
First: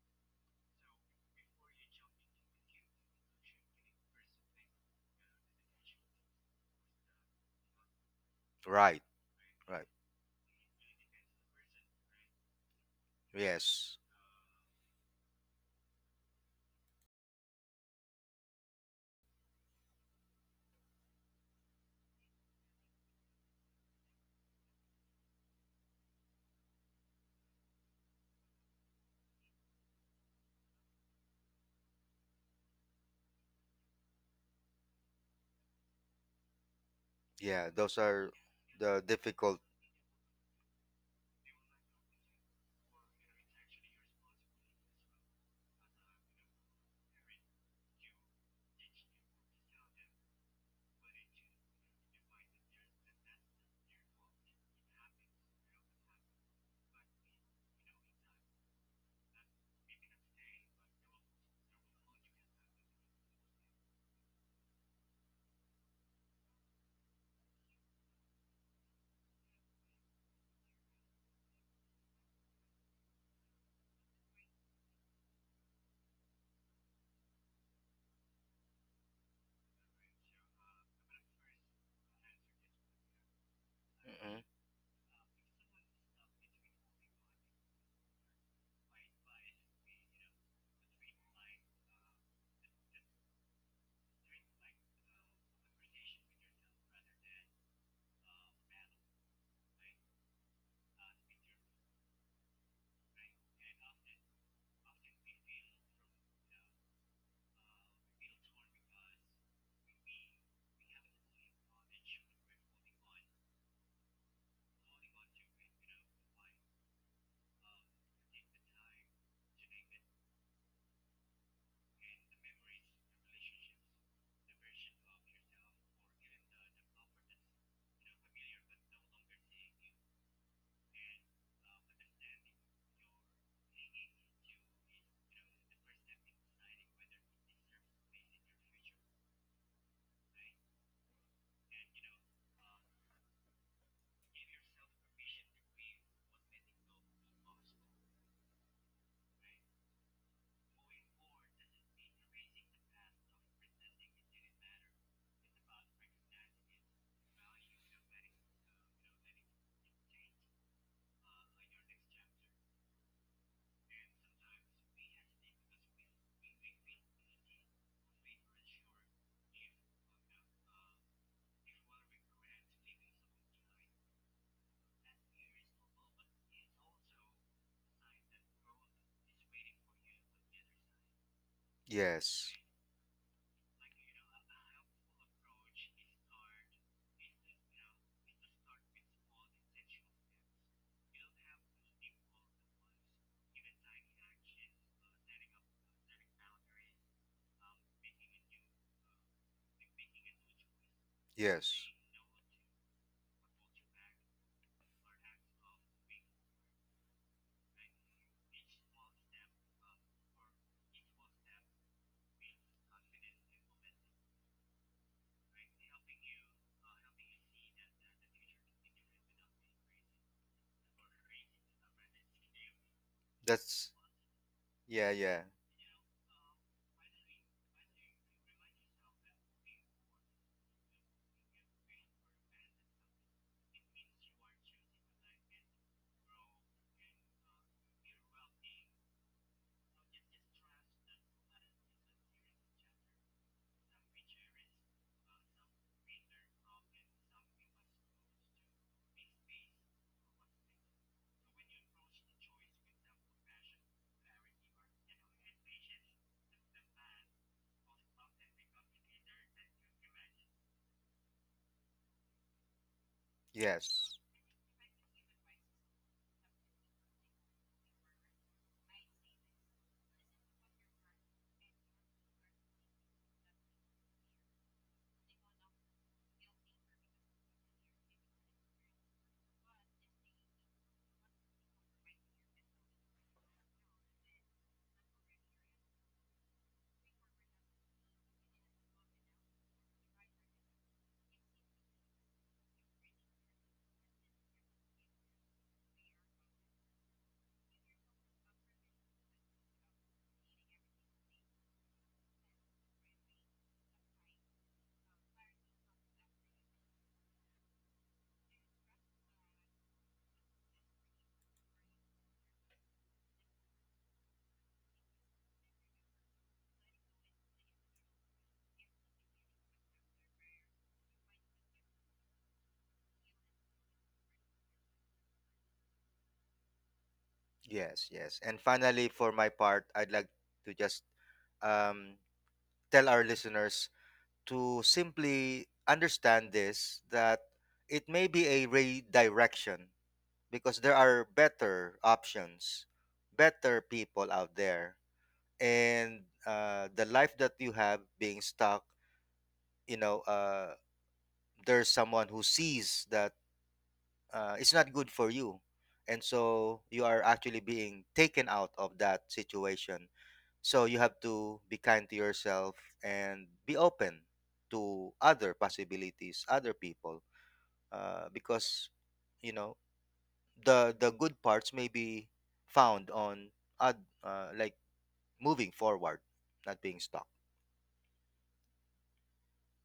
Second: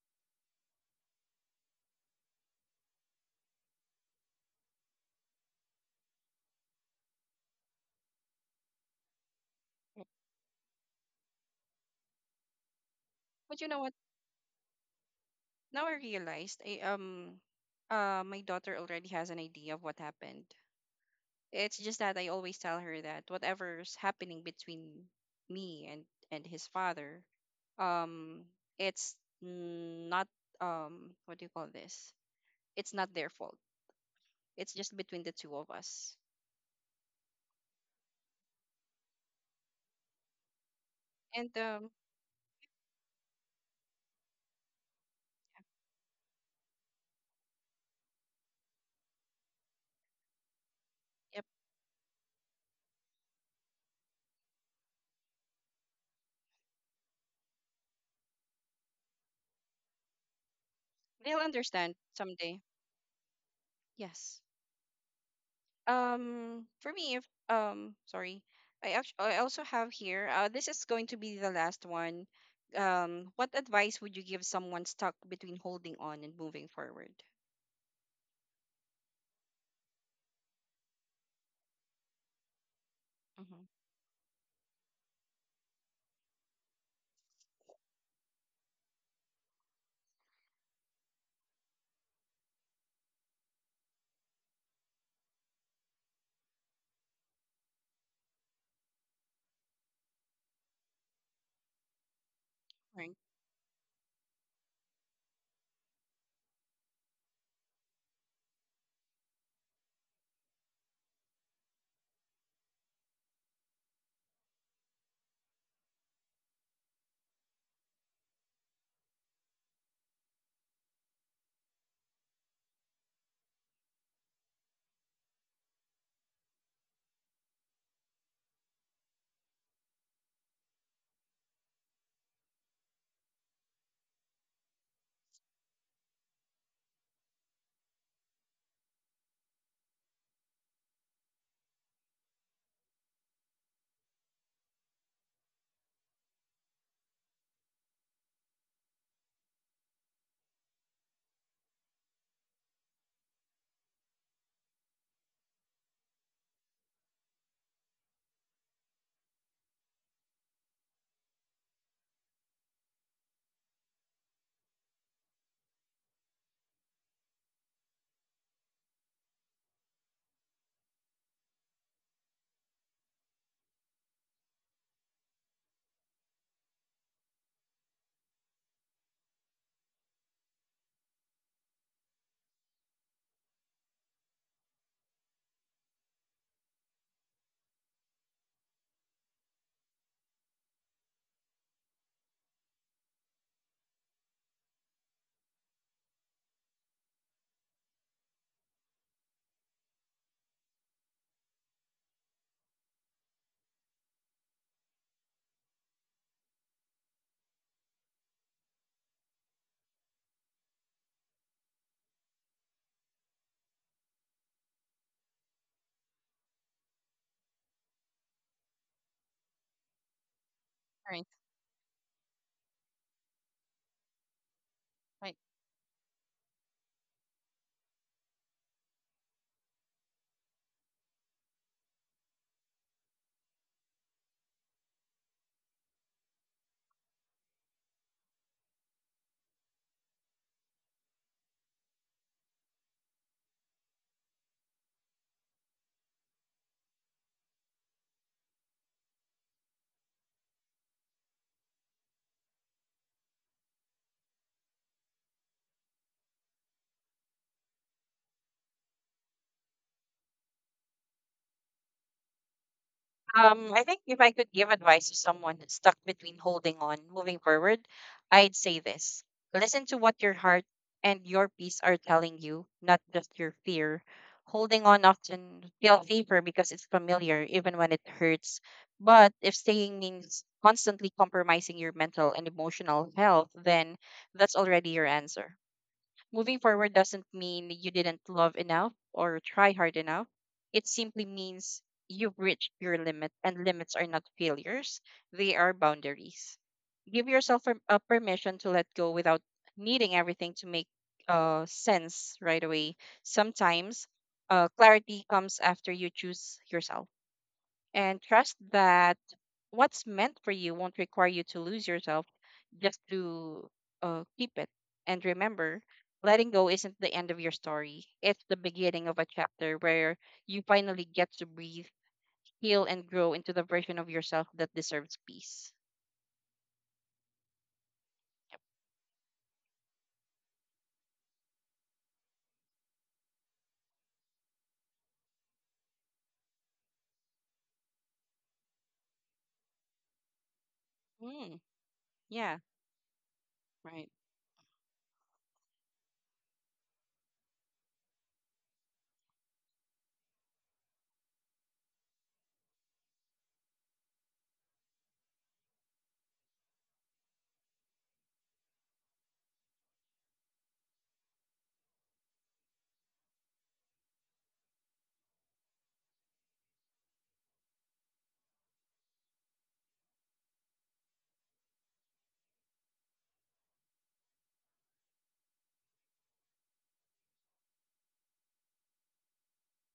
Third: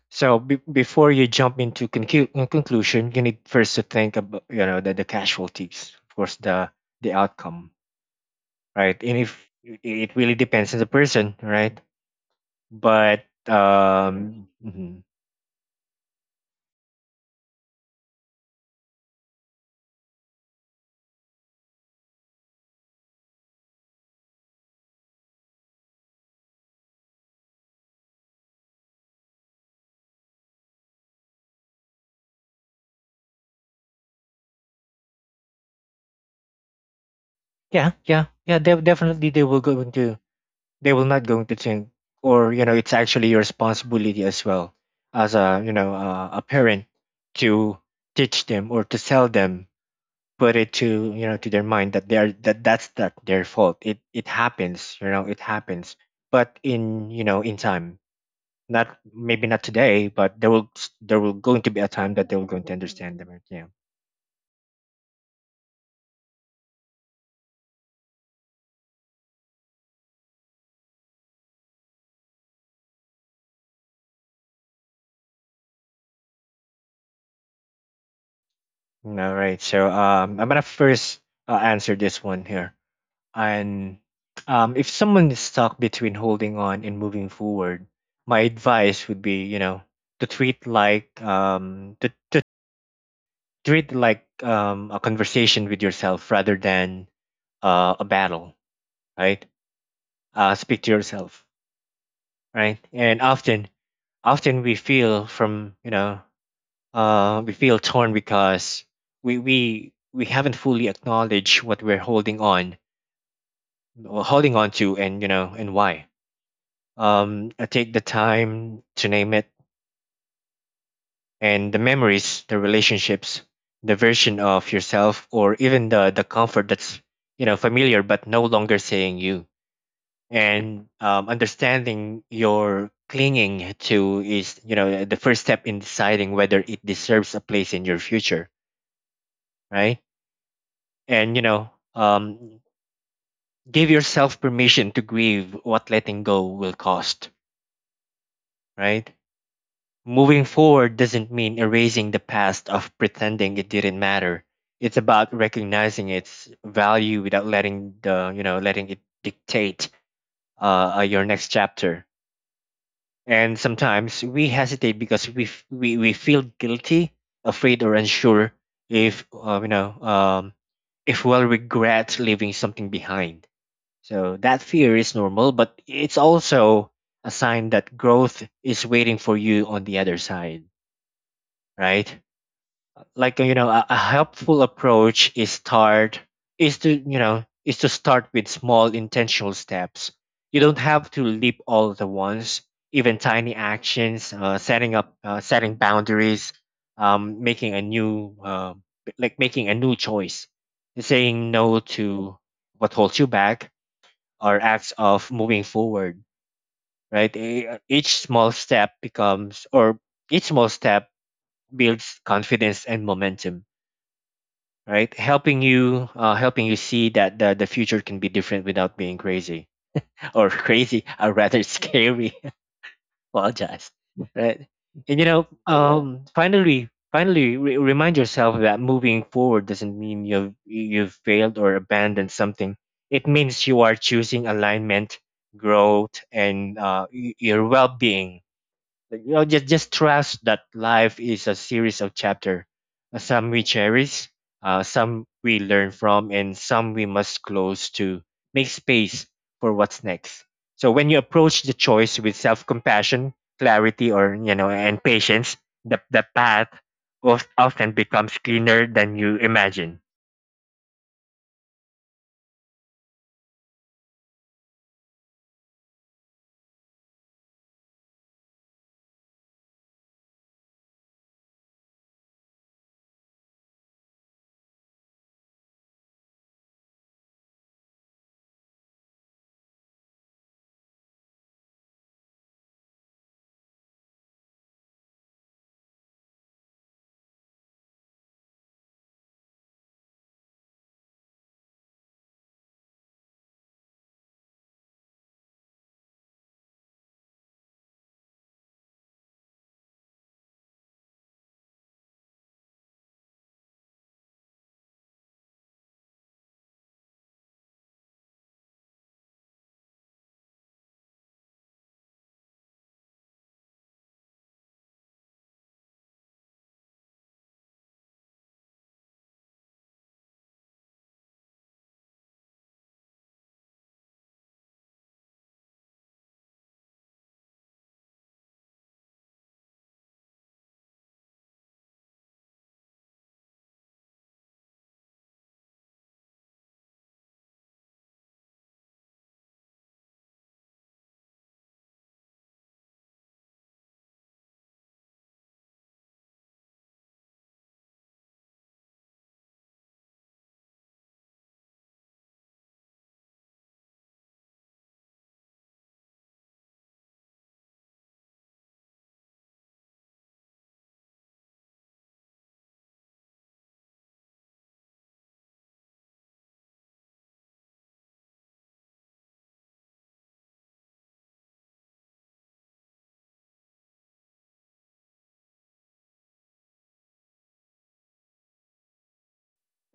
Speaker 1: so be- before you jump into concu- uh, conclusion, you need first to think about, you know, the, the casualties, of course, the the outcome, right?
Speaker 2: right,
Speaker 1: And if it
Speaker 2: right.
Speaker 1: it really depends on the person, right? But
Speaker 3: But you know what?
Speaker 2: Yes,
Speaker 1: um, mhm.
Speaker 3: Now I realized, I, um, uh, my daughter already has an idea of what happened. It's just that I always tell her that whatever's happening between me and and his father, um, it's not um, what do you call this? It's not their fault. It's just between the two of us.
Speaker 2: yeah,
Speaker 1: Yeah,
Speaker 2: those
Speaker 1: yeah,
Speaker 2: are
Speaker 1: yeah, they
Speaker 2: the
Speaker 1: definitely, they
Speaker 2: difficult.
Speaker 1: will going to they will not going to
Speaker 3: And
Speaker 1: think,
Speaker 3: um,
Speaker 1: or you know, it's actually your responsibility as well, as a, you know, uh, a parent, to teach them or to tell them, put it to, you know,
Speaker 3: yep,
Speaker 1: to their mind that they're that that's not their fault. it it happens you know it happens, but in, you know, in time, not maybe not today, but there will, there will
Speaker 3: they'll
Speaker 1: going to be a
Speaker 3: understand
Speaker 1: time that they will
Speaker 3: someday.
Speaker 1: going to understand them, yeah.
Speaker 3: Yes. Um, for me, if um, sorry, I act- I also have here. Uh, this is going to be the last one. Um, what advice would you give someone stuck between holding on and moving forward?
Speaker 1: All right, so um I'm gonna first uh, answer this one here,
Speaker 3: Mm-hmm.
Speaker 1: and
Speaker 2: Mhm.
Speaker 1: um if someone is stuck between holding on and moving forward, my advice would be, you know, to treat like um to, treat it like, um, a conversation with yourself rather than uh, a battle, right. Uh, speak to yourself, right, and often, often we feel from, you know uh, we feel torn because we we we haven't fully acknowledged what we're holding on holding on to, and you know, and why. um I take the time to name it, and the memories, the relationships, the version of yourself, or even the the comfort that's, you know, familiar but no longer saying you. And um, understanding your clinging to is, you know, the first step in deciding whether it deserves a place in your future, right? And you know, um, give yourself permission to grieve what letting go will cost, right? Moving forward doesn't mean erasing the past of pretending it didn't matter. It's about recognizing its value without letting the, you know, letting it dictate, uh, uh, your next chapter. And sometimes we hesitate because we f- we, we feel guilty, afraid, or unsure if uh, you know um, if we'll regret leaving something behind. So that fear is normal, but it's also a sign that growth is waiting for you on the other side, right?
Speaker 2: Yes,
Speaker 1: Like you know, a, a helpful approach is start, is to, you know, is to start with small intentional steps. You don't have to leap all at once. Even tiny actions, uh, setting up uh, setting boundaries, um, making a new, uh, like making a new choice, saying no
Speaker 2: yes,
Speaker 1: to what holds you back, or acts of moving forward, right. E- each small step becomes or each small step builds confidence and momentum, right, helping you, uh, helping you see that the, the future can be different without being crazy, or crazy,
Speaker 3: Right.
Speaker 1: or rather scary. Apologize,
Speaker 2: that's
Speaker 1: right.
Speaker 2: yeah
Speaker 1: And you
Speaker 3: Right.
Speaker 2: yeah.
Speaker 1: know, um finally, finally re- remind yourself that moving forward doesn't mean you've you've failed or abandoned something. It means you are choosing alignment, growth, and uh, y- your well-being. Like, you know, just just trust that life is a series of chapters. Some we cherish, uh, some we learn from, and some we must close to make space for what's next. So when you approach the choice with self-compassion, clarity, or, you know, and patience, the the path of, often becomes cleaner than you imagine.
Speaker 3: Um, I think
Speaker 2: Yes,
Speaker 3: if I could give advice to someone that's stuck between holding on, moving forward, I'd say this. Listen to what your heart and your peace are telling you, not just your fear. Holding on often feels safer because it's familiar, even when it hurts. But if staying means constantly compromising your mental and emotional health, then that's already your answer. Moving forward doesn't mean you didn't love enough or try hard enough. It simply means you've reached your limit, and limits are not failures, they are boundaries. Give yourself per- a permission to let go without needing everything to make uh, sense right away. Sometimes uh, clarity comes after you choose yourself. And trust that what's meant for you won't require you to lose yourself just to uh, keep it. And remember, letting go isn't the end of your story, it's the beginning of a chapter where you finally get to breathe, heal, and grow into the version of yourself that deserves peace.
Speaker 2: yes, yes, and finally for my part I'd like to just um, tell our listeners to simply understand this, that it may be a redirection because there are
Speaker 3: Mm,
Speaker 2: better
Speaker 3: yeah,
Speaker 2: options, better
Speaker 3: right.
Speaker 2: people out there, and uh, the life that you have being stuck, you know, uh, there's someone who sees that uh, it's not good for you, and so you are actually being taken out of that situation. So you have to be kind to yourself and be open to other possibilities, other people, uh, because you know the the good parts may be found on oth- uh, like moving forward, not being stuck.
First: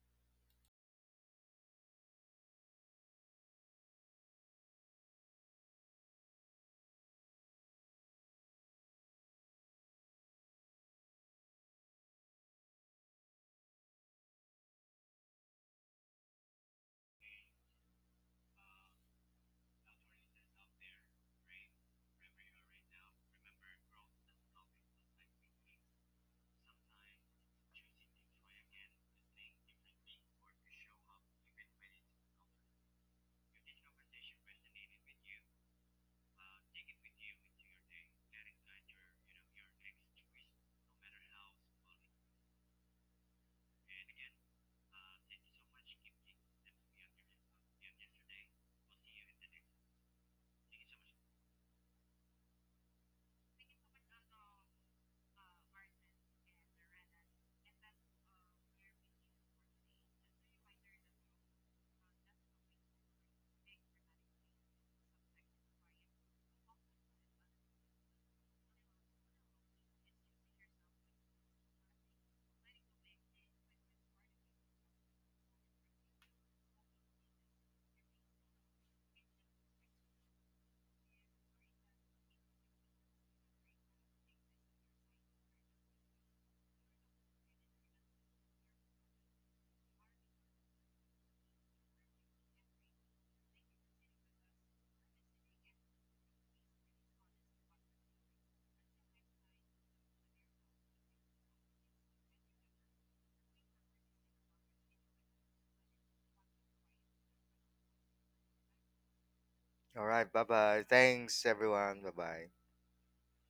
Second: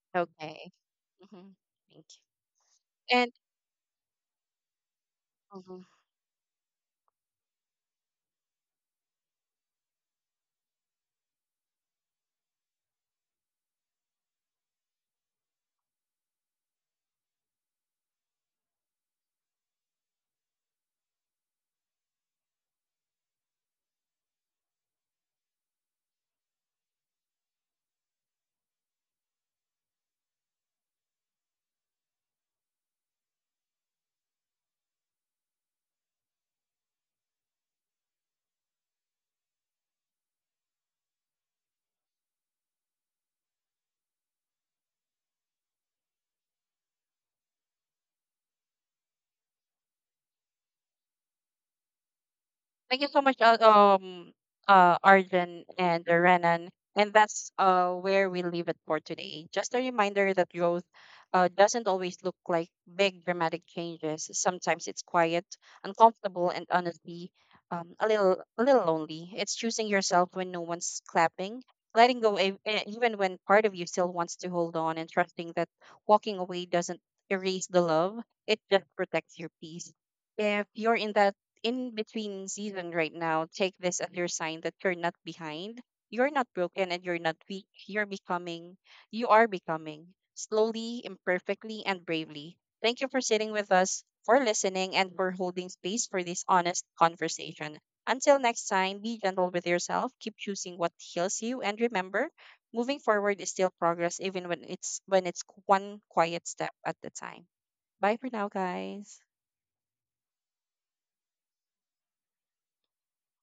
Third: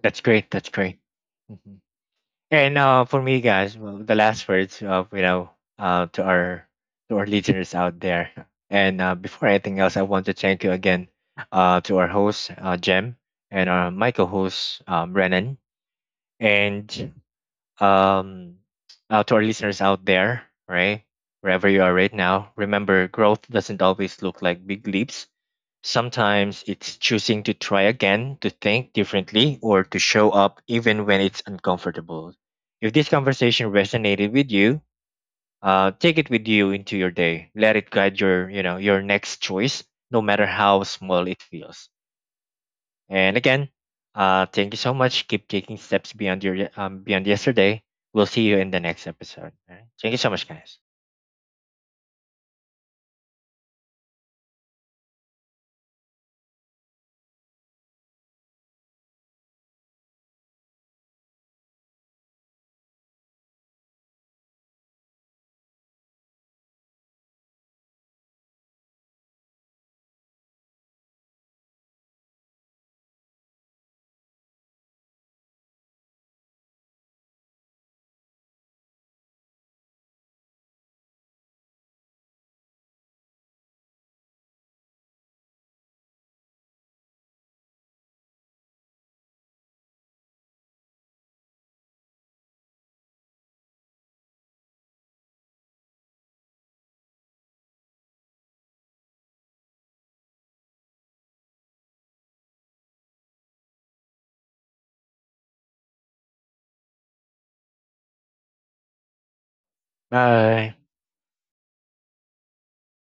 Speaker 1: That's great. That's
Speaker 3: Okay.
Speaker 1: great.
Speaker 3: Hmm.
Speaker 1: Mm-hmm.
Speaker 3: Thank you.
Speaker 1: And uh, for
Speaker 3: And
Speaker 1: me, guys, well, the last words of, you know, uh, to our, to our listeners out there. And uh, before anything else, I want to thank you again, uh, to our host, uh, Jem, and our my co-host, um, Renan, and um, uh, to our listeners out there, right, wherever you are right now. Remember, growth doesn't always look like big leaps. Sometimes it's choosing to try again, to think differently, or to show up even when it's uncomfortable. If this conversation resonated with you, uh, take it with you into your day. Let it guide your, you know, your next choice, no matter how small it feels. And again, uh, thank you so much. Keep taking steps beyond your, um, beyond yesterday. We'll see you in the next episode. All right? Thank you so much, guys.
Speaker 3: thank you so much, uh, um, uh, Arjun and uh, Renan. And that's uh, where we leave it for today. Just a reminder that growth uh, doesn't always look like big dramatic changes. Sometimes it's quiet, uncomfortable, and honestly, um, a little a little lonely. It's choosing yourself when no one's clapping, letting go e- e- even when part of you still wants to hold on, and trusting that walking away doesn't erase the love. It just protects your peace. If you're in that in between season right now, take this as your sign that you're not behind. You're not broken and you're not weak. You're becoming, you are becoming slowly, imperfectly, and bravely. Thank you for sitting with us, for listening, and for holding space for this honest conversation. Until next time, be gentle with yourself, keep choosing what heals you, and remember, moving forward is still progress, even when it's when it's one quiet step at a time. Bye for now, guys.
Speaker 2: All right, bye
Speaker 1: Bye.
Speaker 2: bye. Thanks everyone. Bye bye.